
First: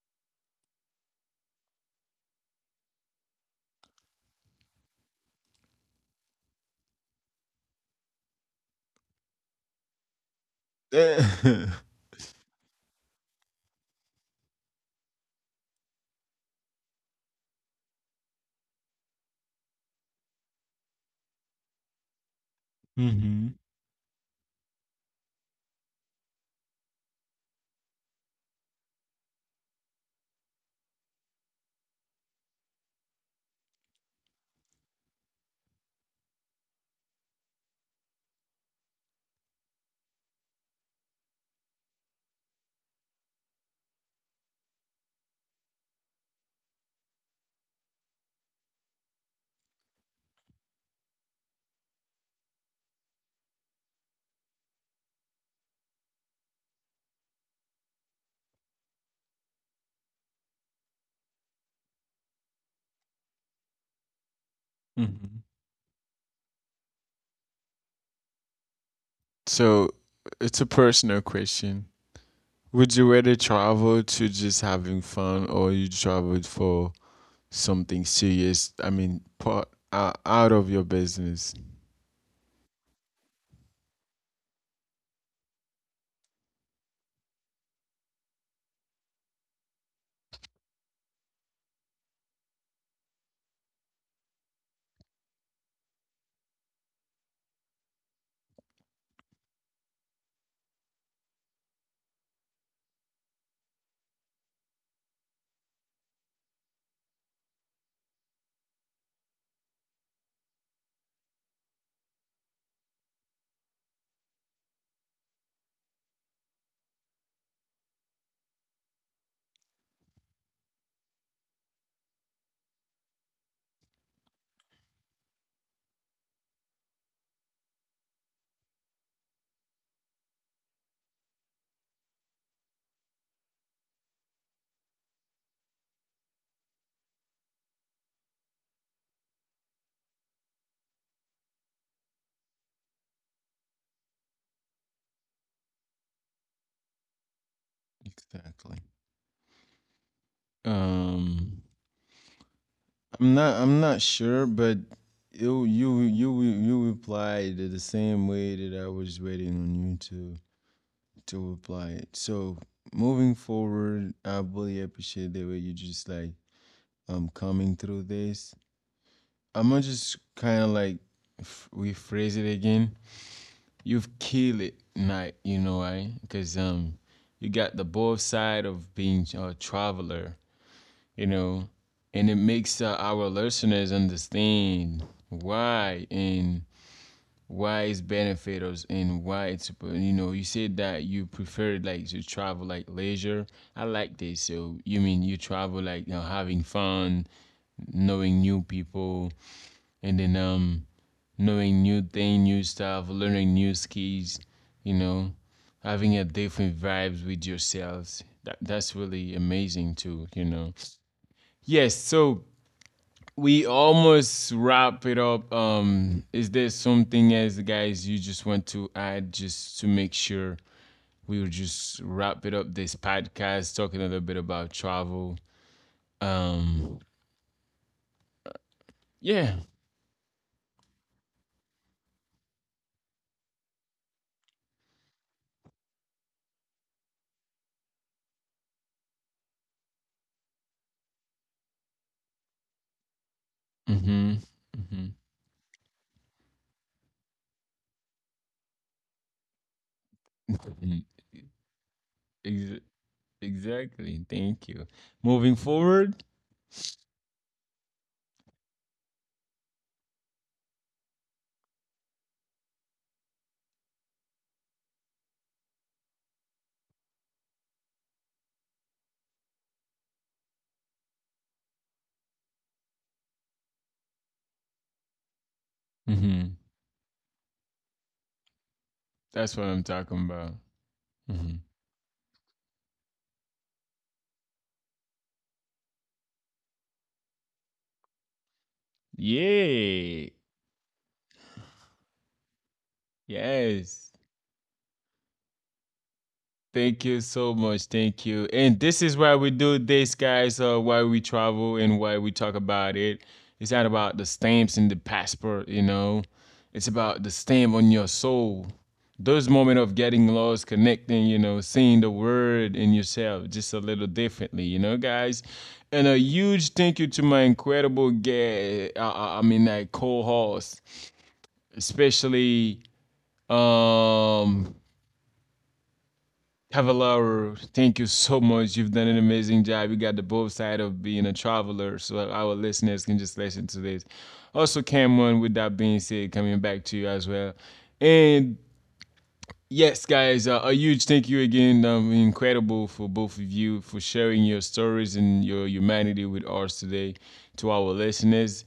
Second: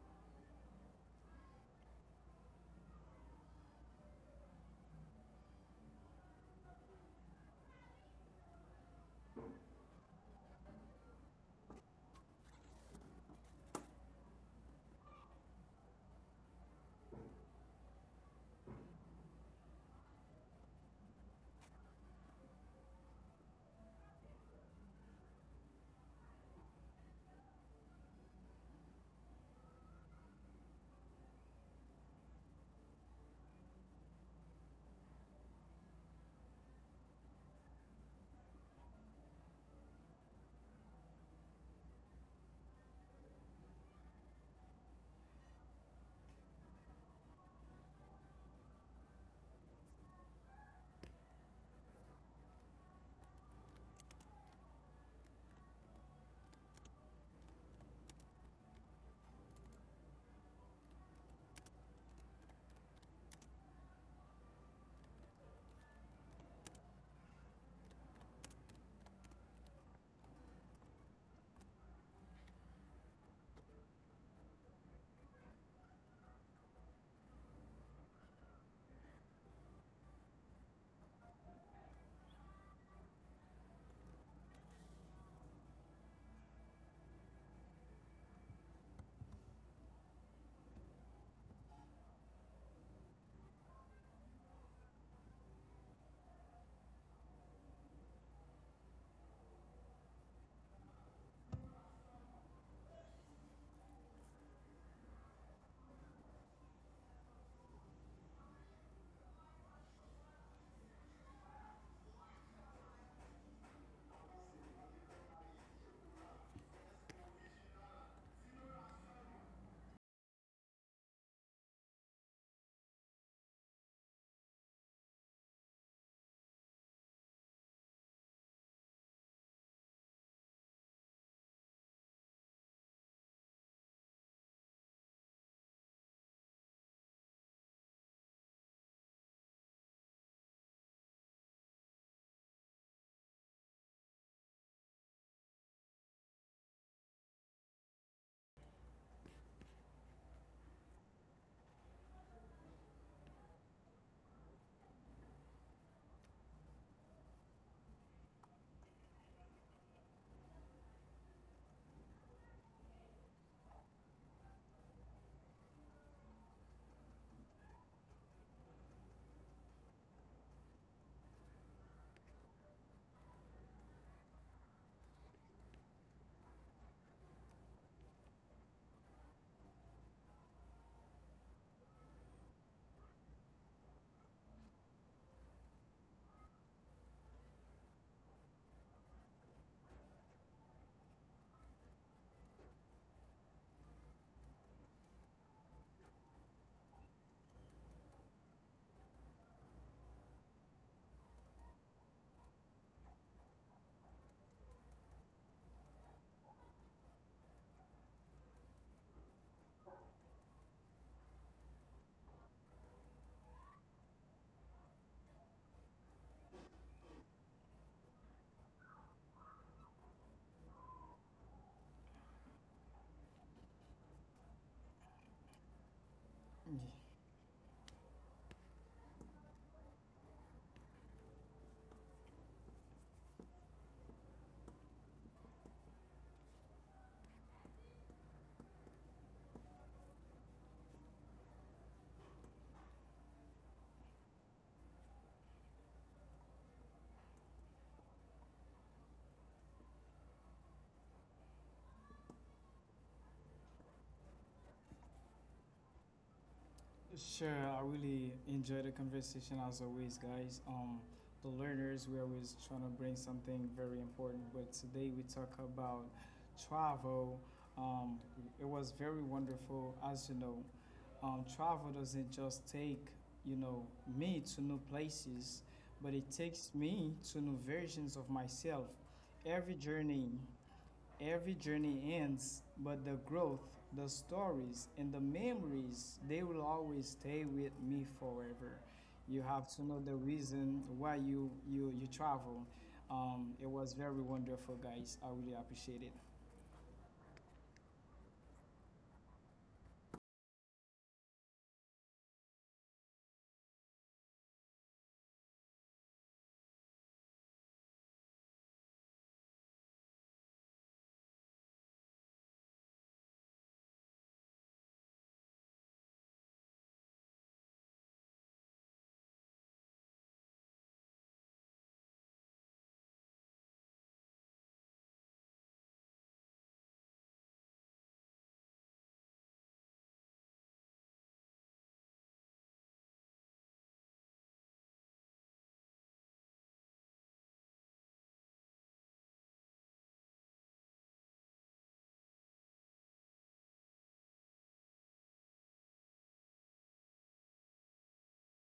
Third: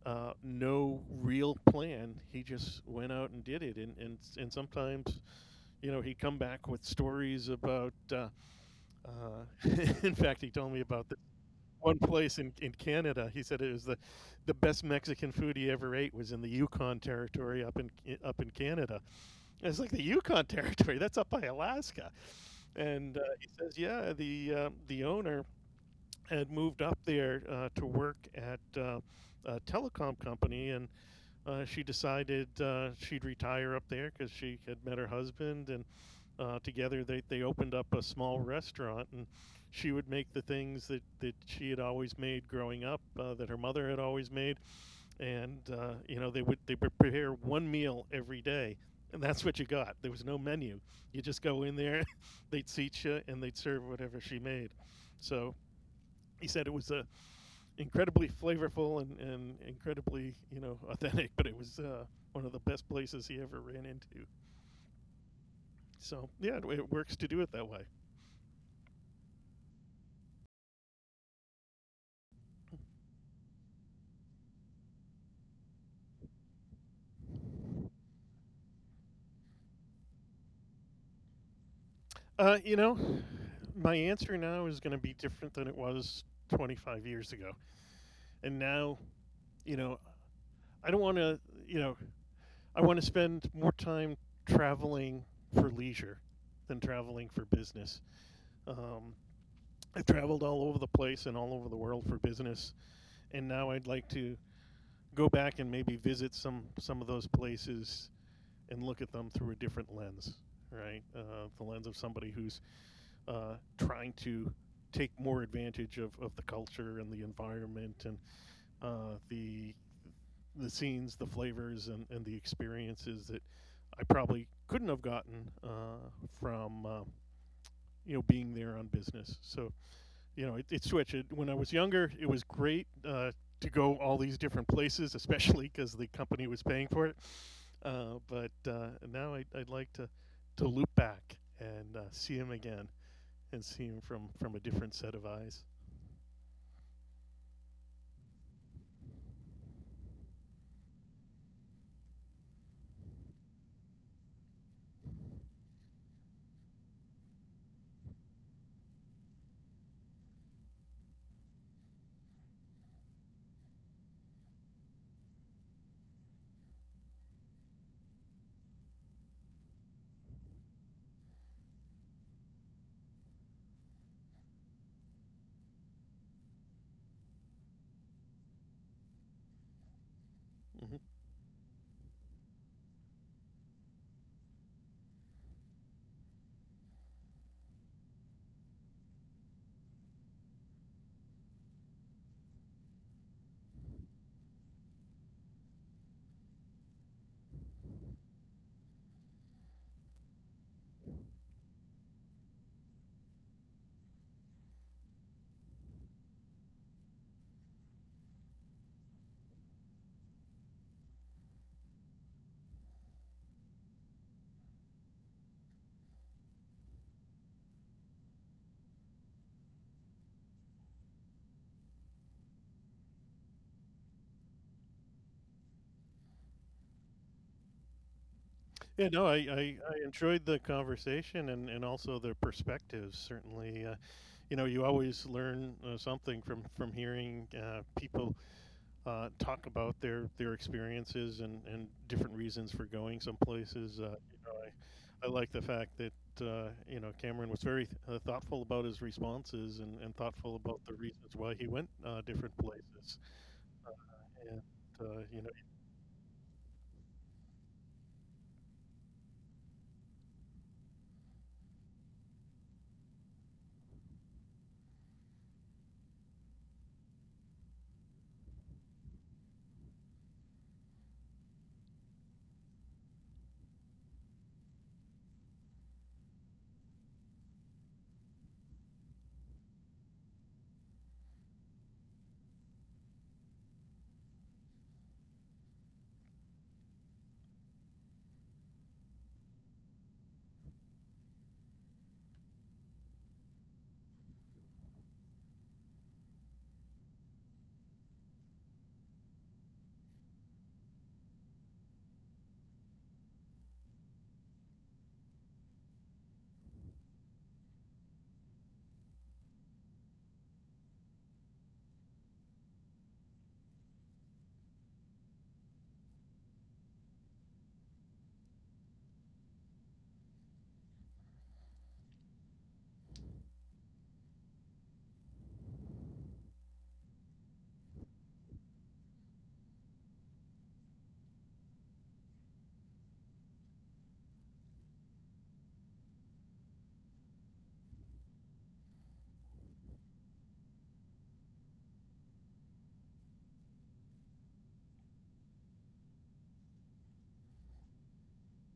Speaker 2: no real plan. He just went out and did it, and sometimes you know he'd come back with stories about. Uh, in fact, he told me about this one place in Canada. He said it was the best Mexican food he ever ate was in the Yukon Territory up in Canada. And it's like the Yukon Territory that's up by Alaska, and he
Speaker 1: Mm-hmm.
Speaker 2: says, yeah, the owner had moved up there to work at. A telecom company, and she decided she'd retire up there because she had met her husband, and together they opened up a small restaurant. And she would make the things that she had always made growing up, that her mother had always made, and you know they would prepare one meal every day, and that's what you got. There was no menu. You just go in there, they'd seat you, and they'd serve whatever she made. So he said it was a incredibly flavorful, and incredibly, you know, authentic. But it was one of the best places he ever ran into.
Speaker 1: Mm-hmm.
Speaker 2: So yeah, it works to do it that way.
Speaker 1: So, it's a personal question. Would you rather travel to just having fun, or you traveled for something serious? I mean, part, out of your business.
Speaker 2: You know, my answer now is going to be different than it was 25 years ago. And now, you know, I don't want to, you know, I want to spend more time traveling for leisure than traveling for business. Um, I've traveled all over the place and all over the world for business, and now I'd like to go back and maybe visit some of those places and look at them through a different lens, right? The lens of somebody who's trying to take more advantage of the culture and the environment and uh, the the scenes, the flavors, and the experiences that I probably couldn't have gotten from you know being there on business. So you know, it switched. When I was younger, it was great to go all these different places, especially because the company was paying for it. But now I'd like to loop back and see him again, and see him from a different set of eyes.
Speaker 1: Exactly. Um, I'm not sure, but you replied the same way that I was waiting on you to reply. So moving forward, I really appreciate the way you just like, coming through this. I'm gonna just kind of like rephrase it again. You've killed it, night. You know why? Because you got the both side of being a traveler,
Speaker 2: hmm
Speaker 1: you know, and it makes our listeners understand why, and why it's beneficial and why it's, you know, you said that you prefer like to travel like leisure. I like this. So you mean you travel like, you know, having fun, knowing new people, and then knowing new thing, new stuff, learning new skills, you know, having a different vibes with yourselves. That's really amazing too, you know. Yes, so we almost wrap it up. Is there something else, guys, you just want to add just to make sure we will just wrap it up this podcast, talking a little bit about travel?
Speaker 3: Yeah.
Speaker 1: Um,
Speaker 2: Yeah, no, I,
Speaker 1: yeah.
Speaker 2: I, I enjoyed the conversation, and also the perspectives. Certainly. You know, you always learn something from hearing people talk about their experiences and different reasons for going some places. You
Speaker 1: Mm-hmm.
Speaker 2: know, I like the fact that. You know, Cameron was very thoughtful about his responses, and thoughtful about the
Speaker 1: Mm-hmm.
Speaker 2: reasons why he went different
Speaker 1: Ex-
Speaker 2: places.
Speaker 1: exactly.
Speaker 2: And
Speaker 1: Thank you.
Speaker 2: you know,
Speaker 1: Moving forward.
Speaker 3: Sure, I really enjoyed the conversation as always, guys. The learners, we're always trying to bring something very important, but today we talk about travel. Um, it was very wonderful, as you know. Travel doesn't just take, you know, me to new places, but it
Speaker 1: Mm-hmm.
Speaker 3: takes me to new versions of myself.
Speaker 1: That's
Speaker 3: Every
Speaker 1: what I'm
Speaker 3: journey
Speaker 1: talking about.
Speaker 3: Every
Speaker 1: Mm-hmm.
Speaker 3: journey ends, but the growth, the stories, and the memories, they will always stay with me forever. You have to know the
Speaker 1: Yay.
Speaker 3: reason why you travel. It was
Speaker 1: Yes.
Speaker 3: very wonderful, guys. I really appreciate it.
Speaker 1: Thank you so much. Thank you. And this is why we do this, guys. Why we travel and why we talk about it. It's not about the stamps and the passport, you know. It's about the stamp on your soul. Those moments of getting lost, connecting, you know, seeing the word in yourself just a little differently, you know, guys. And a huge thank you to my incredible guest. I mean, like, co-host, especially um Cavallaro, thank you so much. You've done an amazing job. You got the both side of being a traveler, so our listeners can just listen to this. Also, Cameron, with that being said, coming back to you as well. And yes, guys, a huge thank you again. Incredible for both of you for sharing your stories and your humanity with us today, to our listeners.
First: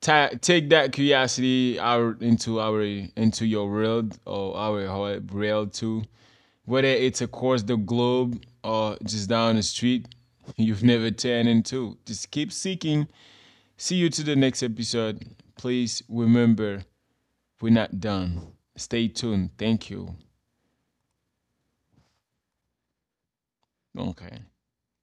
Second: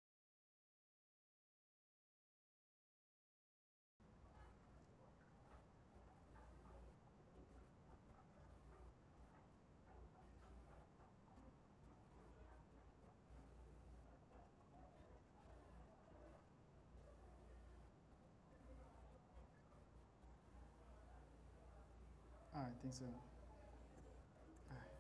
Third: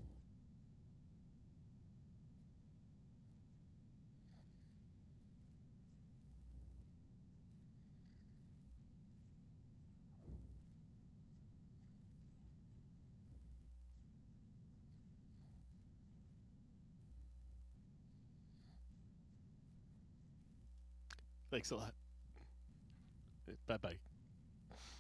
Speaker 1: Take that curiosity out into your world or our heart world too, whether it's across the globe or just down the street, you've never turned into. Just keep seeking. See you to the next episode. Please remember, we're not done. Stay tuned. Thank you.
Speaker 2: thanks a lot.
Speaker 3: All right, thanks. So. All
Speaker 2: Bye bye.
Speaker 1: Okay.
Speaker 3: right.